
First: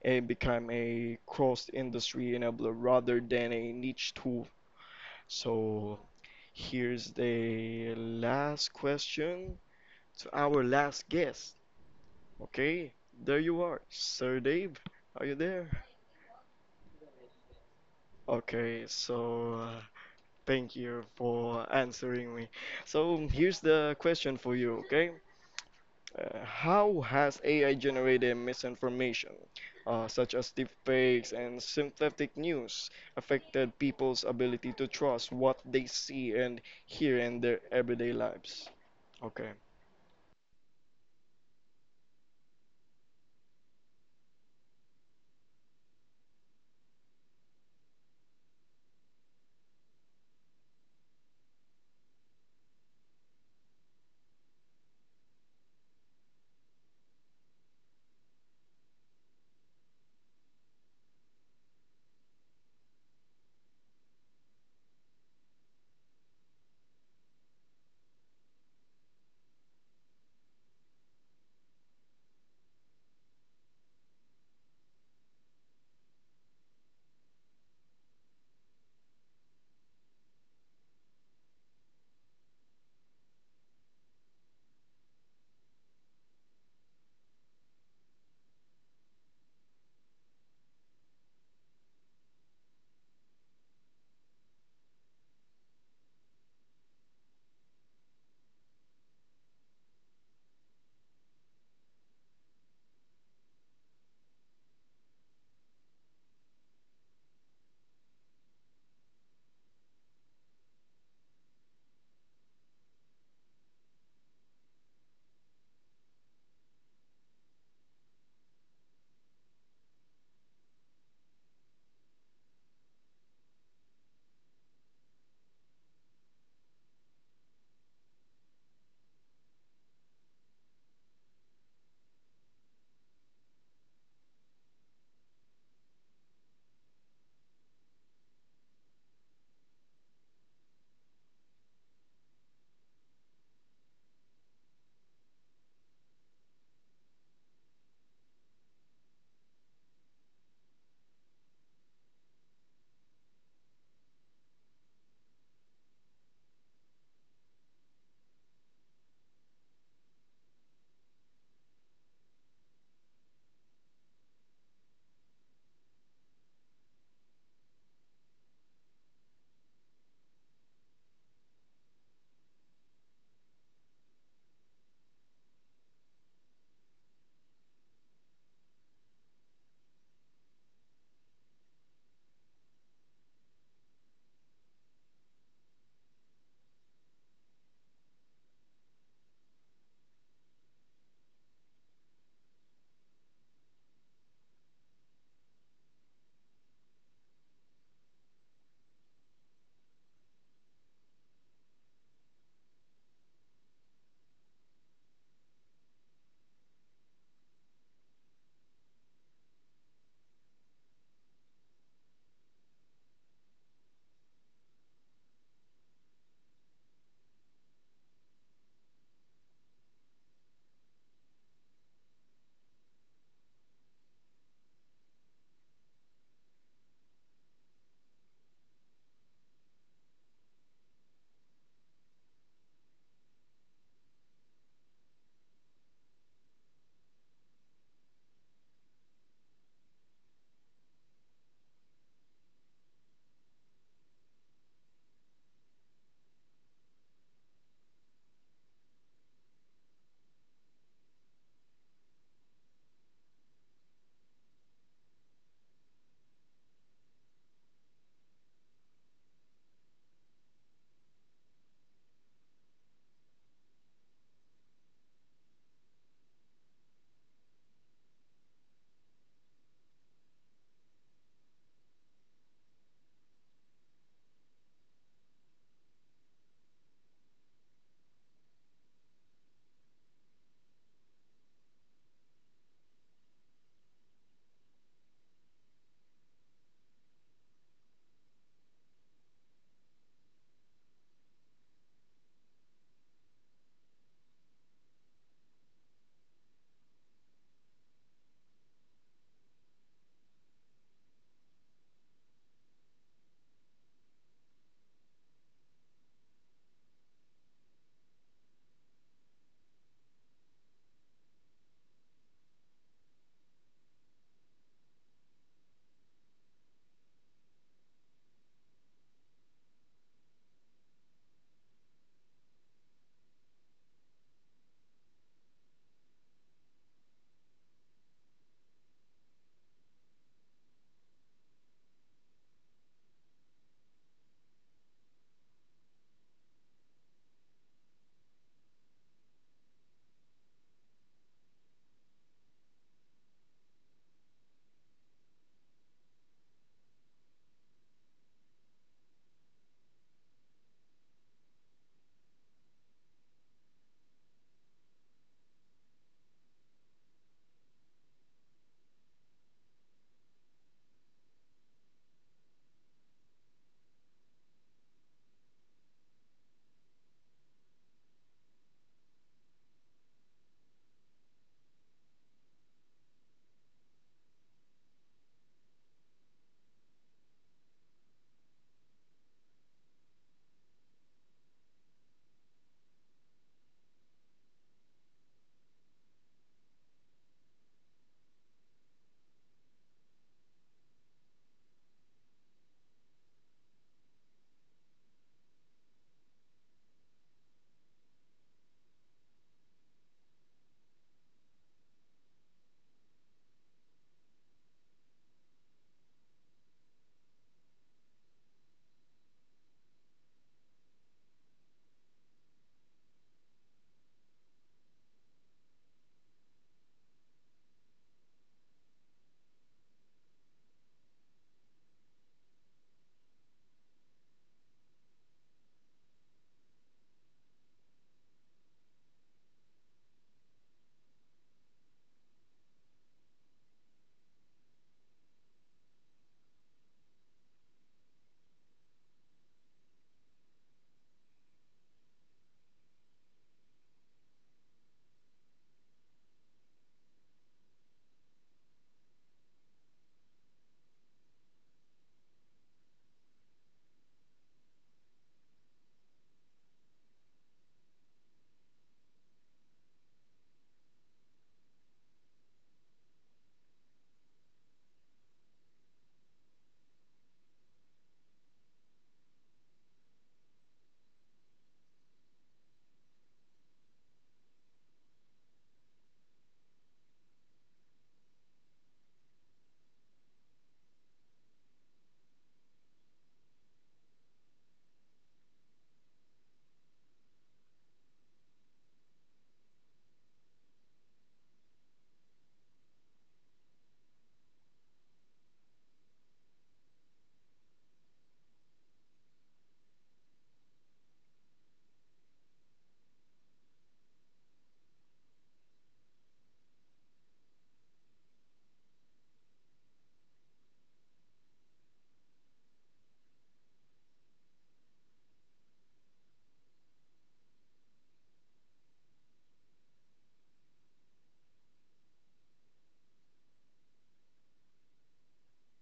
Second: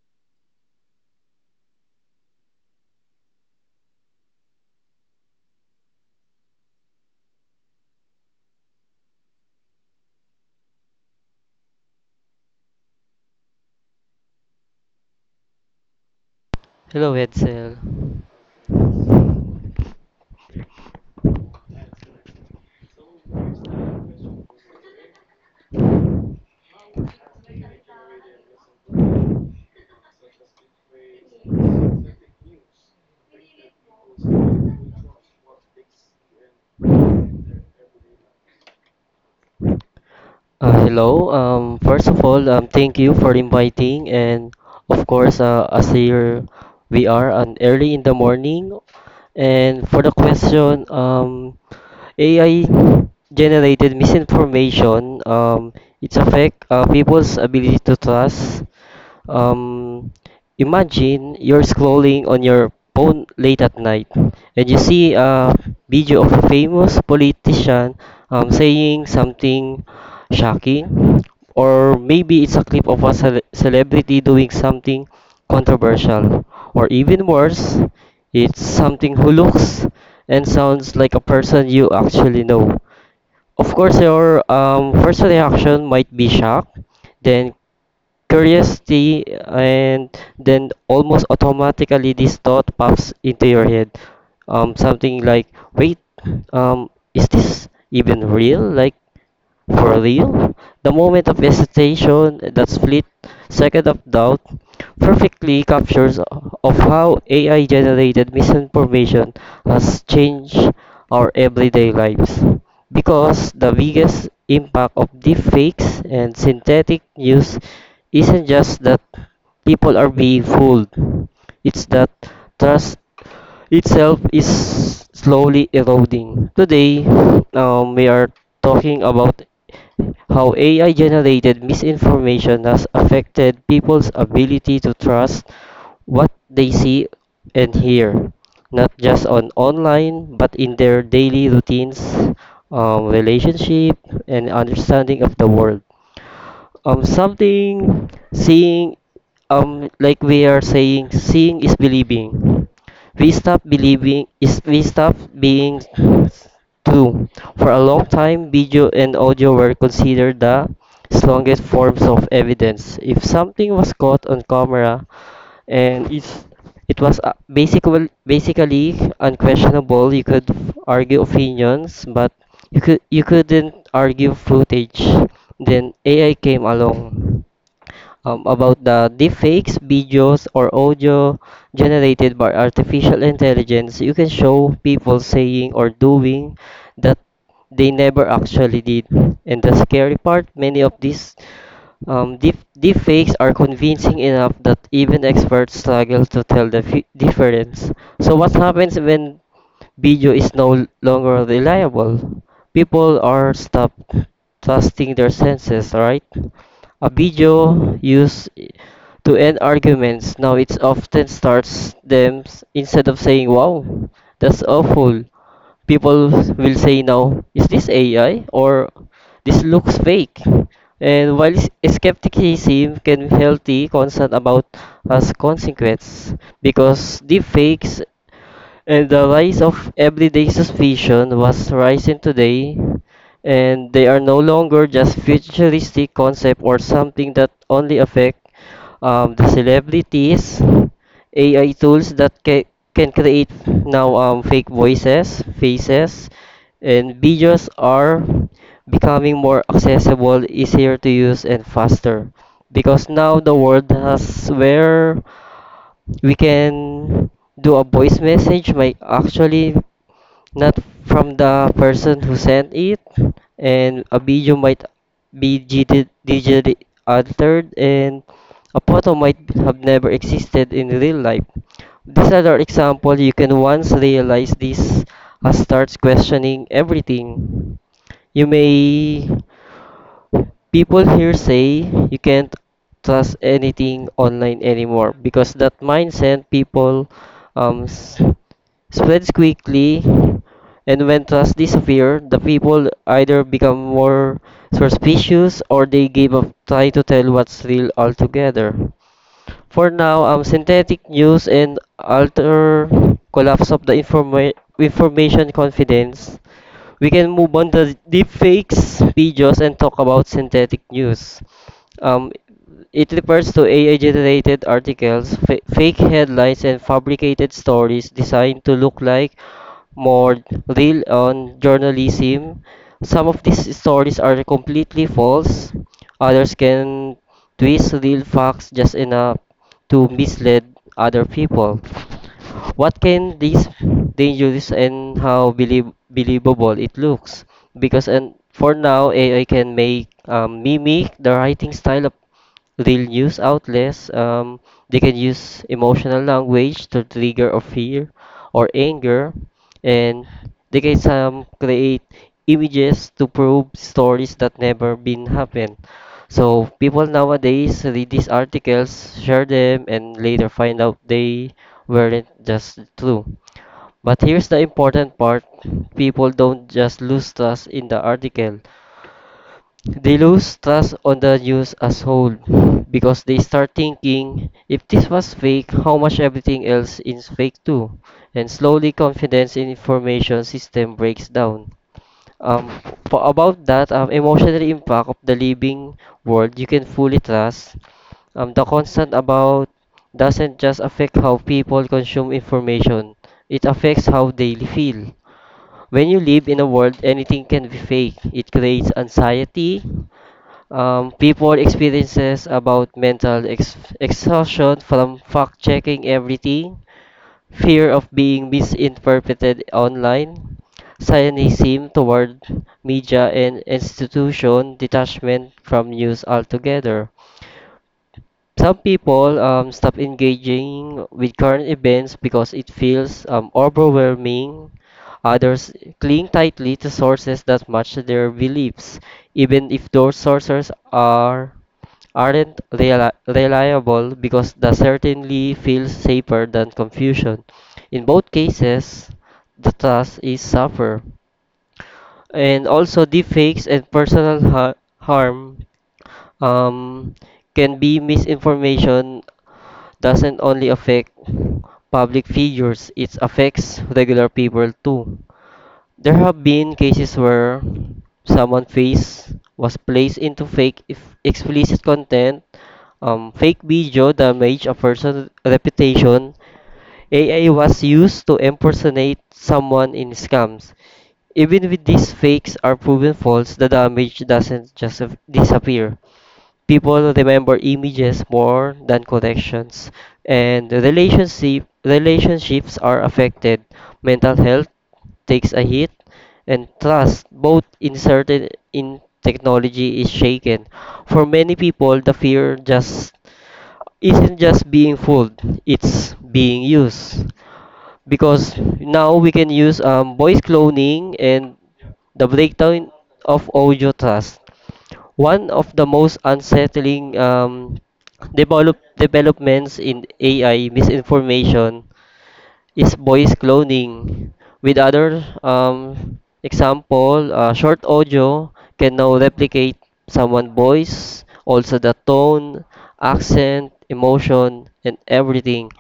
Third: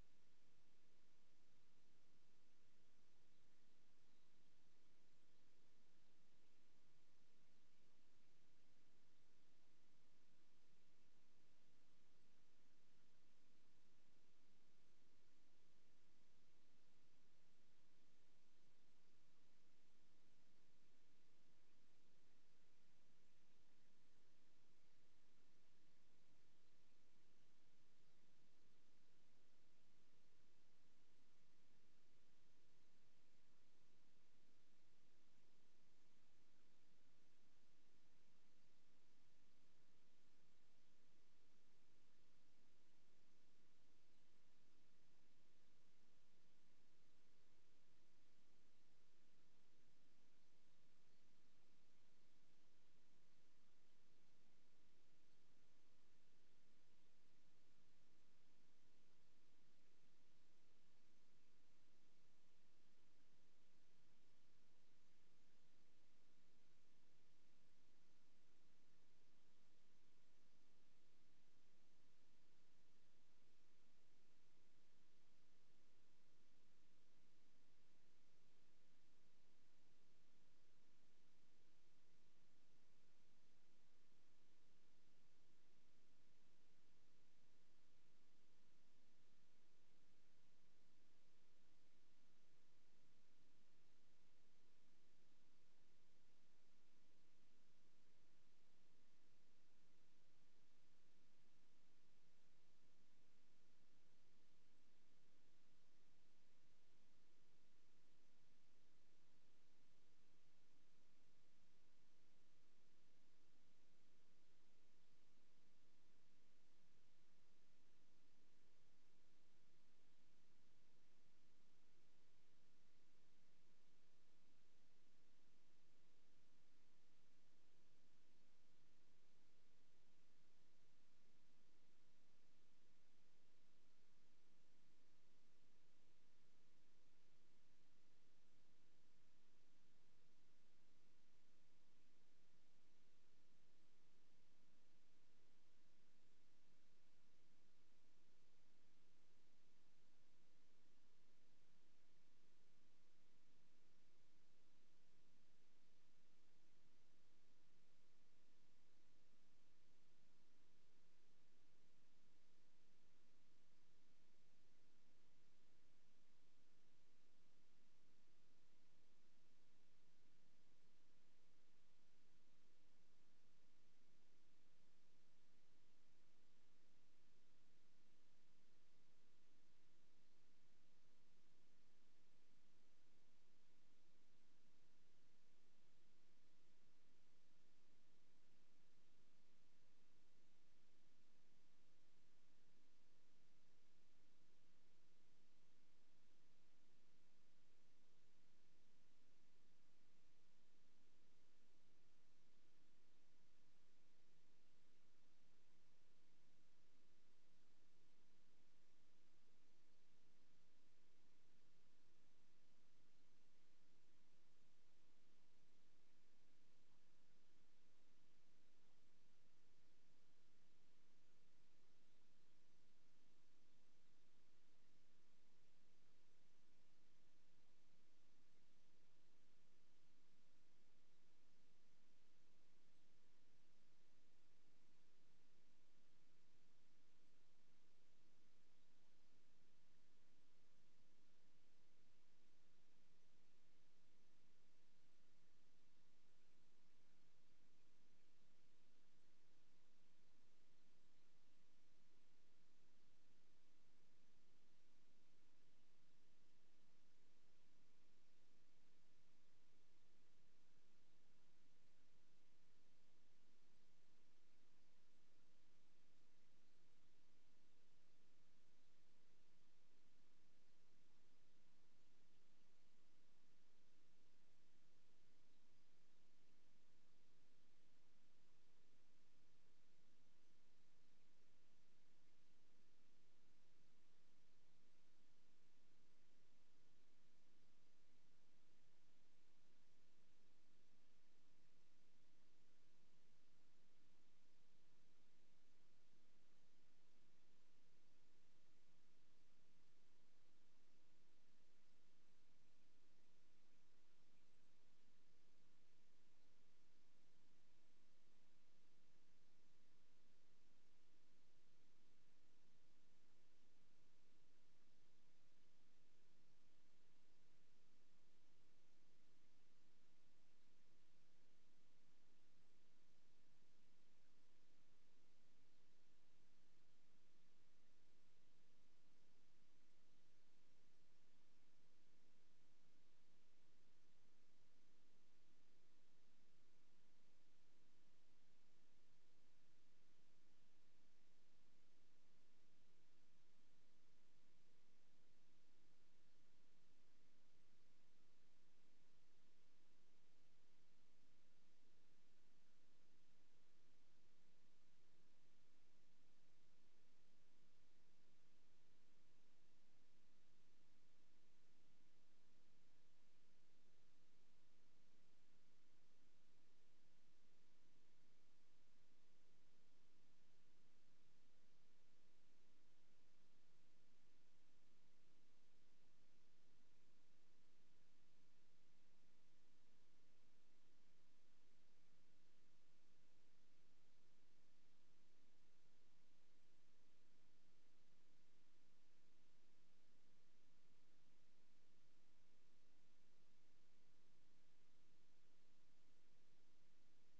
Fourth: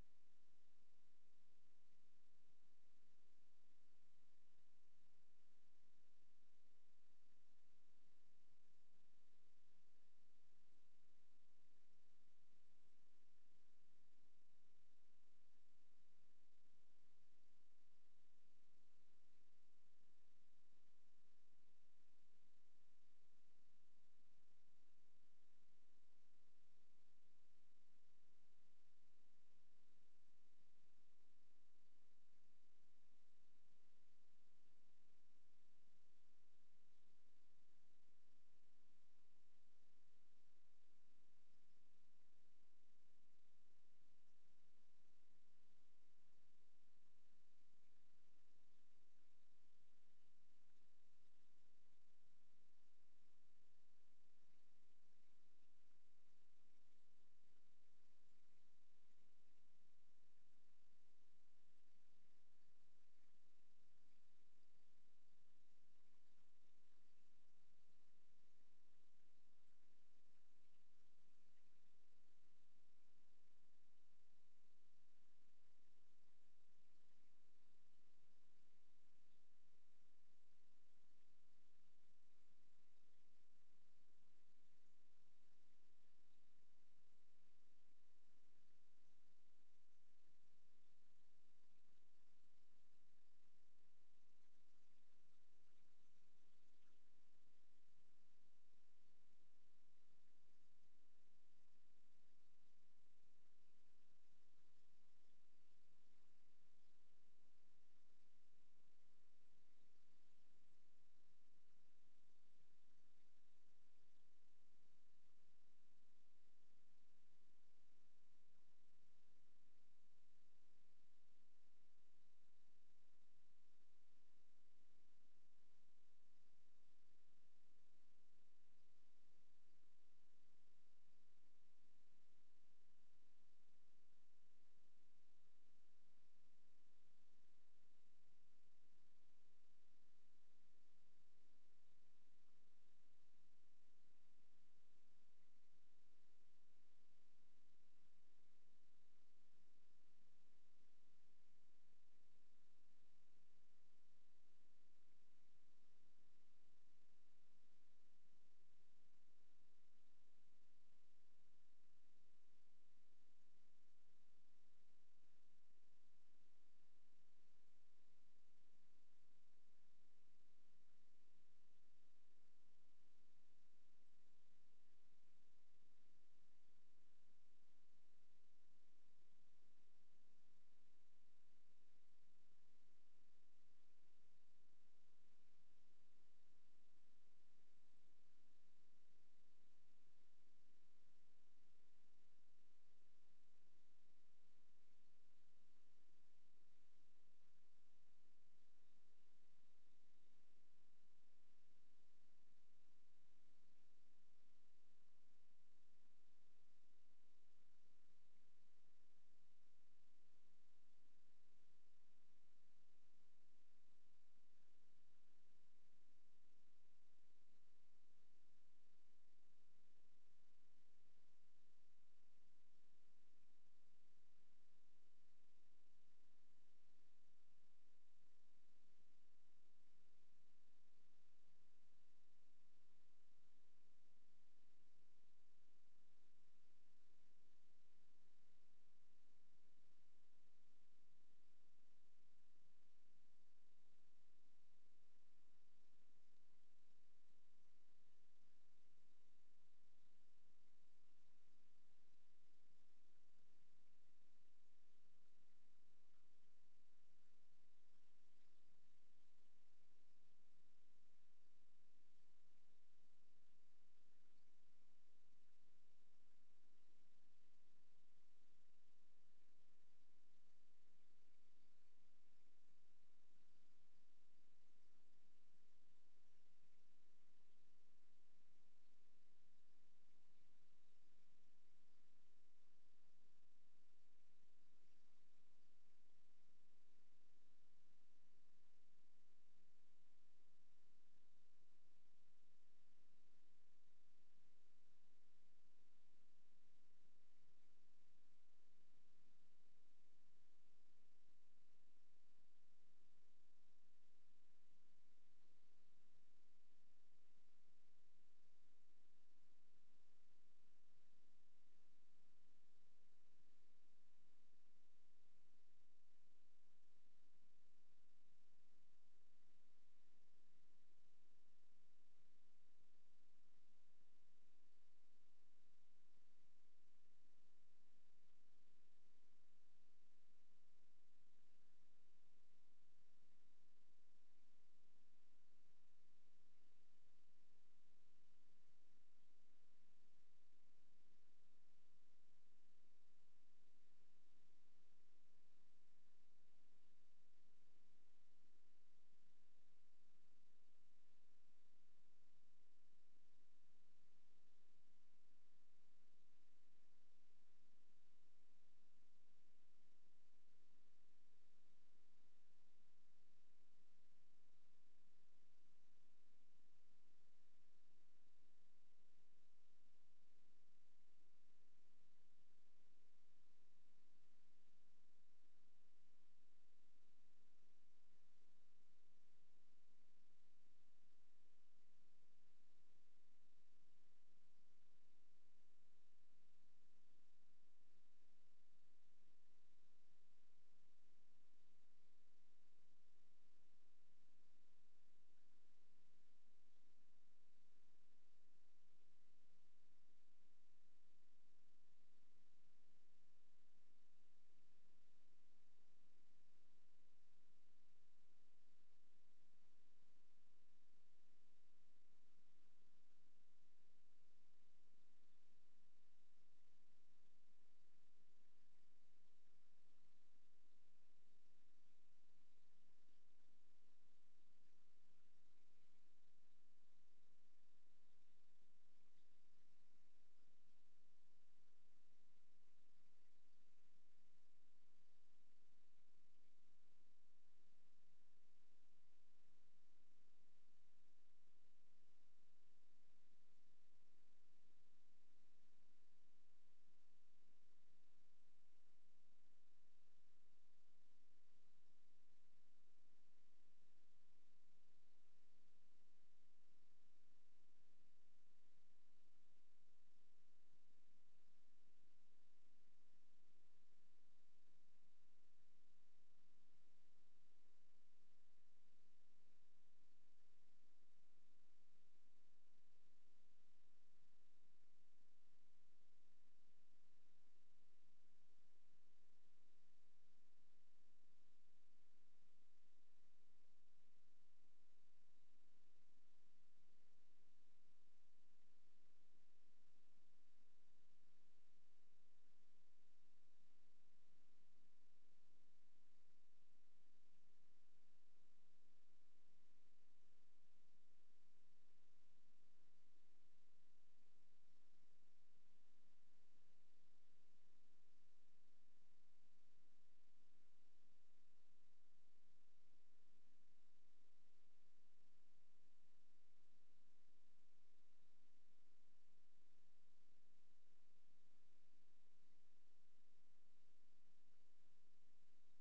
[SPEAKER 1] and become a cross-industry enabler rather than a niche tool. So here's the last question to our last guest. Okay, there you are, Sir Dave. Are you there?
[SPEAKER 4] Hello, Edsel.
[SPEAKER 1] Okay, so uh, thank you for answering me. So here's the question for you, okay? Uh, how has A I generated misinformation, uh, such as deepfakes and synthetic news, affected people's ability to trust what they see and hear in their everyday lives? Okay.
[SPEAKER 4] Uh, hello. Um, first of all, um, thank you for inviting, and of course, uh, as here we are on early in the morning. And for the question, um, A I generated misinformation. Um, it's affect uh, people's ability to trust. Um, imagine you're scrolling on your phone late at night and you see a video of a famous politician um, saying something shocking, or maybe it's a clip of a cele- celebrity doing something controversial, or even worse, it's something who looks and sounds like a person you actually know. Of course, your um, first reaction might be shock, then curiosity, and then almost automatically this thought pops into your head. Um, something like, wait, um, is this even real? Like, for real? The moment of hesitation, that split second of doubt, perfectly captures of how A I-generated misinformation has changed our everyday lives. Because the biggest impact of deepfakes and synthetic news isn't just that people are being fooled, it's that trust itself is slowly eroding. Today, um, we are talking about how A I generated misinformation has affected people's ability to trust what they see and hear, not just on online, but in their daily routines, um, relationship, and understanding of the world. Um something seeing, um like we are saying, seeing is believing. We stop believing is we stop being true. For a long time video and audio were considered the strongest forms of evidence. If something was caught on camera and it's it was uh, basically basically unquestionable. You could argue opinions, but you could you couldn't argue footage. Then A I came along. Um, about the deepfakes, videos, or audio generated by artificial intelligence, you can show people saying or doing that they never actually did. And the scary part, many of these um, deep deep fakes are convincing enough that even experts struggle to tell the fi- difference. So what happens when video is no longer reliable? People are stopped trusting their senses, right? A video used to end arguments, now it often starts them. S- instead of saying, "Wow, that's awful," people will say now, is this A I or this looks fake? And while s- skepticism can be healthy, concern about as consequence, because deepfakes and the rise of everyday suspicion was rising today, and they are no longer just futuristic concept or something that only affect um, the celebrities. A I tools that ca- can create now um, fake voices, faces, and videos are becoming more accessible, easier to use, and faster. Because now the world has where we can do a voice message might actually not from the person who sent it, and a video might be digit- digitally altered, and a photo might have never existed in real life. These are the example. You can once realize this, uh, starts questioning everything, you may. People here say you can't trust anything online anymore, because that mindset people um, s- spreads quickly, and when trust disappears, the people either become more suspicious or they give up trying to tell what's real altogether. For now, um, synthetic news and alter collapse of the informa- information confidence, we can move on to deepfakes videos and talk about synthetic news. Um, it refers to A I-generated articles, fa- fake headlines, and fabricated stories designed to look like more real on journalism. Some of these stories are completely false. Others can twist real facts just enough to mislead other people. What can this dangerous and how belie- believable it looks? Because and for now, A I can make um, mimic the writing style of they'll use outlets. Um, they can use emotional language to trigger or fear or anger, and they can some create images to prove stories that never been happened. So people nowadays read these articles, share them, and later find out they weren't just true. But here's the important part: people don't just lose trust in the article; they lose trust on the news as whole, because they start thinking if this was fake, how much everything else is fake too. And slowly confidence in information system breaks down. Um, for about that um, emotional impact of the living world you can fully trust, um, the constant about doesn't just affect how people consume information, it affects how they feel. When you live in a world anything can be fake, it creates anxiety. Um, people experiences about mental ex- exhaustion from fact checking everything, fear of being misinterpreted online, cynicism toward media and institution, detachment from news altogether. Some people um, stop engaging with current events because it feels um, overwhelming. Others cling tightly to sources that match their beliefs, even if those sources are aren't reali- reliable, because the certainly feels safer than confusion. In both cases, the task is suffer. And also deepfakes and personal ha- harm, um, can be misinformation doesn't only affect public figures, it affects regular people too. There have been cases where someone face was placed into fake if explicit content, um, fake video damage a person's reputation. A I was used to impersonate someone in scams. Even with these fakes are proven false, the damage doesn't just disappear. People remember images more than connections, and relationship relationships are affected. Mental health takes a hit, and trust, both inserted in technology, is shaken. For many people, the fear just isn't just being fooled, it's being used. Because now we can use um, voice cloning and the breakdown of audio trust. One of the most unsettling um, develop, developments in A I misinformation is voice cloning. With other um, example, uh, short audio can now replicate someone's voice, also the tone, accent, emotion, and everything.